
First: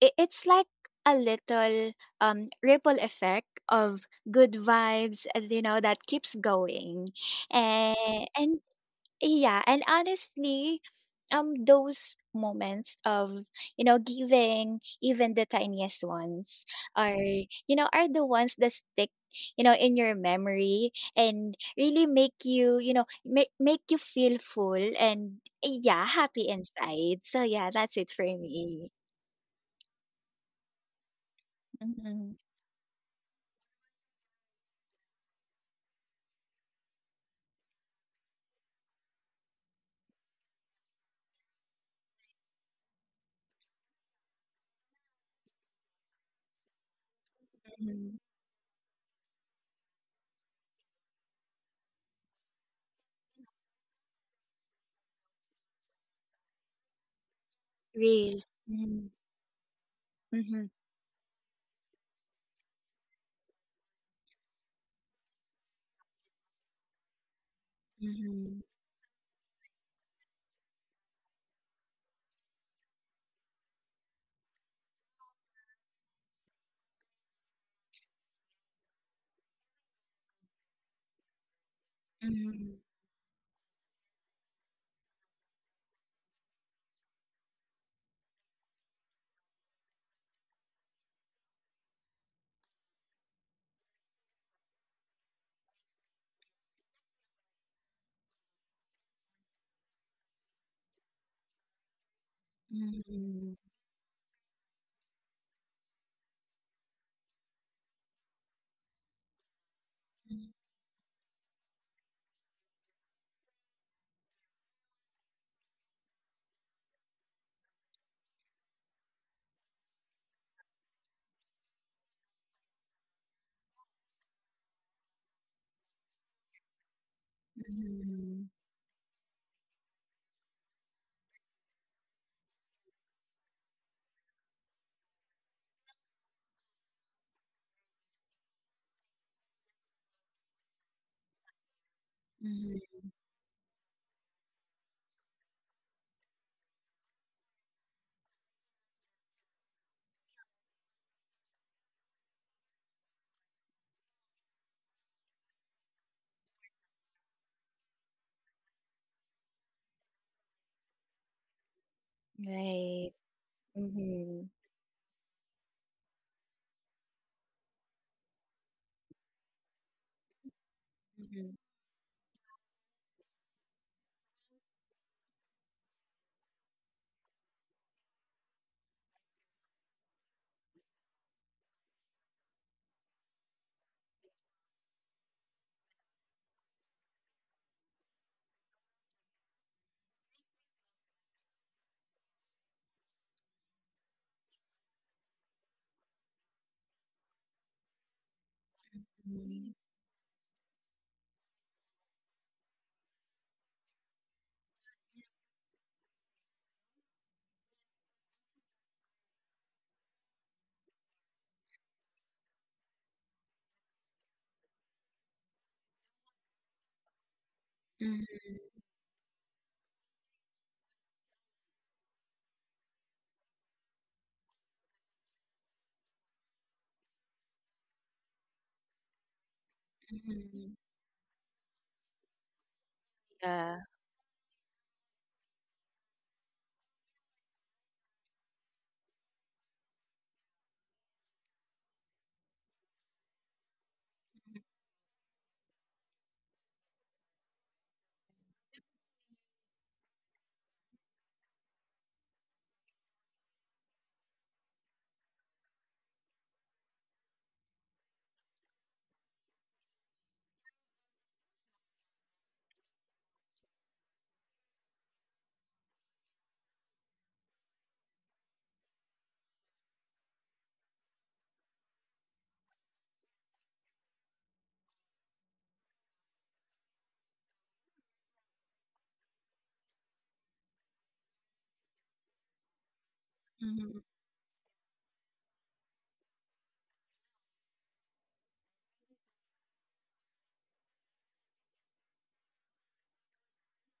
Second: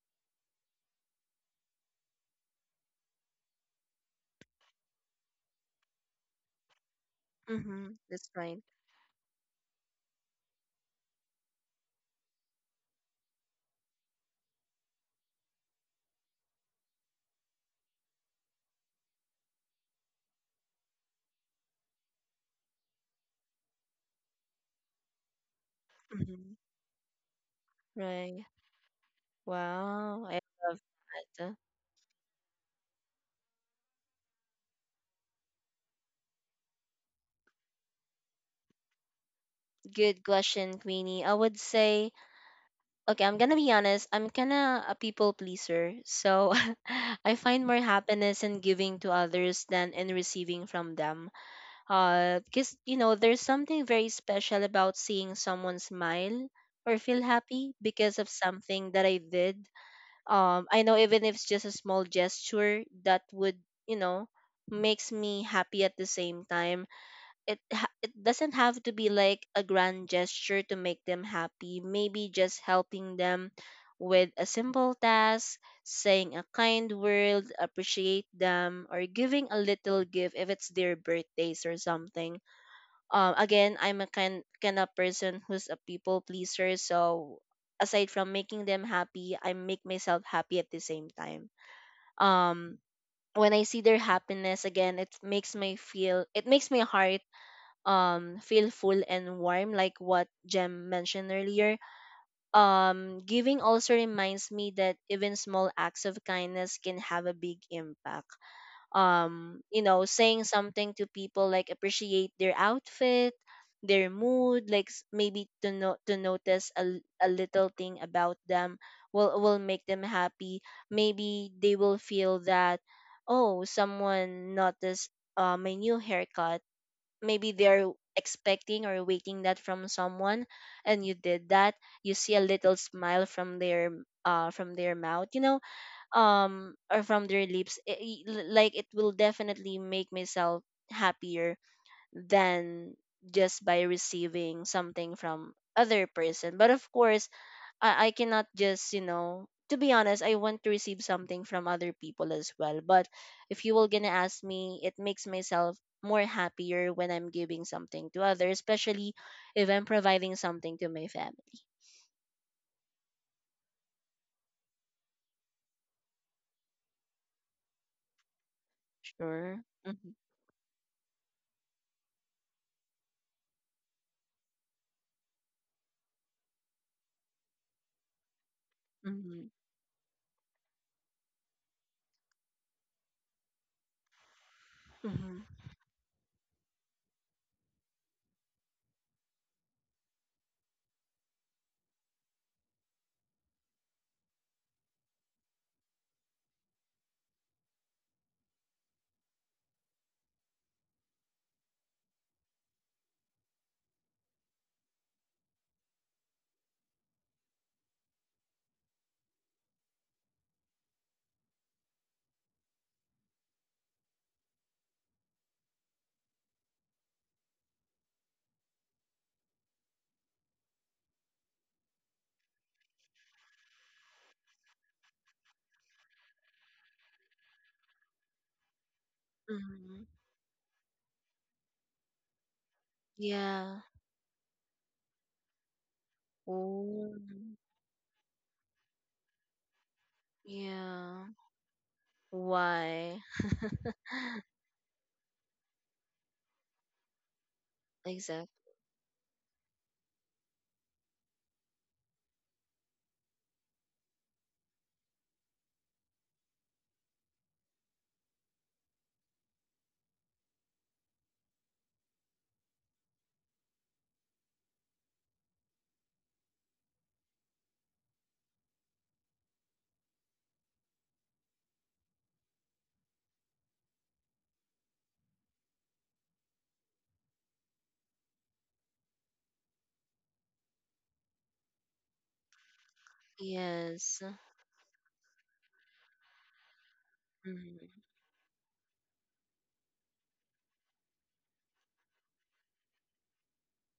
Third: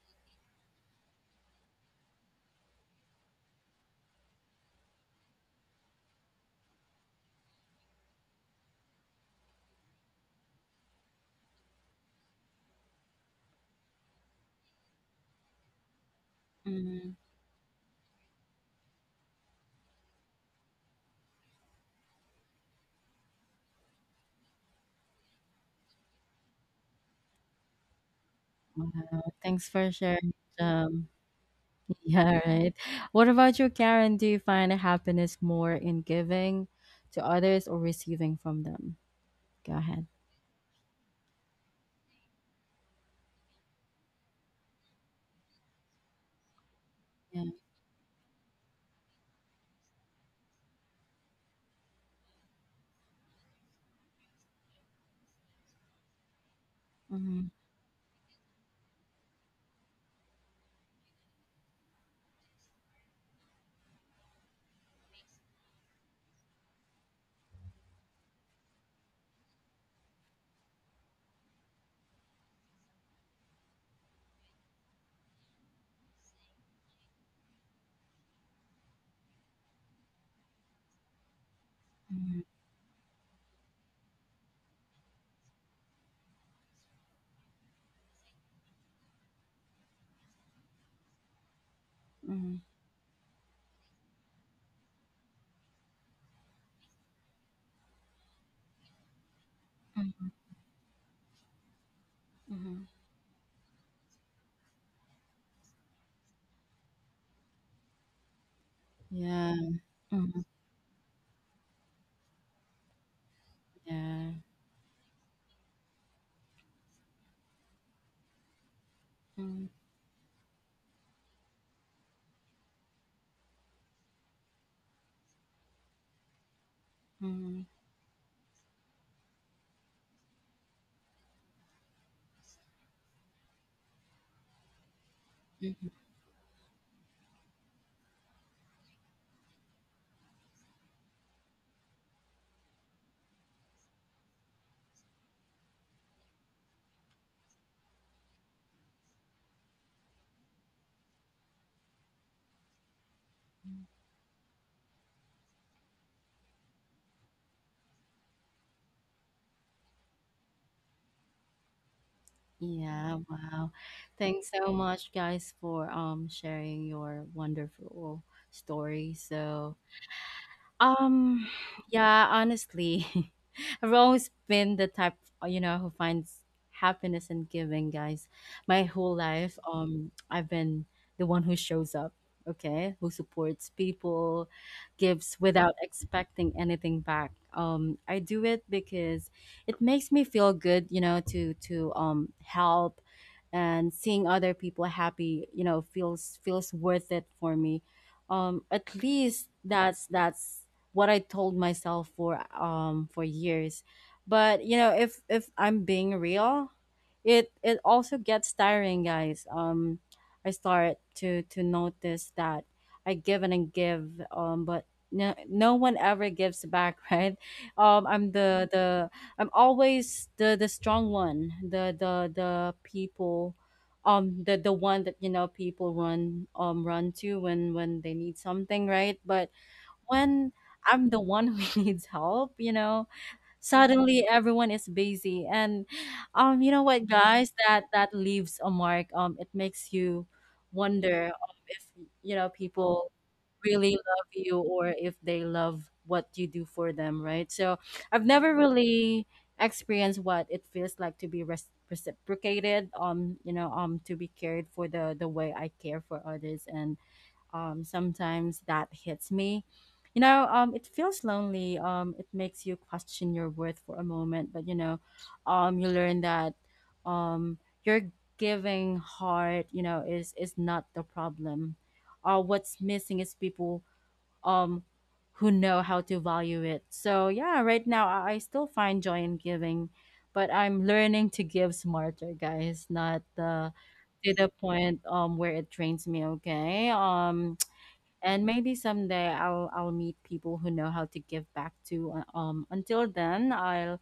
C: it's like a little um ripple effect of good vibes, uh, you know, that keeps going.
B: Hmm.
C: and
B: That's
C: and
B: right.
C: yeah, and honestly, um, those moments of, you know, giving, even the tiniest ones,
A: mm-hmm.
C: are, you know, are the ones that stick, you know, in your memory and really make you you know make make you feel full and, eh, yeah, happy
B: Hmm.
C: inside. So yeah, that's it for
B: Right.
C: me.
A: Wow. Thanks for
B: Wow.
A: sharing.
B: I love
A: Um,
B: that.
C: Mm-hmm,
A: yeah, right. What about you, Karen? Do you find happiness more in giving to others or receiving from them? Go ahead.
B: Good question, Queenie. I would say okay, I'm gonna be honest. I'm kinda a people pleaser, so I find more
C: mm-hmm.
B: happiness in giving to others than in receiving from them. Uh, because you know, there's something very special about seeing someone smile or
A: Yeah.
B: feel happy because of
C: Real.
B: something that
C: Mm-hmm,
B: I did. Um, I know even if it's just a small gesture that would, you know, makes me happy at the same time. It ha- it doesn't
C: mm-hmm,
B: have to be like a grand gesture to make them happy, maybe just helping them with a simple task, saying a kind word, appreciate them, or giving a little gift if it's their birthdays or something.
A: Mhm,
C: mm-hmm,
B: Um again, I'm a kind kind of person who's a people pleaser, so aside from making them happy I make myself happy at the same time.
A: mhm,
B: um when I see their happiness, again it makes me feel, it makes my heart um feel full and warm, like what
A: Mhm.
B: Jem mentioned earlier.
A: Mhm.
C: mm-hmm,
B: Um
C: mm-hmm,
B: giving also reminds me that even small acts of kindness can have a big impact.
A: Yeah.
B: Um you know,
A: Mhm.
B: saying something to people, like appreciate their outfit, their
A: Yeah.
B: mood, like s- maybe to no- to notice a, l- a little thing about them will will
A: Mhm,
B: make them happy. Maybe they will feel that oh, someone noticed, uh, my new haircut, maybe
A: mhm,
B: they're
C: mm-hmm,
B: expecting or waiting that from someone, and you did that. You see a little smile from their, uh, from their mouth, you know,
A: mhm.
B: um or from their lips, it, it- l- like it will definitely make myself happier than
C: mm-hmm.
B: just by receiving something from other person. But of course, I, I cannot just, you know, to be honest, I want to receive something from other people as well. But if you were gonna ask me, it makes myself more happier when I'm giving something to others, especially if I'm providing something to my family.
C: Right.
A: Yeah, wow. Thanks
C: Mhm.
A: so much guys for um sharing your wonderful story.
B: Sure.
A: So.
B: Mm-hmm.
A: Um,
C: Mhm,
A: yeah, honestly, I've always been the type, uh, you know, who finds happiness in giving, guys. My whole
B: Mm-hmm.
A: life, um, I've been the one who shows up, okay, who supports people, gives
B: Mm-hmm.
A: without expecting anything back. Um, I do it because it makes me feel good, you know, to to um help, and seeing other people happy, you know, feels feels worth it for me. Um at least
C: mhm.
A: that's that's what I told myself for um for years. But you know, if if I'm being real, it it also gets tiring, guys um I start to to notice that I give and I give, um but no, no one ever gives back. Right. um
C: Mhm,
A: i'm the the I'm always the the strong one, the the the people, um, the the one that, you know, people run um run to when when they need something, right? But
B: Mm-hmm.
A: when
C: mhm.
A: I'm the one who needs help, you know,
C: Yeah.
B: Yeah.
A: suddenly everyone is busy. And um you know what,
B: Oh.
A: guys, that that leaves a mark. Um it makes you wonder,
B: Yeah.
A: um, if, you know, people
B: Why?
A: really love you, or if they love what you do for them, right? So I've never
B: Exactly.
A: really experienced what it feels like to be res- reciprocated, um you know um to be cared for the the way I care for others. And um, sometimes that hits me. You know, um, it feels lonely. Um, it makes you question your worth for a moment, but you know, um, you learn that, um, your giving heart, you know, is is not the problem. Uh, what's missing is people um who know how to value it. So yeah, right now I I still find joy in giving, but I'm learning to give smarter, guys, not the
C: Mhm.
B: Yes.
A: to the point um where it drains me. Okay. Um and maybe someday I'll I'll meet people who know how to give back to. Uh, Um, until then, I'll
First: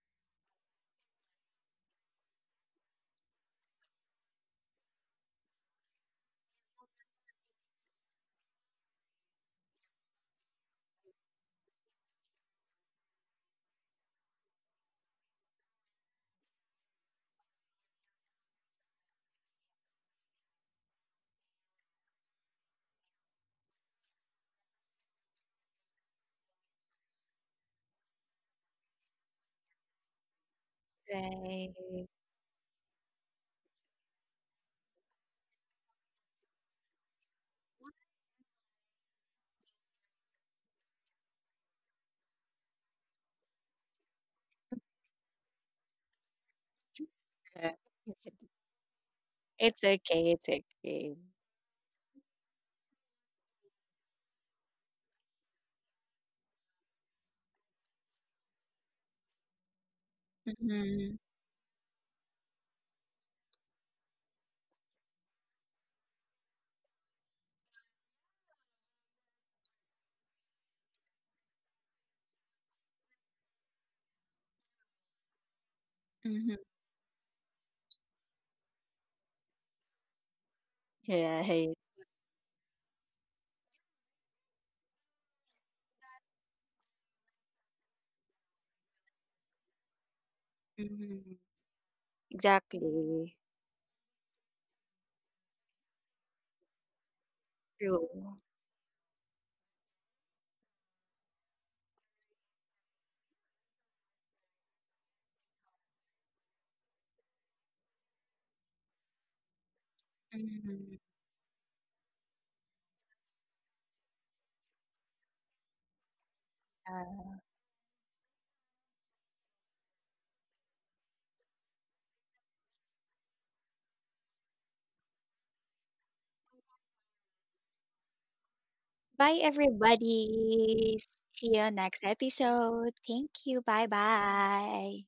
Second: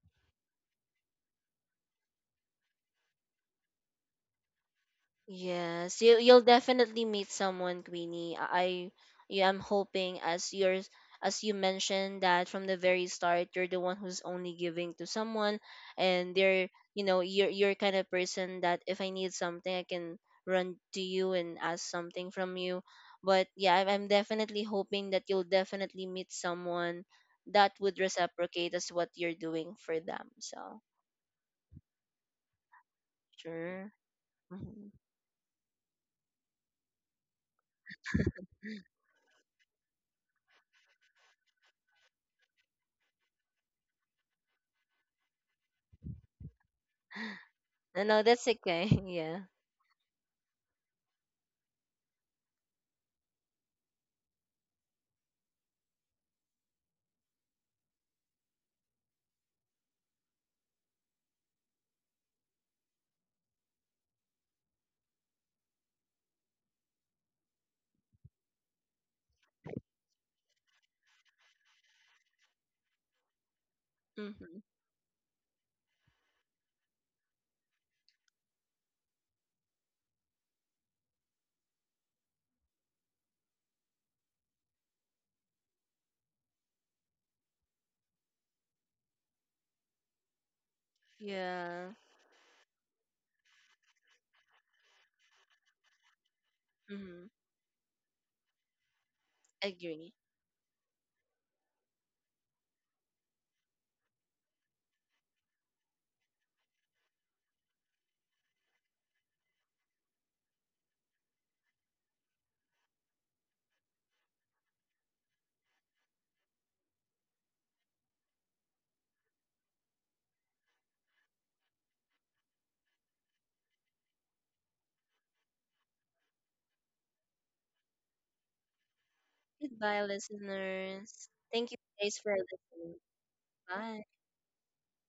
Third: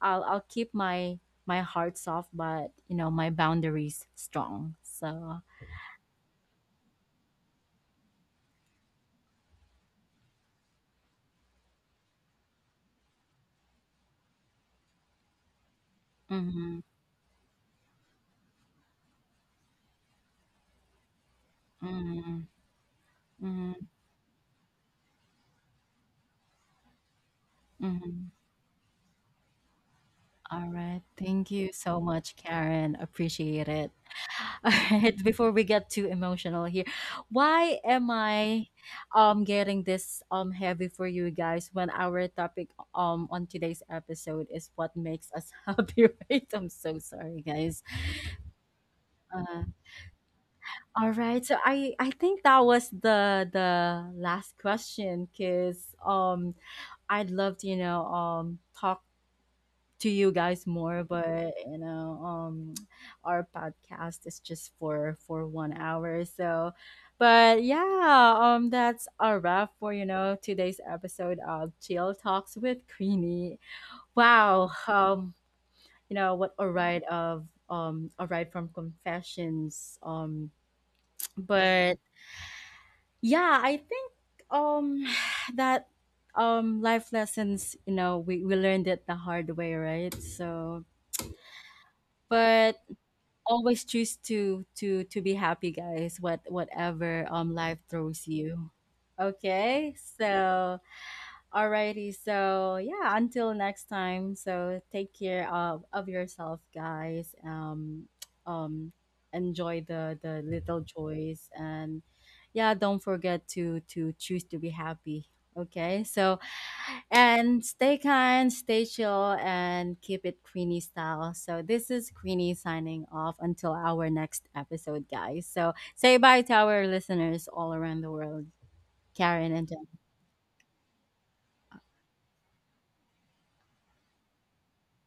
A: I'll I'll keep my my heart soft, but you know, my boundaries strong. So.
B: Yes, you you'll definitely meet someone, Queenie. I yeah, I'm hoping as yours, as you mentioned that from the very start you're the one who's only giving to someone, and they're
A: Mm-hmm,
B: you know, you're you're kind of person that if I need something I can run to you and ask something
A: mm-hmm,
B: from you. But
A: mm-hmm.
B: yeah, I'm I'm definitely hoping that you'll definitely meet someone that would
A: Mm-hmm.
B: reciprocate as what you're doing for them.
A: All
B: So
A: right. Thank you so
C: Right.
A: much, Karen. Appreciate
B: sure.
A: it. All
B: Hmm.
A: right, before we get too emotional here, why am I um getting this um heavy for you guys when our topic um on today's episode is what makes us happy, right? I'm so sorry,
C: Yeah.
A: guys.
B: No, no, that's okay. Yeah.
A: Uh,
C: It's okay, it's
A: all
C: okay.
A: right, so I I think that was the the last question, because um I'd love to, you know um talk to you guys more,
C: Mhm,
A: but, you know um our podcast is just for for one hour. So but yeah, um that's a wrap for, you know today's episode of Chill Talks with Queenie.
B: Hmm.
A: Wow. Um you know, what
C: mhm.
A: a ride of um a ride from confessions. Um
C: Right.
A: but yeah, I think um that, um life lessons, you know, we we learned it the hard way, right? So
C: Mhm.
B: Yeah.
A: but
C: Exactly.
A: always choose to to to be happy, guys, what
B: Mm-hmm.
A: whatever um life throws
C: True.
A: you. Okay,
B: Agree.
A: so Alrighty, so yeah, until next time. So take care of, of yourself, guys. Um, um, Enjoy the the little
C: Mhm.
A: joys, and yeah, don't forget to to choose to be happy. Okay, so
C: Yeah.
A: and stay kind, stay chill, and keep it Queenie style. So this is Queenie signing off until our next episode, guys. So say bye to our listeners all around the world,
C: Bye,
A: Karen and
B: Goodbye,
A: Jen.
C: everybody.
B: listeners.
C: See
B: Thank
C: you
B: you
C: next
B: guys for
C: episode.
B: listening.
C: Thank you. Bye
B: Bye.
C: bye.